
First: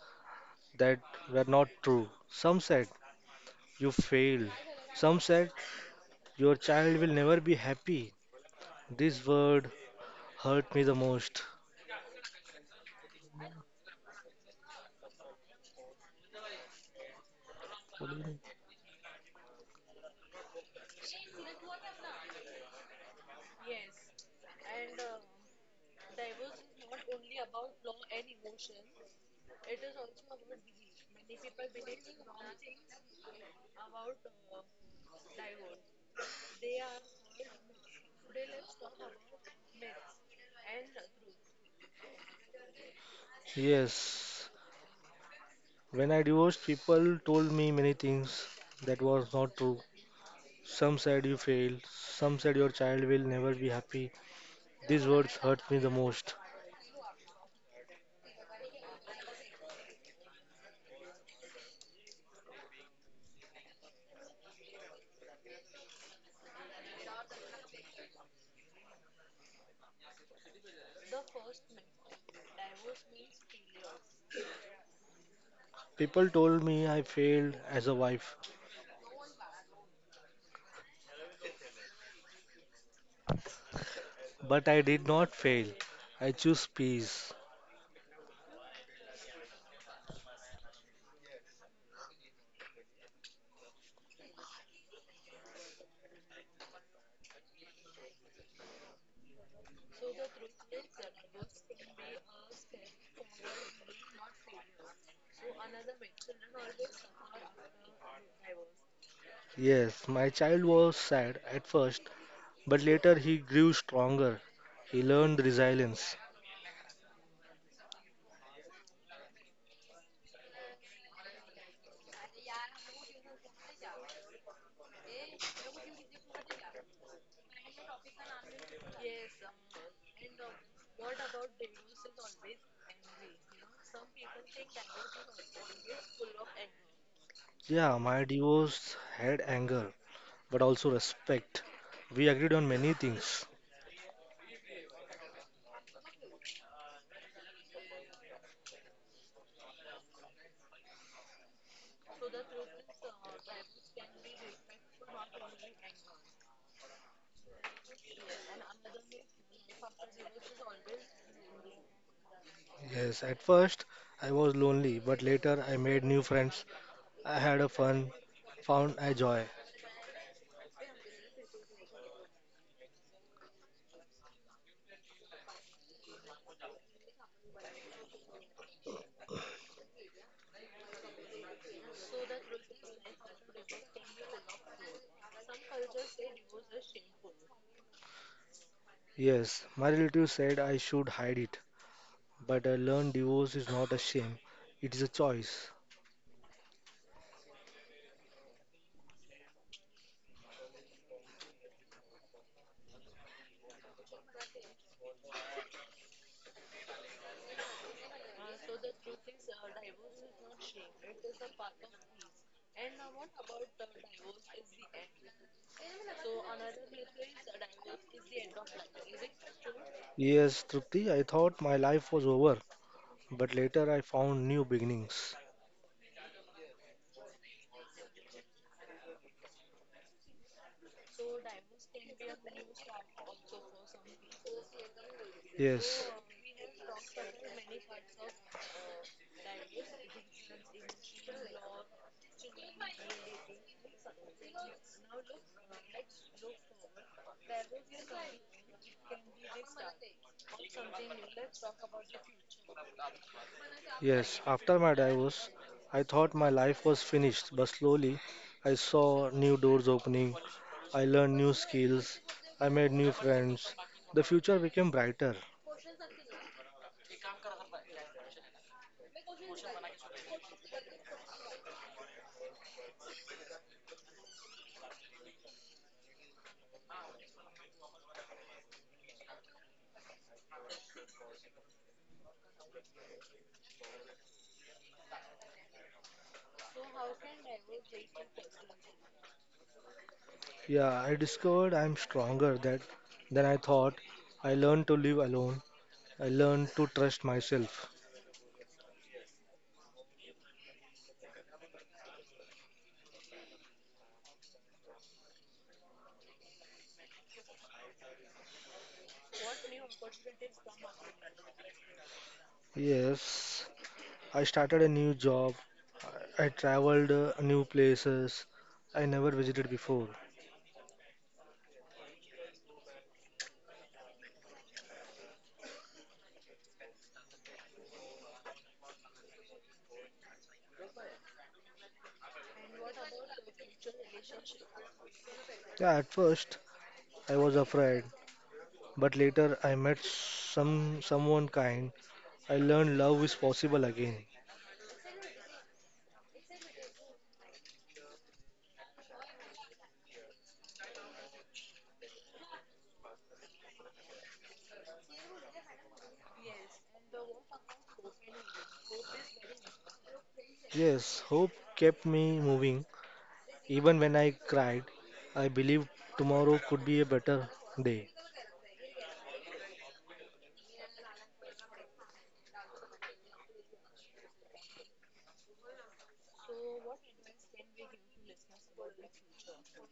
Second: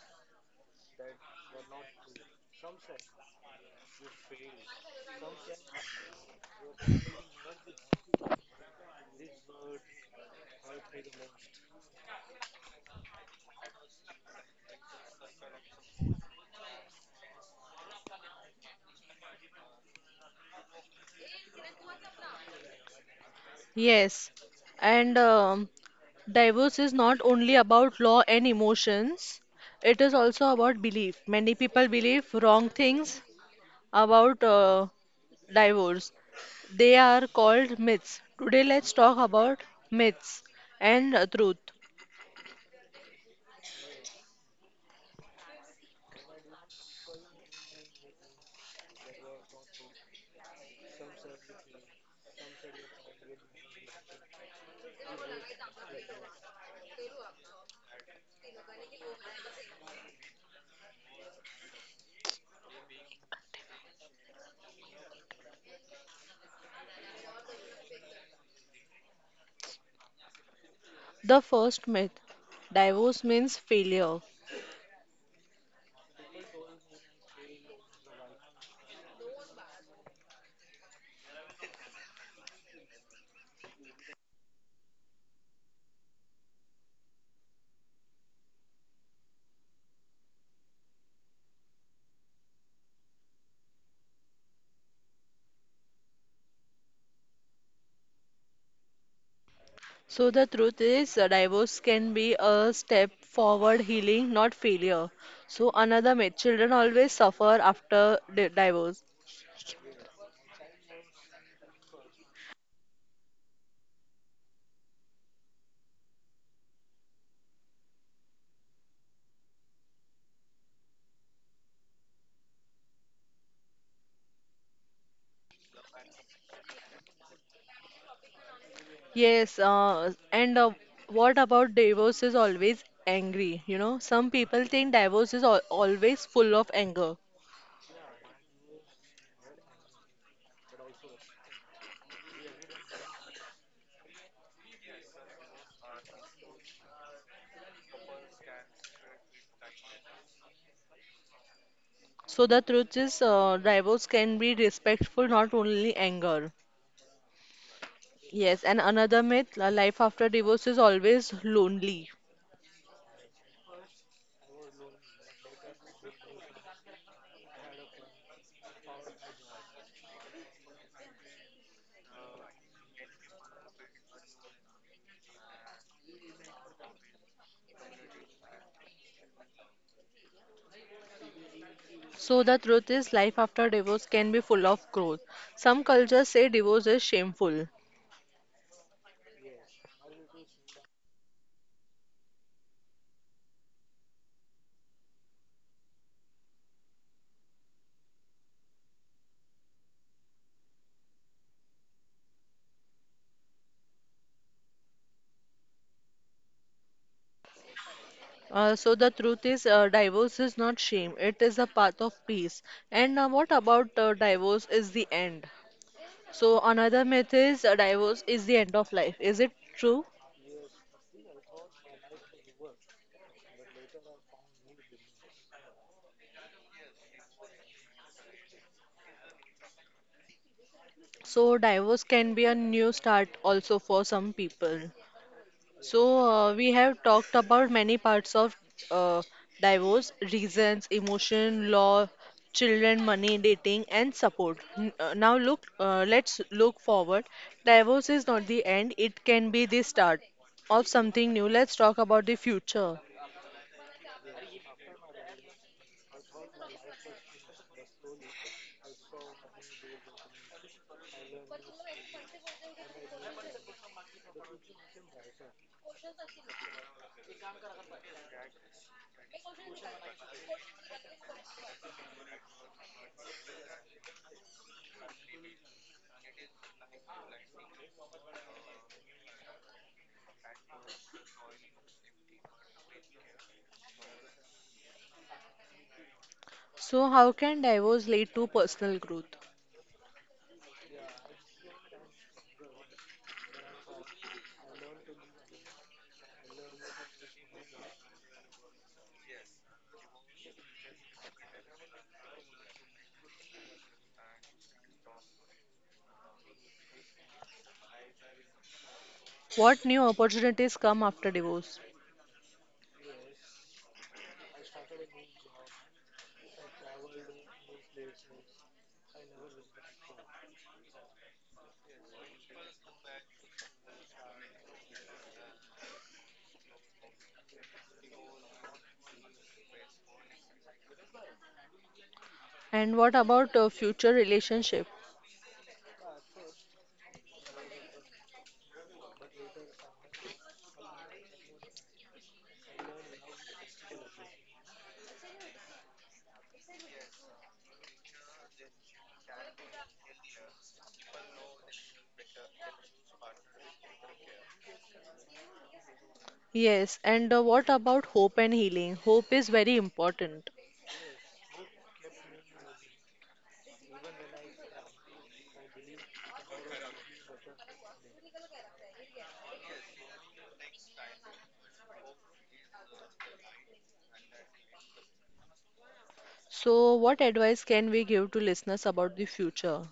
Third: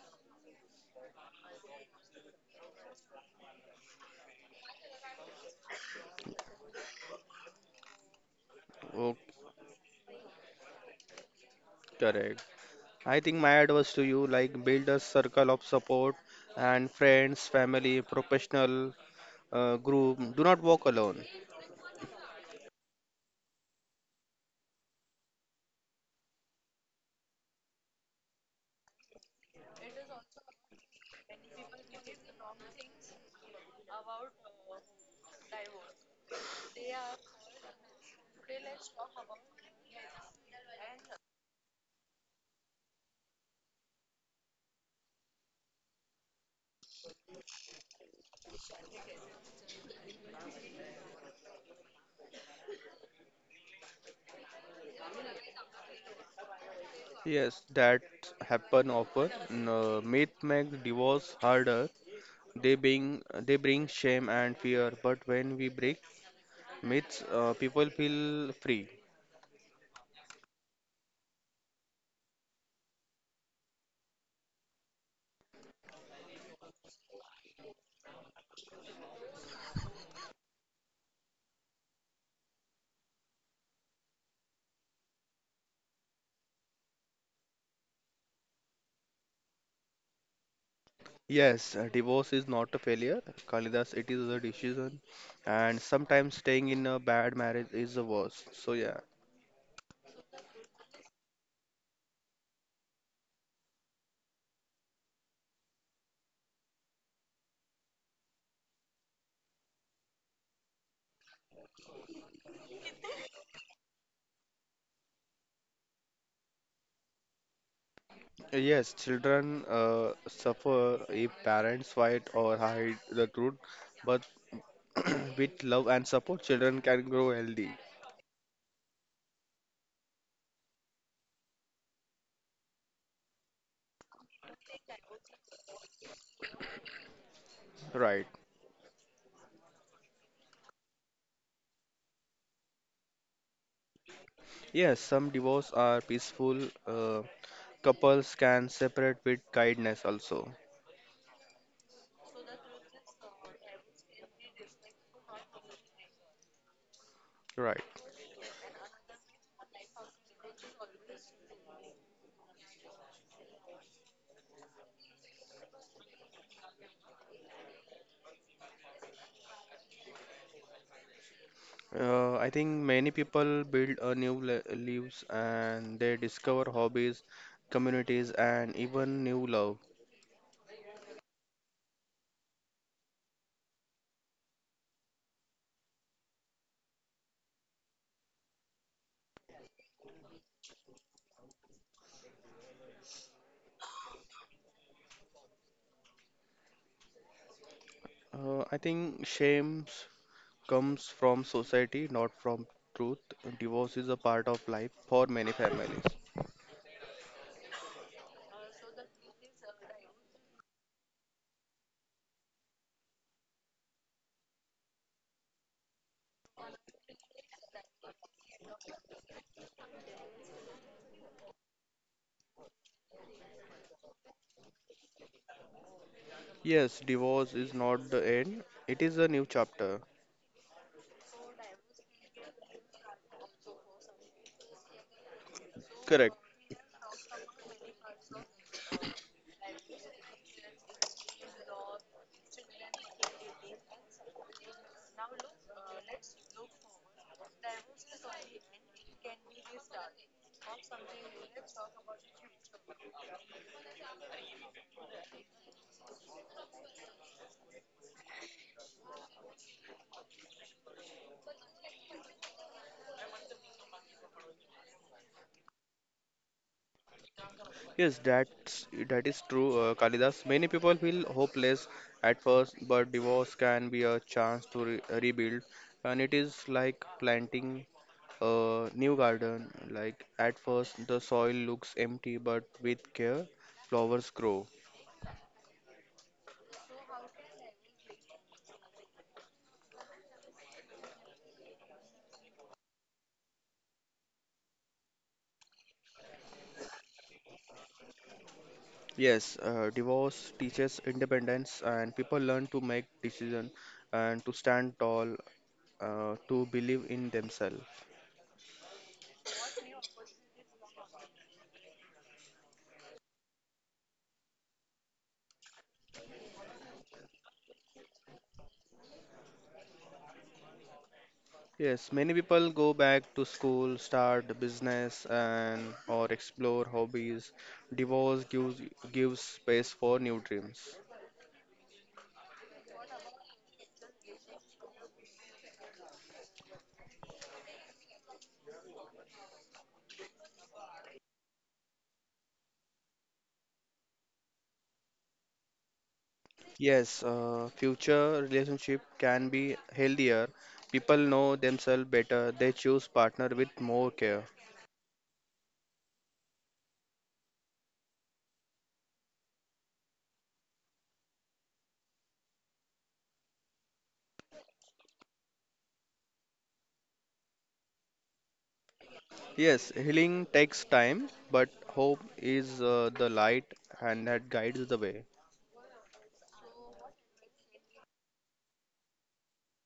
[SPEAKER 3] that were not true. Some said, you failed. Some said, your child will never be happy.
[SPEAKER 2] Oh,
[SPEAKER 3] This word hurt me the most.
[SPEAKER 2] correct. I think my advice to you like build a circle of support, and friends, family, professional uh, group. Do not walk alone.
[SPEAKER 1] Yes. And um, divorce is not only about law and emotions. It is also about belief. Many people believe wrong things about uh, divorce. They are called myths. Today, let's talk about myths and uh, truth.
[SPEAKER 3] Yes, when I divorced, people told me many things that was not true. Some said you failed, some said your child will never be happy. These words hurt me the most.
[SPEAKER 2] Yes, that happen often. No, myth make divorce harder. They bring they bring shame and fear. But when we break myths, uh, people feel free.
[SPEAKER 1] The first myth divorce means failure.
[SPEAKER 3] People told me I failed as a wife. But I did not fail. I chose peace.
[SPEAKER 2] Yes, uh, divorce is not a failure, Kalidas. It is a decision, and sometimes staying in a bad marriage is the worst. So yeah,
[SPEAKER 1] So, the truth is, uh, divorce can be a step forward healing, not failure. So, another myth children always suffer after di- divorce.
[SPEAKER 3] Yes, my child was sad at first, but later he grew stronger. He learned resilience.
[SPEAKER 2] Uh, yes, children uh, suffer if parents fight or hide the truth, but with love and support, children can grow healthy.
[SPEAKER 1] Yes, uh, and uh, what about divorce is always angry? You know, some people think divorce is al always full of anger.
[SPEAKER 3] Yeah, my
[SPEAKER 2] Right?
[SPEAKER 3] divorce had anger, but also respect. We agreed on many things.
[SPEAKER 2] Yes, some divorce are peaceful. Uh, couples can separate with kindness also.
[SPEAKER 1] So the truth is, uh, divorce can be respectful, not only anger.
[SPEAKER 2] Right.
[SPEAKER 1] Yes, and another myth, uh, life after divorce is always lonely.
[SPEAKER 3] Yes, at first I was lonely, but later I made new friends. I had a fun, found a joy.
[SPEAKER 2] Uh, I think many people build a new li- lives, and they discover hobbies, communities, and even new love.
[SPEAKER 1] So the truth is, life after divorce can be full of growth. Some cultures say divorce is shameful.
[SPEAKER 3] Yes, my relatives said I should hide it, but I learned divorce is not a shame, it is a choice.
[SPEAKER 2] Uh, I think shame comes from society, not from truth. Divorce is a part of life for many families.
[SPEAKER 1] Uh, so the truth is, uh, divorce is not shame. It is a path of peace. And uh, what about uh, divorce is the end? So another myth is uh, divorce is the end of life. Is it true?
[SPEAKER 3] Yes, Trupti, I thought my life was over, but later I found new beginnings.
[SPEAKER 2] Yes, divorce is not the end, it is a new chapter.
[SPEAKER 1] So divorce can be a new start also for some people.
[SPEAKER 3] Yes,
[SPEAKER 1] So,
[SPEAKER 2] Correct.
[SPEAKER 1] uh, we have talked about many parts of uh, divorce, reasons, emotion, law, children, money, dating, and support. N- uh, Now, look, uh, let's look forward. Divorce is not the end, it can be the start of something new. Let's talk about the future.
[SPEAKER 3] yes. After my divorce, I thought my life was finished, but slowly I saw new doors opening. I learned new skills. I made new friends. The future became brighter.
[SPEAKER 2] Yes, that's that is true, uh, Kalidas. Many people feel hopeless at first, but divorce can be a chance to re rebuild, and it is like planting a new garden. Like at first, the soil looks empty, but with care, flowers grow.
[SPEAKER 1] So, how can divorce lead to personal growth?
[SPEAKER 3] Yeah, I discovered I'm stronger that, than I thought. I learned to live alone. I learned to trust myself.
[SPEAKER 2] Yes, uh, divorce teaches independence, and people learn to make decisions and to stand tall, uh, to believe in themselves.
[SPEAKER 1] What new opportunities come after divorce?
[SPEAKER 3] Yes, I started a new job. I I traveled uh, new places I never visited before.
[SPEAKER 2] Yes, many people go back to school, start a business, and or explore hobbies. Divorce gives gives space for new dreams.
[SPEAKER 1] And what about uh, future relationship?
[SPEAKER 3] Yeah, at first I was afraid, but later I met some someone kind. I learned love is possible again.
[SPEAKER 2] Yes, uh, future relationship can be healthier. People know themselves better. They choose partner with more care.
[SPEAKER 1] Yes, and uh, what about hope and healing? Hope is very important.
[SPEAKER 3] Yes, hope kept me moving. Even when I cried, I believed tomorrow could be a better day.
[SPEAKER 2] Yes, healing takes time, but hope is uh, the light, and that guides the way.
[SPEAKER 1] So, what advice can we give to listeners about the future?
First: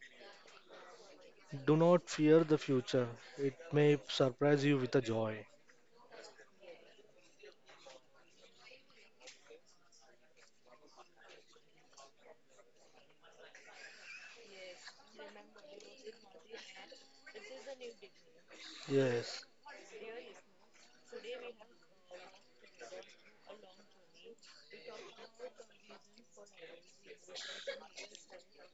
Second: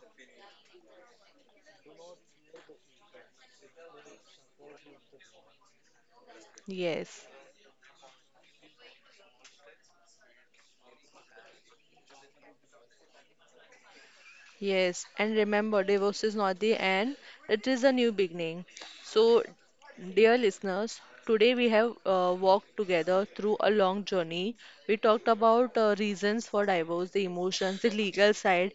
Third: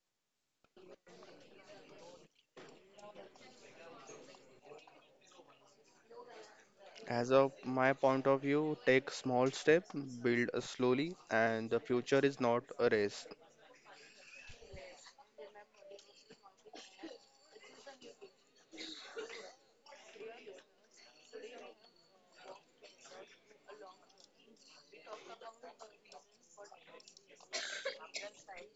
[SPEAKER 3] Do not fear the future. It may surprise you with a joy.
[SPEAKER 1] Yes.
[SPEAKER 2] As of my point of view, take small step, build slowly, and the future is not a race.
[SPEAKER 1] Yes, and remember, divorce is not the end, it is a new beginning. So,
[SPEAKER 3] Yes,
[SPEAKER 1] dear listeners, today we have uh, walked together through a long journey. We talked about uh, reasons for divorce, the emotions, the legal side,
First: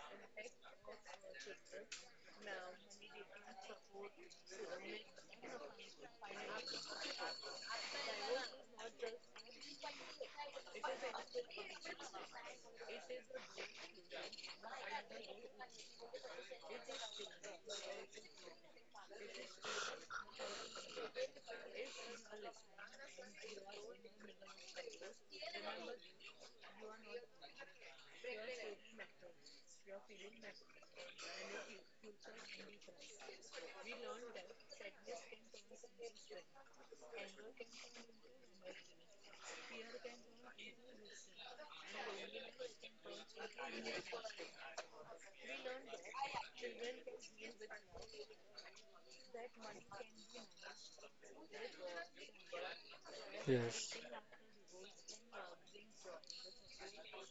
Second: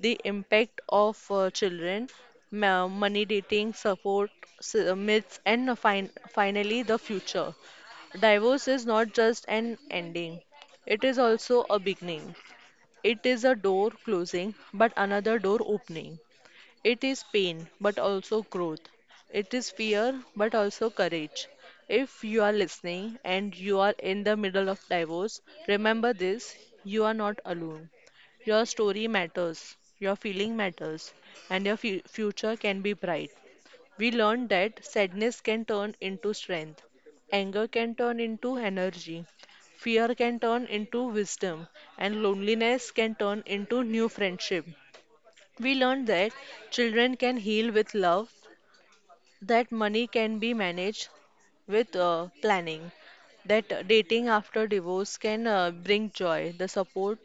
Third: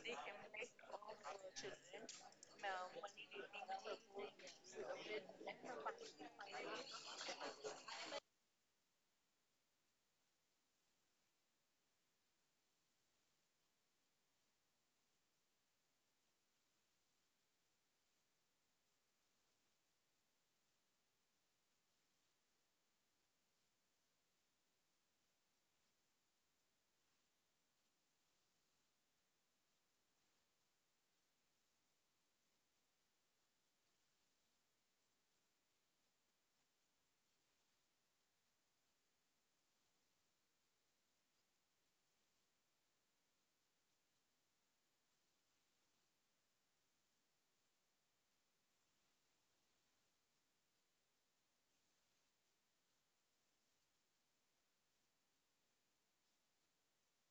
[SPEAKER 1] the impact of uh, children, ma- money, dating, support, s- uh, myths, and uh, fin- finally the future. Divorce is not just an ending, it is also a beginning. It is a door closing, but another door opening. It is pain, but also growth. It is fear, but also courage. If you are listening and you are in the middle of divorce, remember this you are not alone. Your story matters, your feeling matters, and your fu- future can be bright. We learned that sadness can turn into strength, anger can turn into energy, fear can turn into wisdom, and loneliness can turn into new friendship. We learned that children can heal with love, that money can be managed with uh, planning, that uh,
[SPEAKER 3] yes.
[SPEAKER 1] dating after divorce can uh, bring joy, the support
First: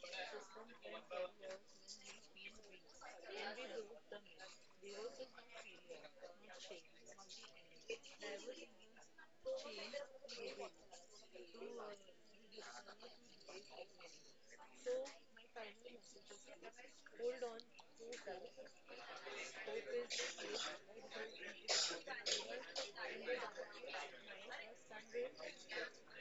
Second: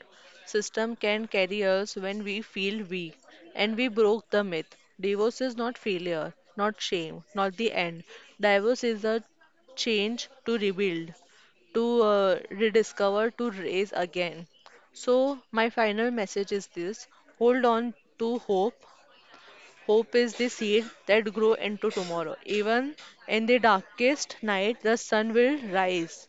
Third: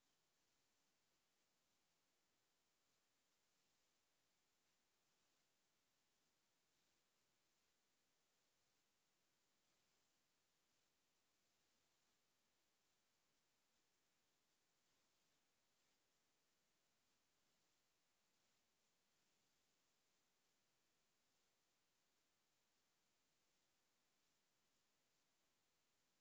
[SPEAKER 1] system can carry us when we feel weak, and we broke the myth. Divorce is not failure, not shame, not the end. Divorce is a change to rebuild, to uh, rediscover, to raise again. So, my final message is this hold on to hope. Hope is the seed that grow into tomorrow. Even in the darkest night, the sun will rise.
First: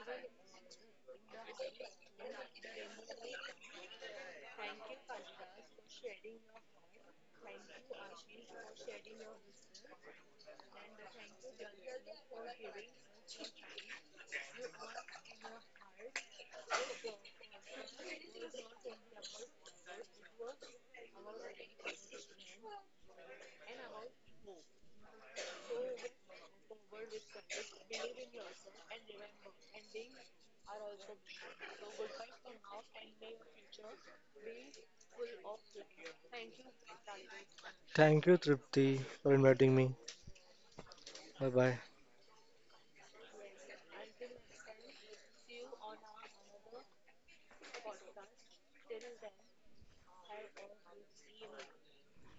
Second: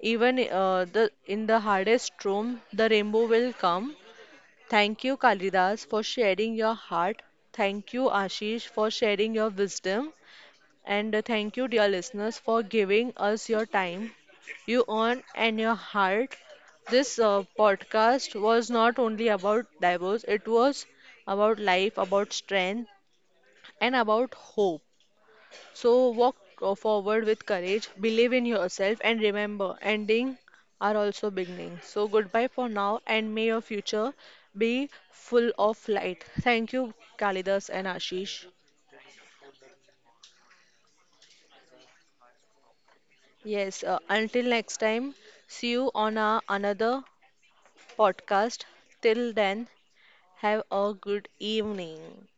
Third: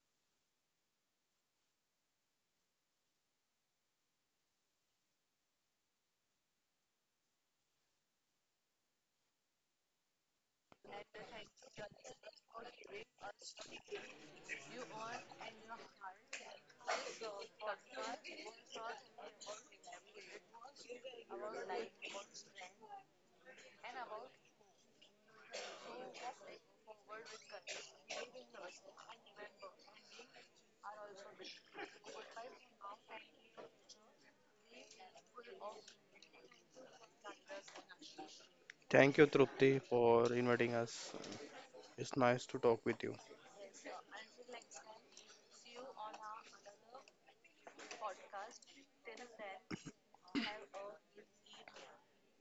[SPEAKER 1] Even uh, the in the hardest storm, the rainbow will come. Thank you, Kalidas, for sharing your heart. Thank you, Ashish, for sharing your wisdom. And uh, thank you, dear listeners, for giving us your time, you earn, and your heart. This uh, podcast was not only about divorce, it was about life, about strength and about hope. So walk uh, forward with courage, believe in yourself, and remember, ending are also beginning. So goodbye for now, and may your future be full of light. Thank you, Kalidas and
[SPEAKER 3] Thank you,
[SPEAKER 1] Ashish.
[SPEAKER 3] Tripti,
[SPEAKER 2] Thank you,
[SPEAKER 3] for inviting
[SPEAKER 2] Trupti,
[SPEAKER 3] me.
[SPEAKER 2] for inviting us.
[SPEAKER 3] Bye bye.
[SPEAKER 2] It's nice to talk with you.
[SPEAKER 1] Yes, uh, until next time, see you on our another podcast. Till then, have a good evening.